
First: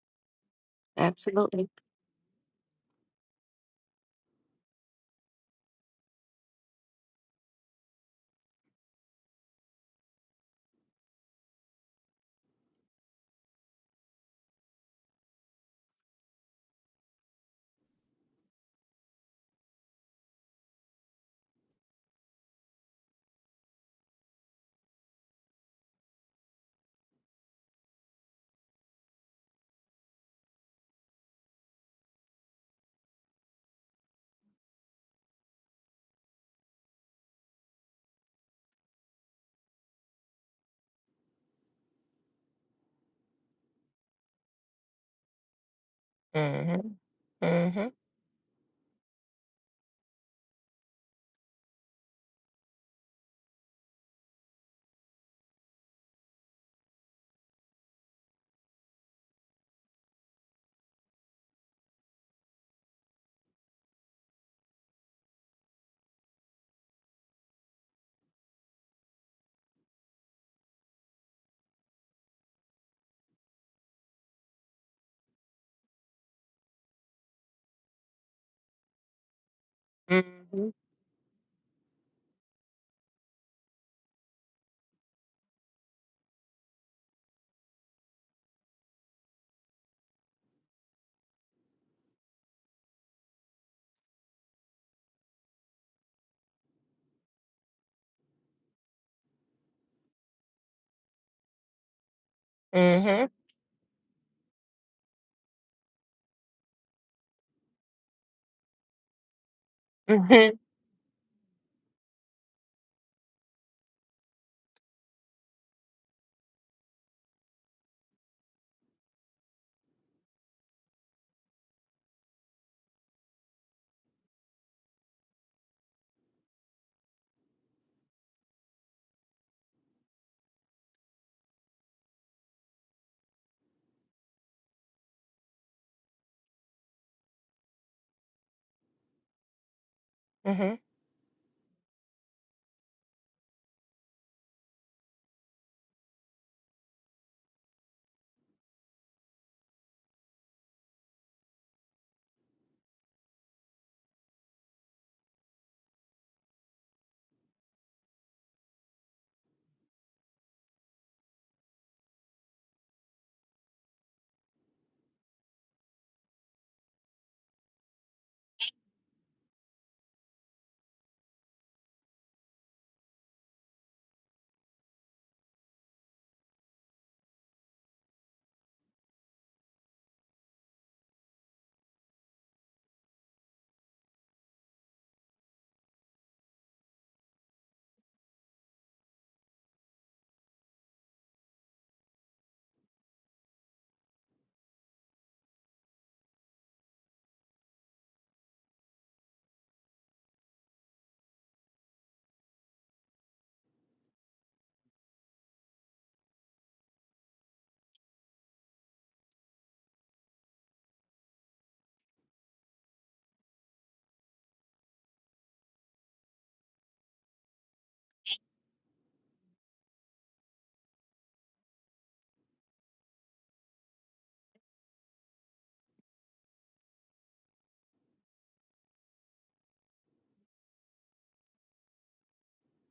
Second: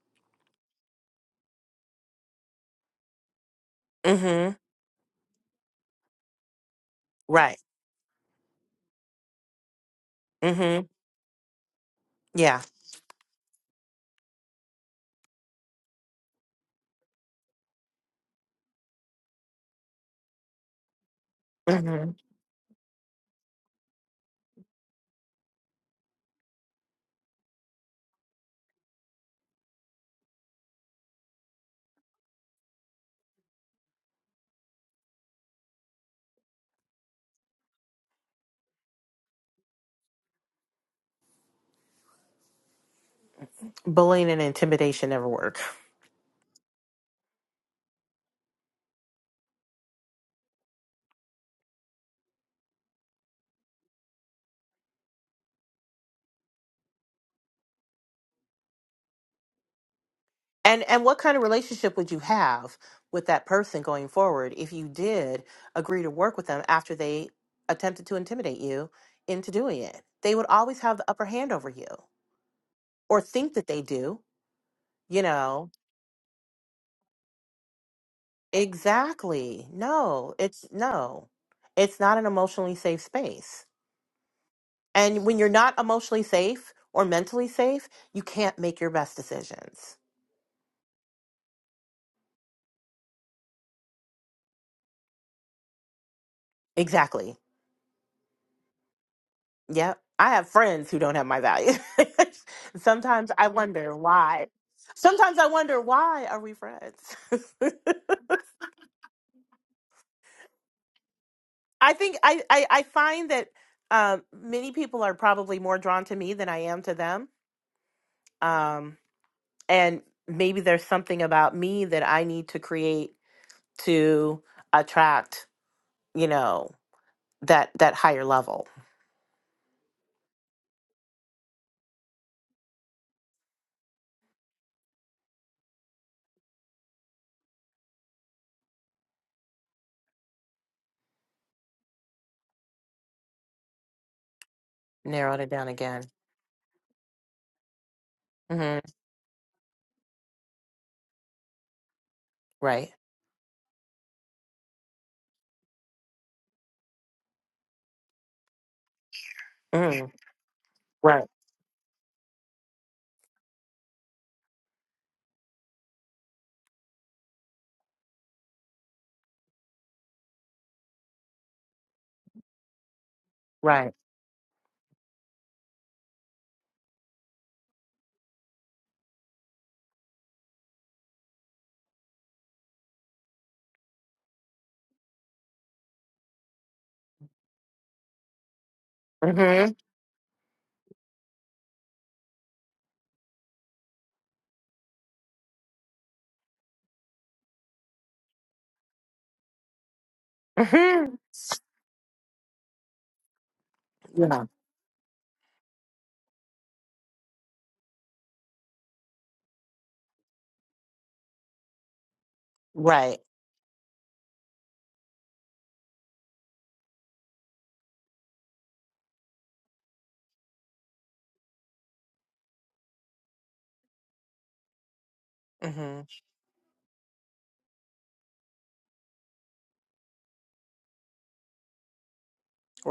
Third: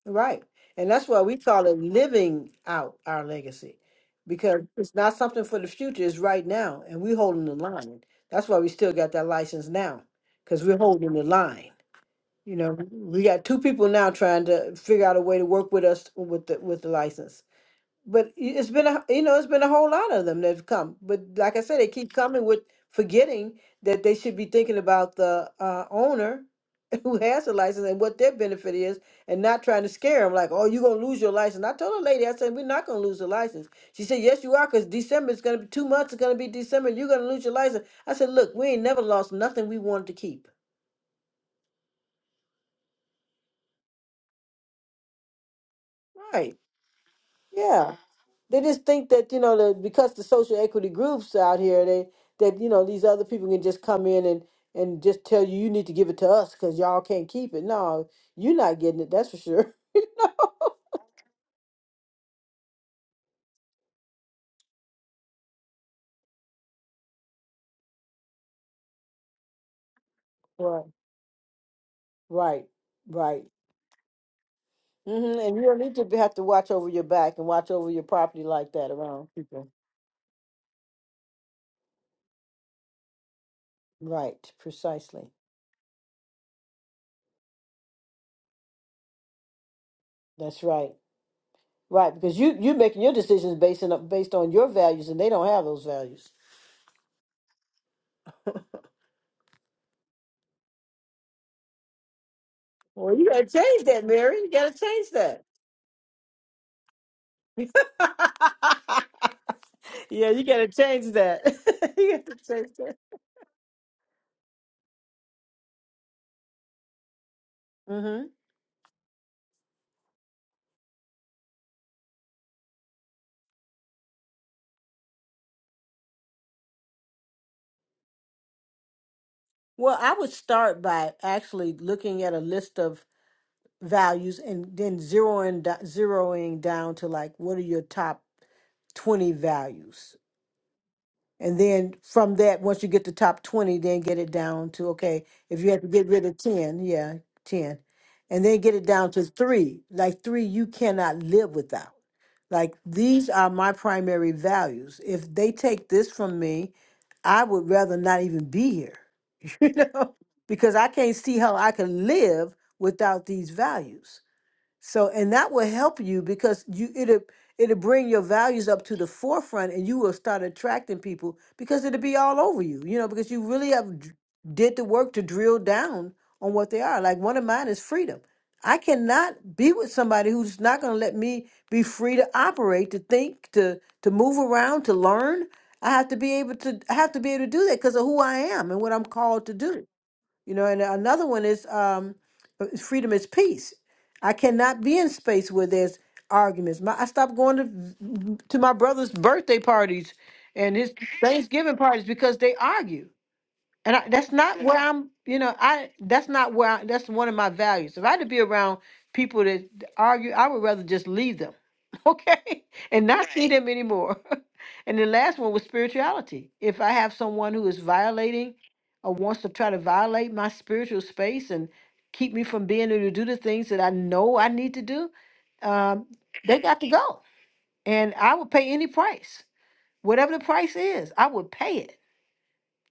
B: Right. And that's why we call
A: Absolutely.
B: it living out our legacy
C: hmm
B: because it's not something for the future, it's right now. And we're holding the
C: Right.
B: line. That's why we still got that license now because we're
C: hmm
B: holding the line. You
C: Yeah.
B: know, we got two people now trying to figure out a way to work with us with the with the license but it's been a you know it's been a whole lot of them that have come but like i said they
C: hmm
B: keep coming with forgetting that they should be thinking about the uh, owner who has a license and what their benefit is and not trying to scare them like oh you're going to lose your license i told a lady i said we're not going to lose the license she said yes you are because december is going to be two months it's going to be december you're going to lose your license i said look we ain't never lost nothing we wanted to keep
C: Bullying and intimidation never work.
B: right
A: Mm-hmm. Mm-hmm.
B: yeah They just think that you know that because the social equity groups out here, they that you know these other people can just come in and and just tell you you need to give it to us because y'all can't keep it. No, you're not getting it. That's for sure.
C: And and what kind of relationship would you have with that person going forward if you did agree to work with them after they attempted to intimidate you into doing it? They would always
B: Right.
C: have the upper hand over you
B: Right.
C: or
B: Right.
C: think that they do, you
B: hmm And you
C: know.
B: don't need to be- have to watch over your back and watch over your property like that around
C: Exactly.
B: people.
C: No, it's
A: Mm-hmm.
C: no. It's not an emotionally safe space.
B: Right. Precisely.
C: And when you're not emotionally safe or mentally safe, you can't make your best decisions.
B: That's right. Right, because you you're making your decisions based on based on your values, and they don't have those values.
C: Exactly. Yep. I have friends who don't have my value.
B: Well, you
C: Sometimes
A: Mm-hmm.
B: gotta
C: I
B: change
C: wonder
B: that, Mary.
C: why.
B: You gotta change
C: Sometimes I wonder why are we friends?
B: that. Yeah, you gotta change that.
C: I
B: you
C: think
B: got to
C: I, I,
B: change
C: I
B: that.
C: find that um, many people are probably more drawn to me than I am to them.
B: hmm
C: Um, and maybe there's something about me that I need to create to attract, you know, that that higher level.
B: Well, I would start by actually looking at a list of values and then zeroing do- zeroing down to like what are your top 20 values
A: Mm-hmm.
B: And then from that, once you get to top 20, then get it down to, okay,
C: Narrowed it
B: if
C: down
B: you have to
C: again.
B: get rid of 10, yeah, 10. And then get
C: hmm
B: it down to three, like three you cannot live without. Like
C: Right.
B: these are my primary values. If they take this from me, I would rather not even be here, you
C: hmm
B: know, because I can't
C: Right.
B: see how I can live without these values. So, and that will help you because you it'll it'll bring your values up to the forefront, and you will start attracting people because it'll be all over you. You know, because you really
C: Right.
B: have d- did the work to drill down on what they are. Like one of mine is freedom. I cannot be with somebody who's not going to let me be free to operate, to think, to to move around, to learn. I have to be able to I have to be able to do that because of who I am and what I'm called to
C: hmm
B: do. You know, and another one is um, uh, freedom is peace. I cannot be in space where there's arguments. My, I stopped going to to my brother's birthday parties and his
C: hmm
B: Thanksgiving parties because they argue. And I, that's not where I'm, you know, I that's not where I, that's one of my values. If I had to be around people that argue, I would rather just leave them, okay, and
C: Right.
B: not see Right. them anymore. and the last one was spirituality. If I have someone who is violating or wants to try to violate my spiritual space and keep me from being able to do the things that I know I need to do,
C: hmm
B: um, they got to go. And I would pay any price, whatever the price is, I would pay it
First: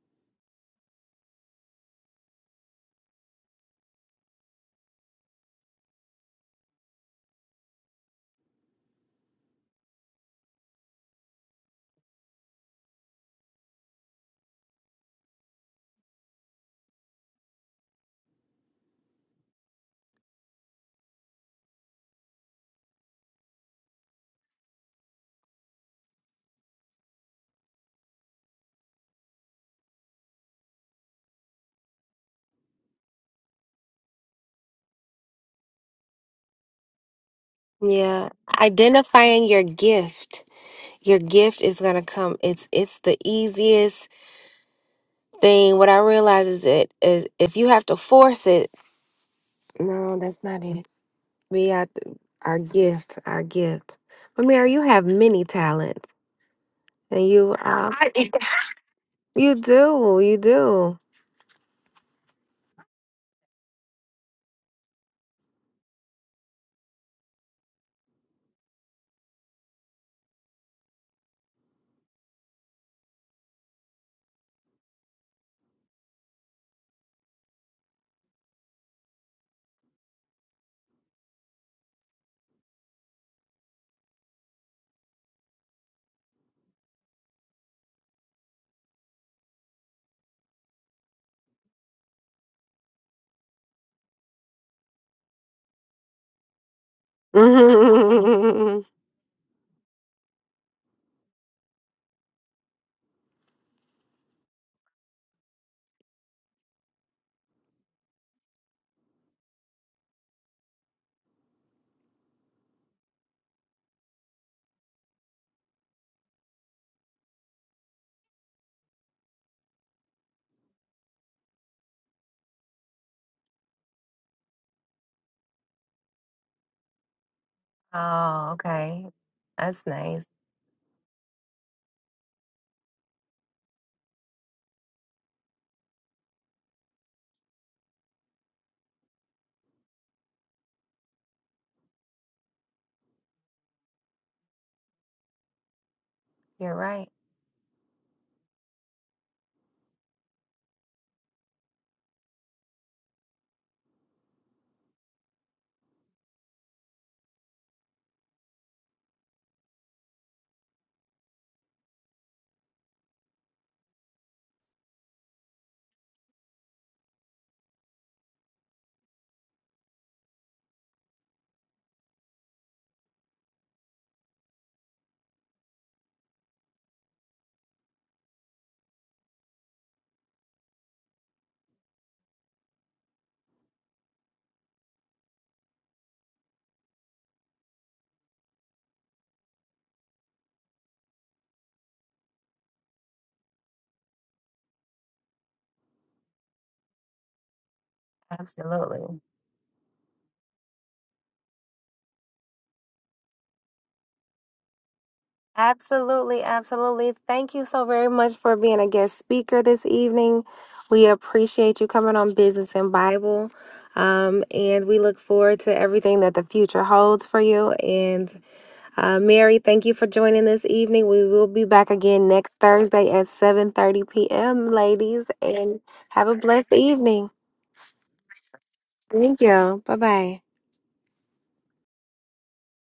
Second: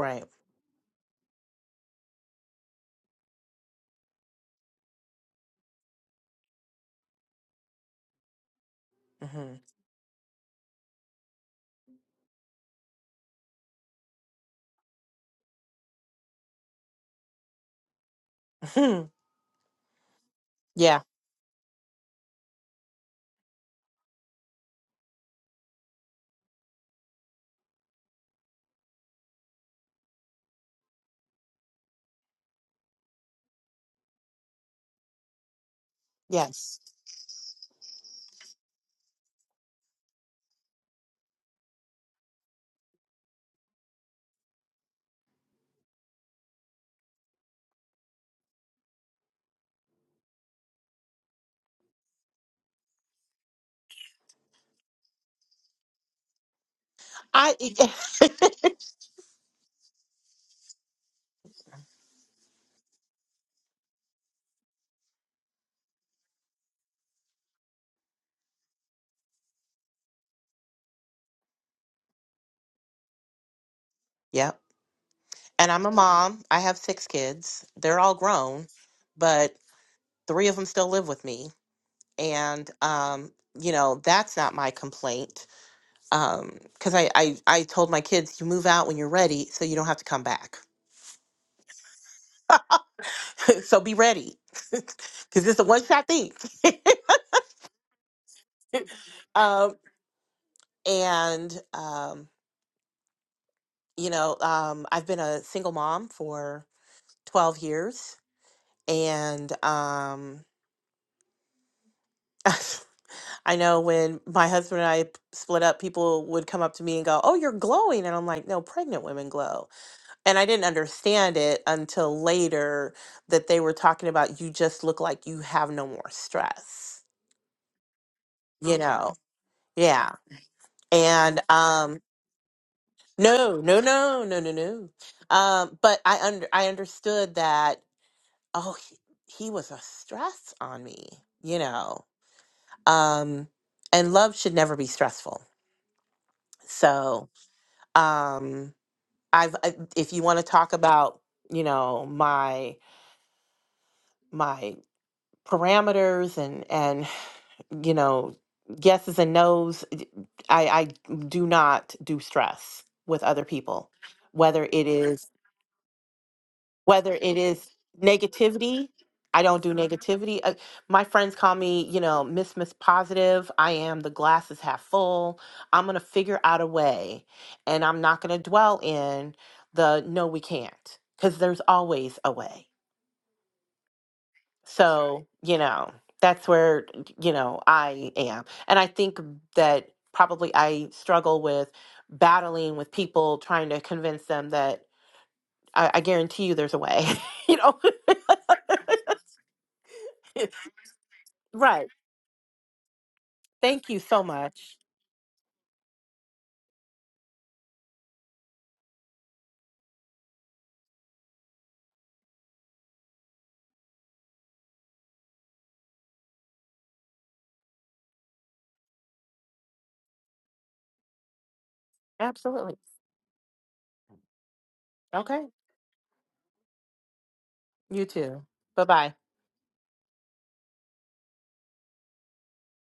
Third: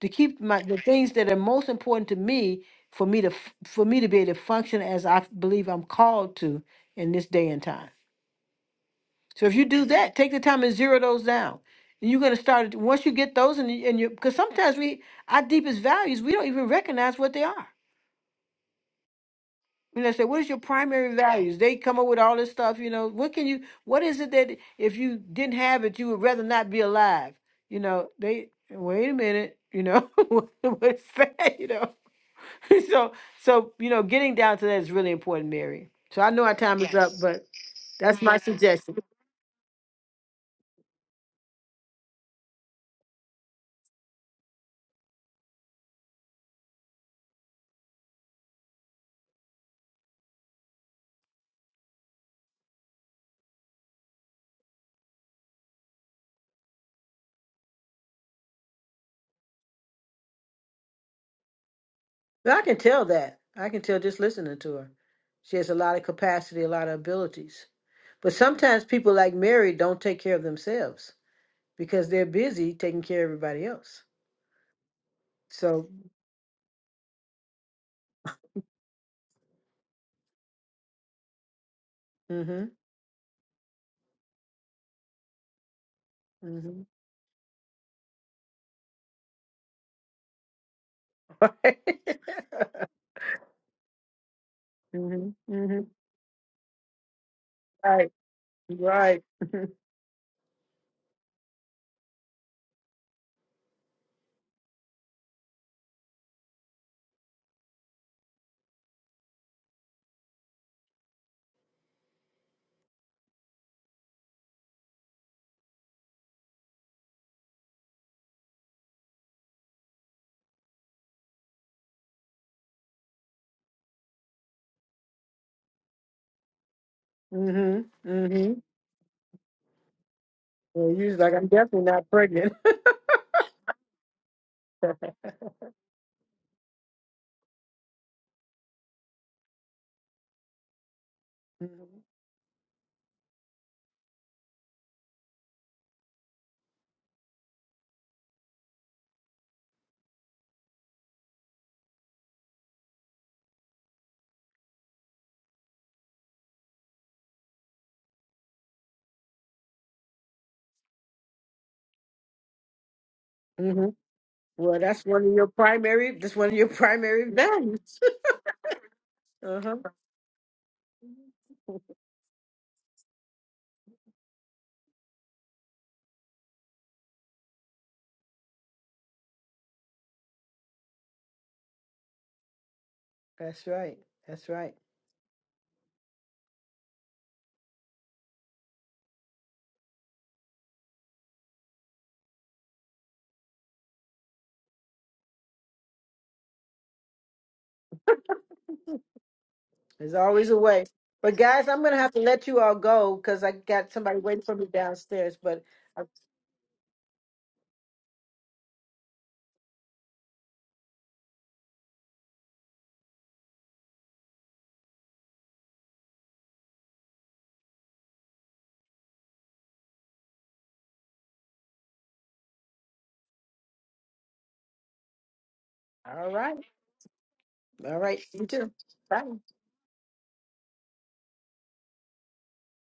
B: to keep my the things that are most important to me for me to f- for me to be able to function as I f- believe I'm called to in this day and time. So
C: hmm
B: if you do that, take the time and zero those down. And you're going to start once you get those and you- and you because sometimes we our deepest values we don't even recognize what they are. You know, say what is your
C: yeah.
B: primary values? They come up with all this stuff. You know, what can you? What is it that if you didn't have it, you would rather not be alive? You know, they wait a minute. You know, what is that? You know. so so you know, getting down to that is really important, Mary. So I know our
C: Yes.
B: time is up, Yes. but that's
A: Yeah,
B: my suggestion.
A: identifying your gift. your gift is gonna come. It's it's the easiest thing. What I realize is it is if you have to force it. No, that's not it. We have to, our gift, our gift. But Mary, you have many talents, and you
C: I.
A: uh, I do. you do, you do.
B: But I can tell that. I can tell just listening to her. She has a lot of capacity, a lot of abilities. But sometimes people like Mary don't take care of themselves because they're busy taking care of everybody else.
C: Yep. And I'm
B: So,
C: a mom. I have six kids. They're all grown, but three of them still live with me.
B: mm-hmm,
C: And um, you know, that's not my complaint. Um,
B: mm-hmm.
C: because I, I I told my kids, you move out when you're ready, so you don't have to come back.
B: Right.
C: so be ready, because
B: mm-hmm,
C: it's a
B: mm-hmm.
C: one shot thing.
B: Right, right.
C: um, and um, you know, um, I've been a single mom for 12 years. And um, I know when my husband and I p- split up, people would come up to me and go, Oh, you're glowing. And I'm like, No, pregnant women glow. And I didn't understand it until later that they were talking about you just look like you have no more stress,
B: Mm-hmm,
A: oh,
B: mm-hmm.
C: you Okay.
A: okay,
C: know?
A: that's
C: Yeah.
A: nice.
B: Well, you was like,
C: And
B: I'm definitely
C: um,
B: not pregnant.
C: no, no, no, no, no, no. Um, but I under I understood that, oh, he, he was a stress on me, you know? um, and love should never be stressful.
A: You're right.
C: So um, I've I, if you want to talk about you know my my parameters and and you know yeses and nos, d- I I do not do stress with other
B: Mm-hmm,
C: people, whether
B: Well,
C: it
B: that's
C: is
B: one of your primary. That's one of your
C: whether
B: primary
C: it is
B: values.
C: negativity i
B: Uh
C: don't do
B: huh.
C: negativity Uh, my friends call me you know miss miss positive i am the glass is half full i'm going to figure out a way and i'm not going to dwell in the no we can't because there's always a way Right.
B: That's right. That's right.
C: so you know that's where you know i am and i think that probably i struggle with battling with people trying to convince them that I, I guarantee you there's a way. you know?
A: Absolutely.
B: There's always a way. But guys, I'm
C: right.
B: gonna have to let you all go because I
C: Thank
B: got
C: you
B: somebody
C: so
B: waiting for me
C: much.
B: downstairs. But uh,
A: Absolutely, absolutely. Thank you so very much for being a guest speaker this evening. We appreciate you coming on Business and Bible. Um, and we look forward to everything that the future holds for you. And uh, Mary, thank you for joining this evening. We will be back again next
C: Absolutely.
A: Thursday at 7:30 p.m., ladies.
C: Okay.
A: And have
B: all
A: a
B: right,
A: blessed evening.
B: all
C: You
B: right. You
C: too.
B: too.
C: Bye bye.
B: Bye.
A: Thank you. Bye bye.